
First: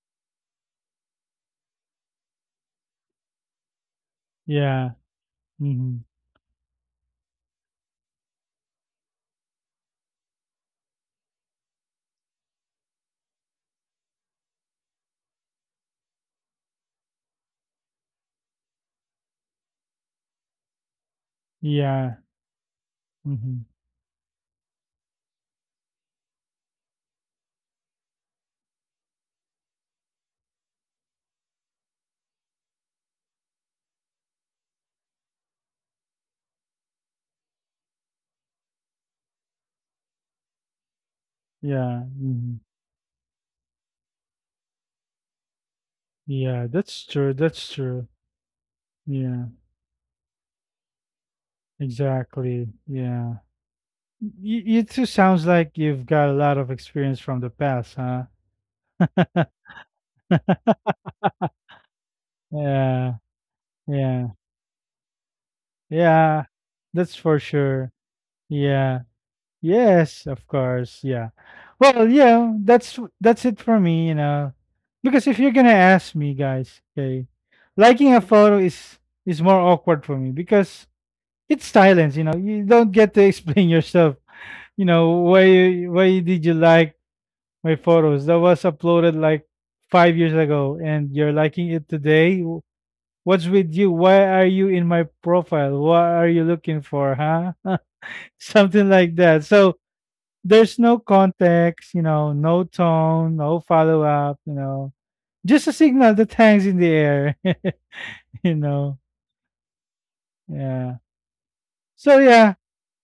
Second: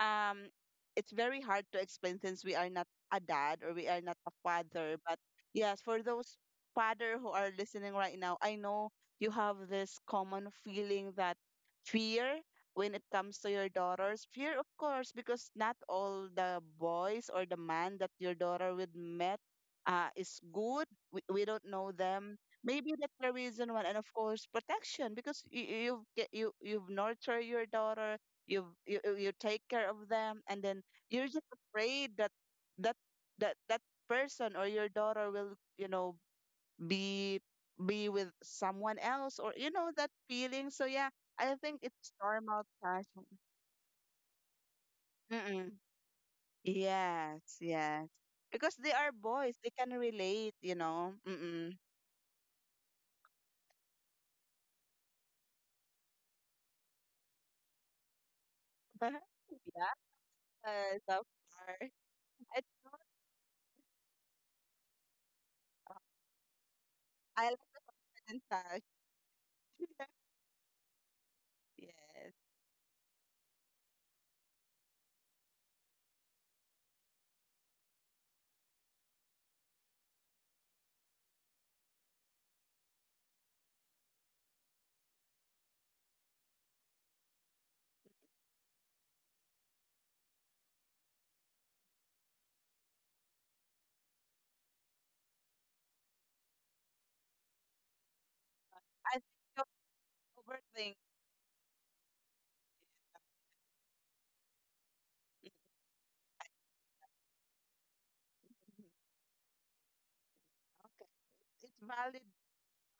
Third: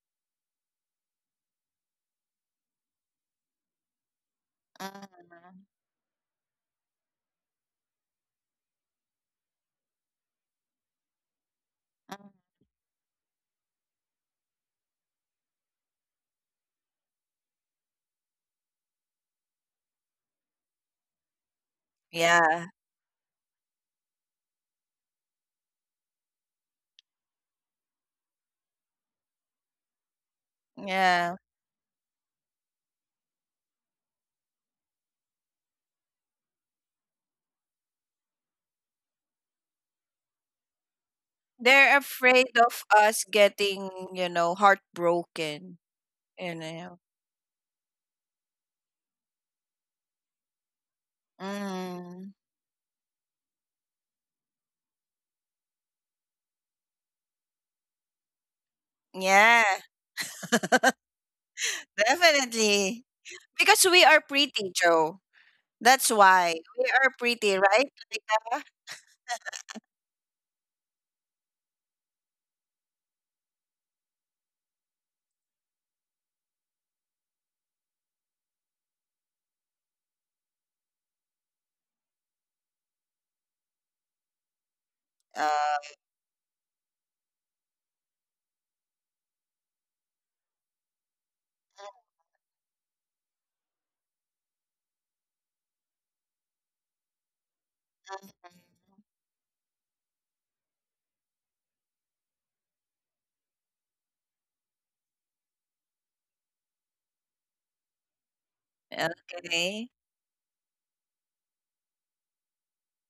S3: um, it's very hard to explain since we are not a dad or we are not a
S1: Yeah.
S3: father. But
S2: mm-hmm.
S3: yes,
S1: Hmm.
S3: for those father who are listening right now, I know you have this common feeling that fear when it comes to your daughters. Fear, of course, because not all the boys or the man that your daughter would met is good. We don't know
S1: Yeah.
S3: them.
S2: Yeah.
S3: Maybe that's the
S1: Hmm.
S3: reason why, and of course, protection because you've nurtured your daughter, you've, you take care of them, and then you're
S2: Yeah.
S3: just afraid that that that person or your daughter will, you know, be be with someone else or you know that feeling. So yeah, I think
S2: They're
S1: Yeah.
S3: it's
S2: afraid
S1: Hmm.
S3: normal
S2: of us
S3: passion.
S2: getting, you know, heartbroken,
S3: Mm-mm.
S2: you
S1: Yeah,
S2: know.
S1: that's true.
S3: Yes,
S1: That's true.
S3: yes, because they are
S1: Yeah.
S3: boys, they can relate, you know. Mm-mm.
S2: Mm.
S1: Exactly. Yeah. You two sounds like you've got a lot of experience from the past, huh?
S2: Yeah,
S3: yes, of course. Do
S2: definitely.
S3: not.
S1: Yeah.
S2: Because we are
S1: Yeah.
S2: pretty, Joe. That's
S1: Yeah.
S2: why. We are
S1: That's for
S2: pretty,
S3: I like
S2: right?
S1: sure.
S3: that in
S2: Like,
S3: touch.
S1: Yeah. Yes, of course. Yeah. Well,
S3: yes.
S1: yeah, that's it for me, you know. Because if you're gonna ask me, guys, okay, liking a photo is more awkward for me because it's silence, you know. You don't get to explain yourself,
S2: uh,
S1: why did you like my photos that was uploaded like 5 years ago and you're liking it today. What's with you? Why are you in my profile? What are you looking for, huh? Something like
S3: I
S1: that
S3: think you
S1: so There's no
S3: overthink.
S1: context, no tone, no follow-up, just a signal that hangs in the air. you
S3: Mhm.
S1: know
S2: uh, okay.
S1: yeah,
S3: Okay, it's
S1: so
S3: valid.
S1: yeah.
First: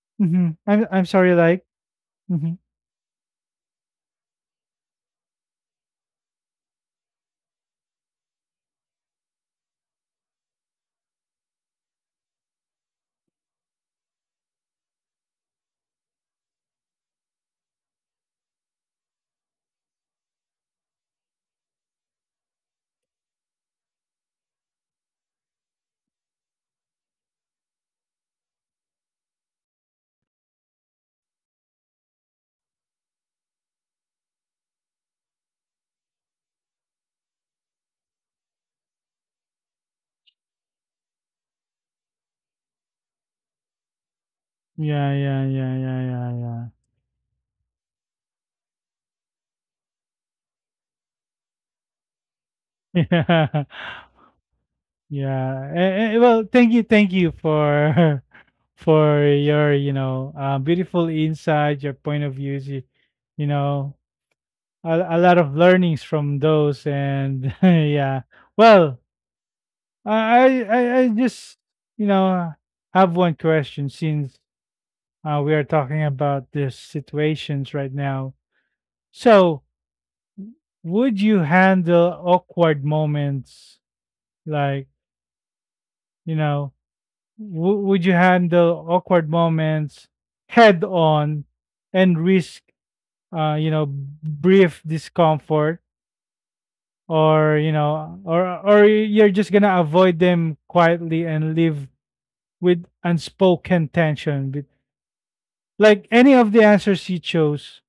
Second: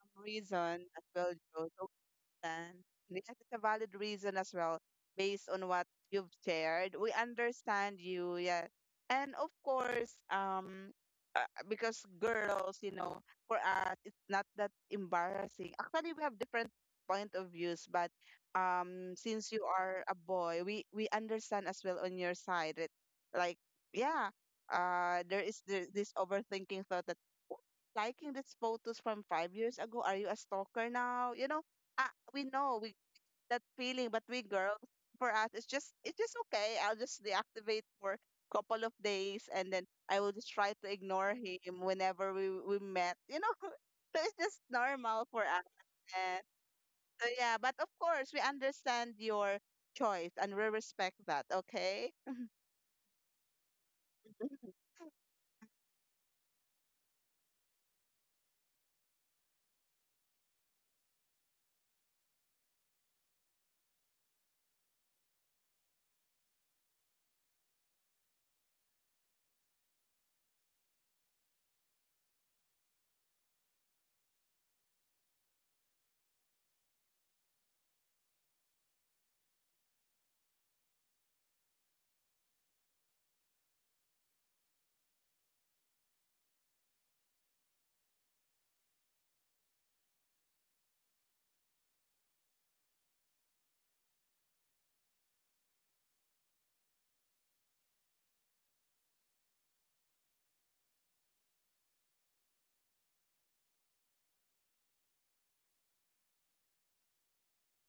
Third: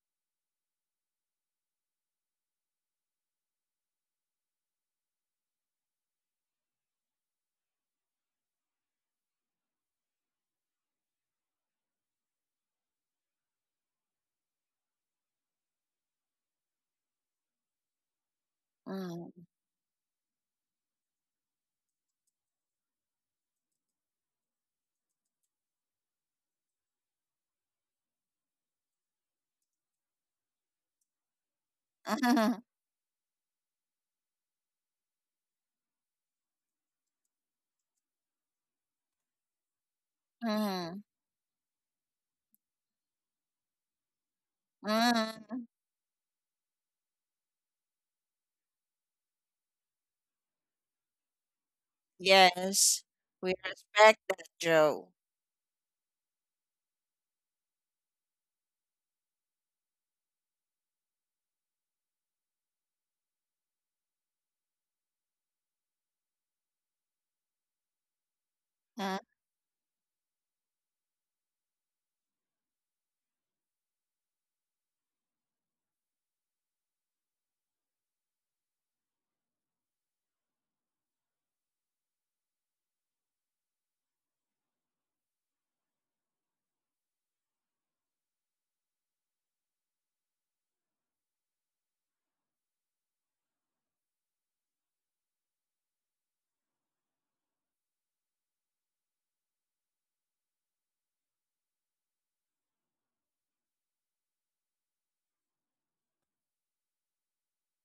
S3: Reason
S1: i'm
S3: as
S1: i'm
S3: well,
S1: sorry, like
S3: Joe. So
S1: hmm
S3: understand. Yes, it's a valid reason as well, based on what you've shared. We understand you, yeah. And of course, uh, because girls, you know, for us, it's not that embarrassing. Actually, we have different point of views, but
S2: Mm.
S3: since you are a boy, we understand as well on your side. It, like, yeah, there is this overthinking thought that "What, liking these photos from 5 years ago. Are you a stalker now? You know, ah, we know we that feeling, but we girls, for us, it's just okay. I'll just deactivate for a couple of days, and then I will just try to
S2: Mm.
S3: ignore him whenever we met. You know, so it's just
S1: yeah,
S3: normal for
S1: yeah,
S2: Mm.
S3: us.
S1: yeah, yeah,
S3: And
S1: yeah,
S3: so yeah, but of course we understand your choice, and we respect that. Okay, be
S1: yeah,
S2: Yes, we
S1: yeah.
S2: respect that, Joe.
S1: Yeah. Well, thank you for for your, beautiful insights, your point of views, you know, a lot of learnings from those, and yeah. Well,
S2: Mm.
S1: I just, you know, have one question since we are talking about these situations right now. So, would you handle awkward moments, like, you know? Would you handle awkward moments head on and risk brief discomfort, or you're just going to avoid them quietly and live with unspoken tension? Like, any of the answers you chose,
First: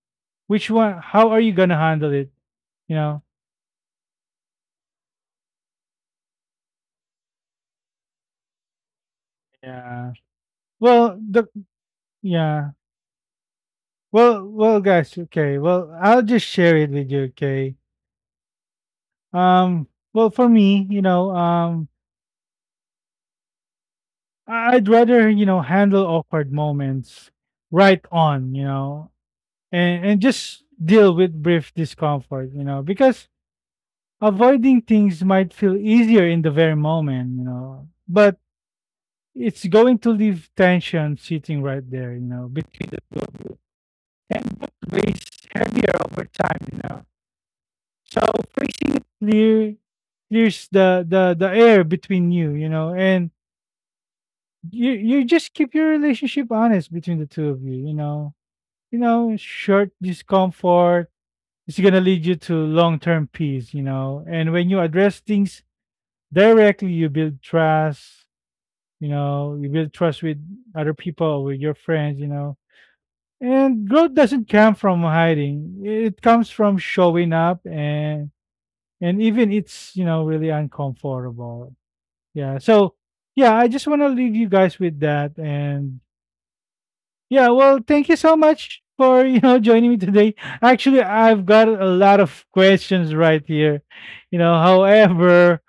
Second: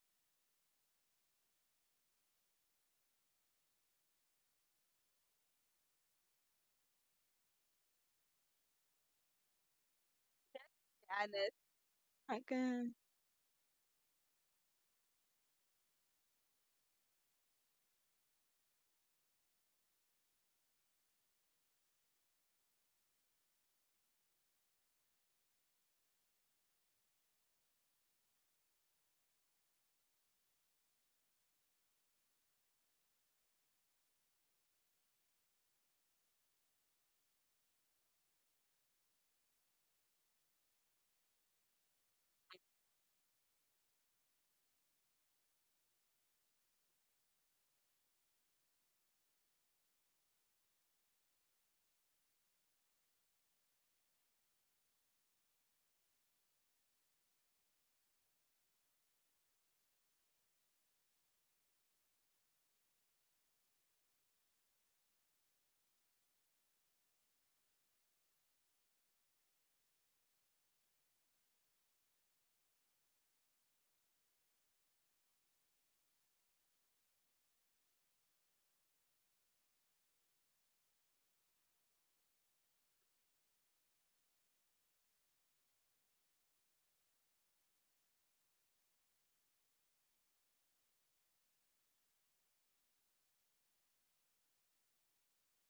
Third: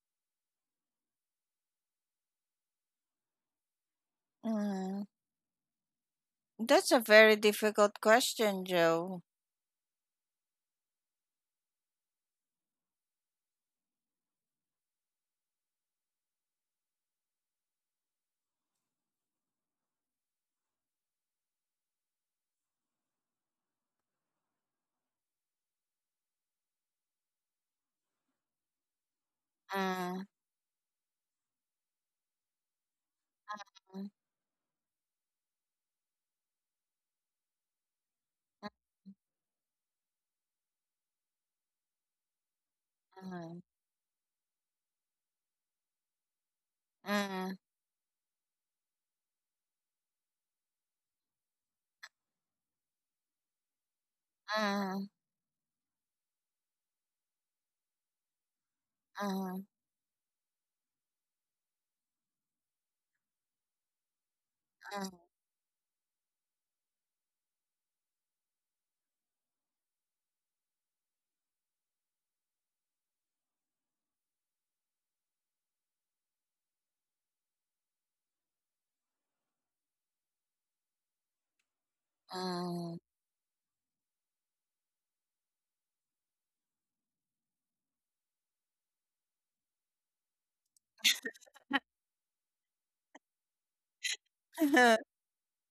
S1: which one, how are you going to handle it, you know
S2: Mm. That's a very difficult question, Joe.
S1: yeah. well the
S3: honest.
S1: Yeah.
S3: Okay.
S1: Well, well, guys, okay, well, I'll just share it with you. Okay. um well, for me, I- I'd rather, you know, handle awkward moments right on, you know, and
S2: Mm.
S1: just deal with brief discomfort, you know, because
S2: Mm.
S1: avoiding things might feel easier in the very moment, you know, but it's going to leave tension sitting right there, you know, between the,
S2: Mm.
S1: and that weighs heavier over time, you know.
S2: Mm.
S1: So clear clears the, the air between you, you know, and you
S2: Mm.
S1: you just keep your relationship honest between the two of you, you know. You know, short discomfort is going to lead you to long term peace, you know. And when you
S2: Mm.
S1: address things directly, you build trust, you know, you build trust with other people, with your friends, you know. And growth doesn't come from hiding, it comes from showing up, and even it's, you know, really uncomfortable. Yeah, so
S2: Mm.
S1: yeah, I just want to leave you guys with that. And yeah, well, thank you so much for joining me today. Actually, I've got a lot of questions right here. You know, however,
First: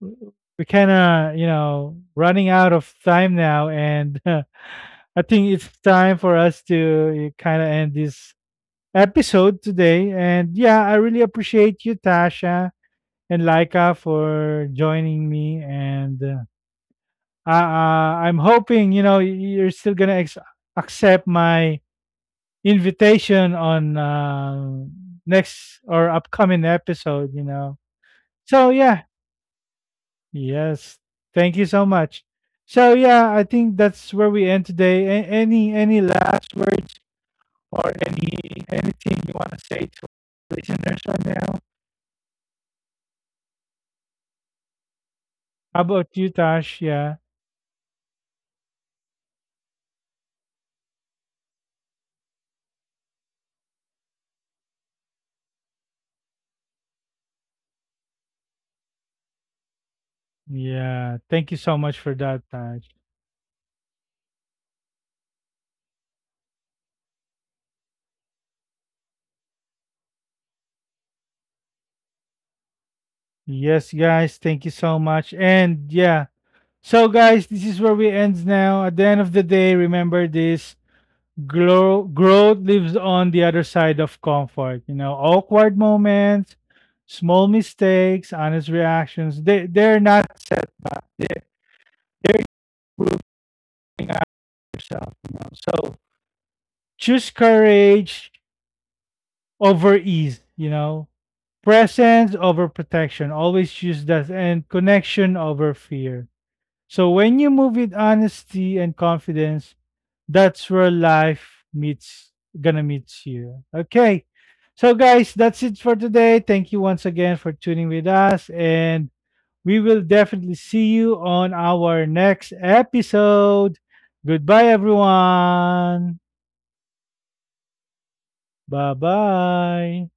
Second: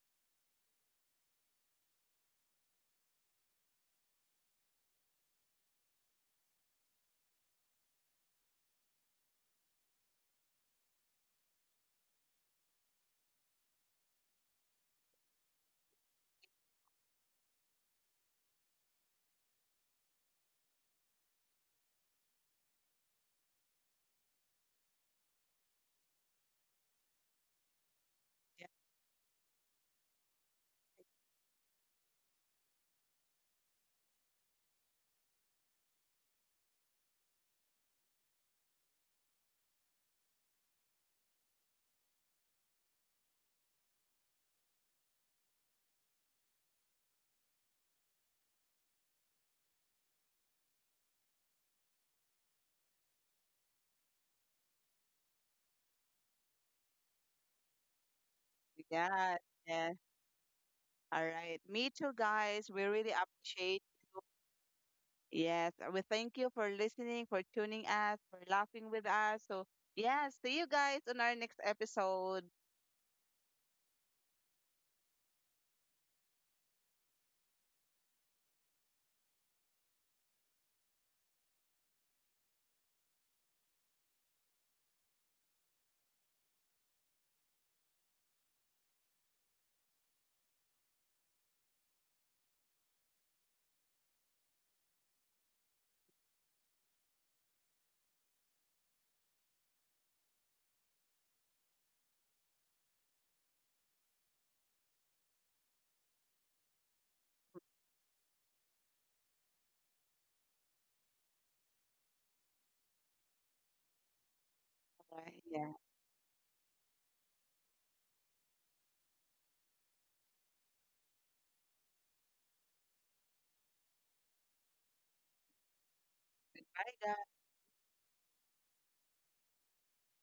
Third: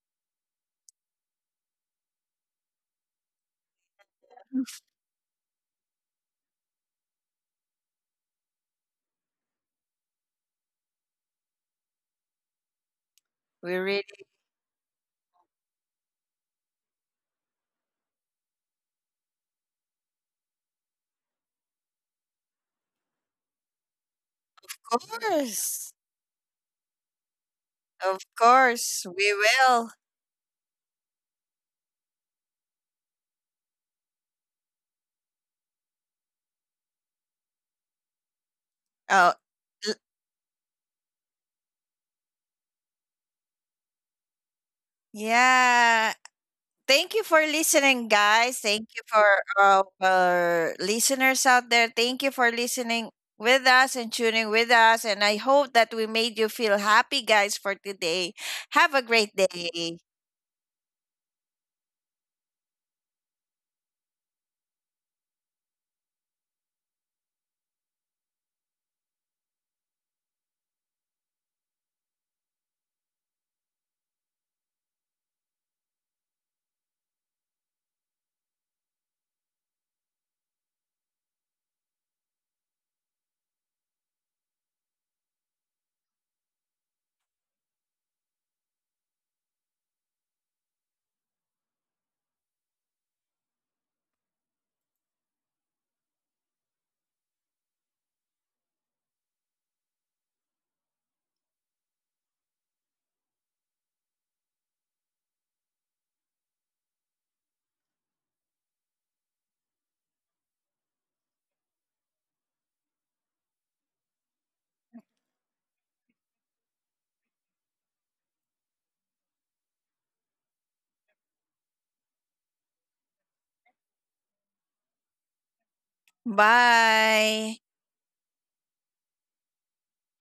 S1: we kind of, you know, running out of time now, and I think it's time for us to kind of end this episode today. And yeah, I really appreciate you, Tasha and
S2: We
S1: Laika,
S2: really.
S1: for joining me. And I'm hoping, you know, you're still gonna accept my invitation on
S2: Of
S1: next
S2: course.
S1: or upcoming episode, you know.
S2: Of
S3: Yeah,
S1: So yeah,
S2: course, we will.
S1: yes. Thank you so much. So yeah, I think that's where we end today. Any last words, or any, anything you
S2: Oh,
S1: want to say
S2: l-
S1: to listeners right now? How
S2: yeah.
S1: about you, Tash?
S2: Thank
S1: Yeah.
S2: you for listening, guys. Thank you for our listeners out there. Thank you for listening with us and tuning with us. And I hope that we made you feel happy, guys, for today. Have a great
S3: yeah. Yeah.
S2: day.
S1: Yeah.
S3: All
S1: Thank you
S3: right.
S1: so
S3: Me
S1: much
S3: too,
S1: for that,
S3: guys. We
S1: Tash.
S3: really appreciate. Yes, we thank you for listening, for tuning us, for laughing with us. So, yeah, see you guys on our next episode.
S1: Yes, guys, thank you so much. And yeah. So guys, this is where we end now. At the end of the day, remember this: growth lives on the other side of comfort, you know. Awkward moments, small mistakes, honest reactions, they're not setbacks, they're proof yourself, you know. So choose courage over ease, you know, presence over protection, always choose that, and connection over fear. So when you move with honesty and confidence, that's where life meets, gonna meet you. Okay. So
S3: Bye.
S1: guys, that's
S3: Yeah.
S1: it for today. Thank you once again for tuning with us, and we will definitely see you on our next episode. Goodbye everyone.
S3: Bye, guys.
S2: Bye.
S1: Bye-bye.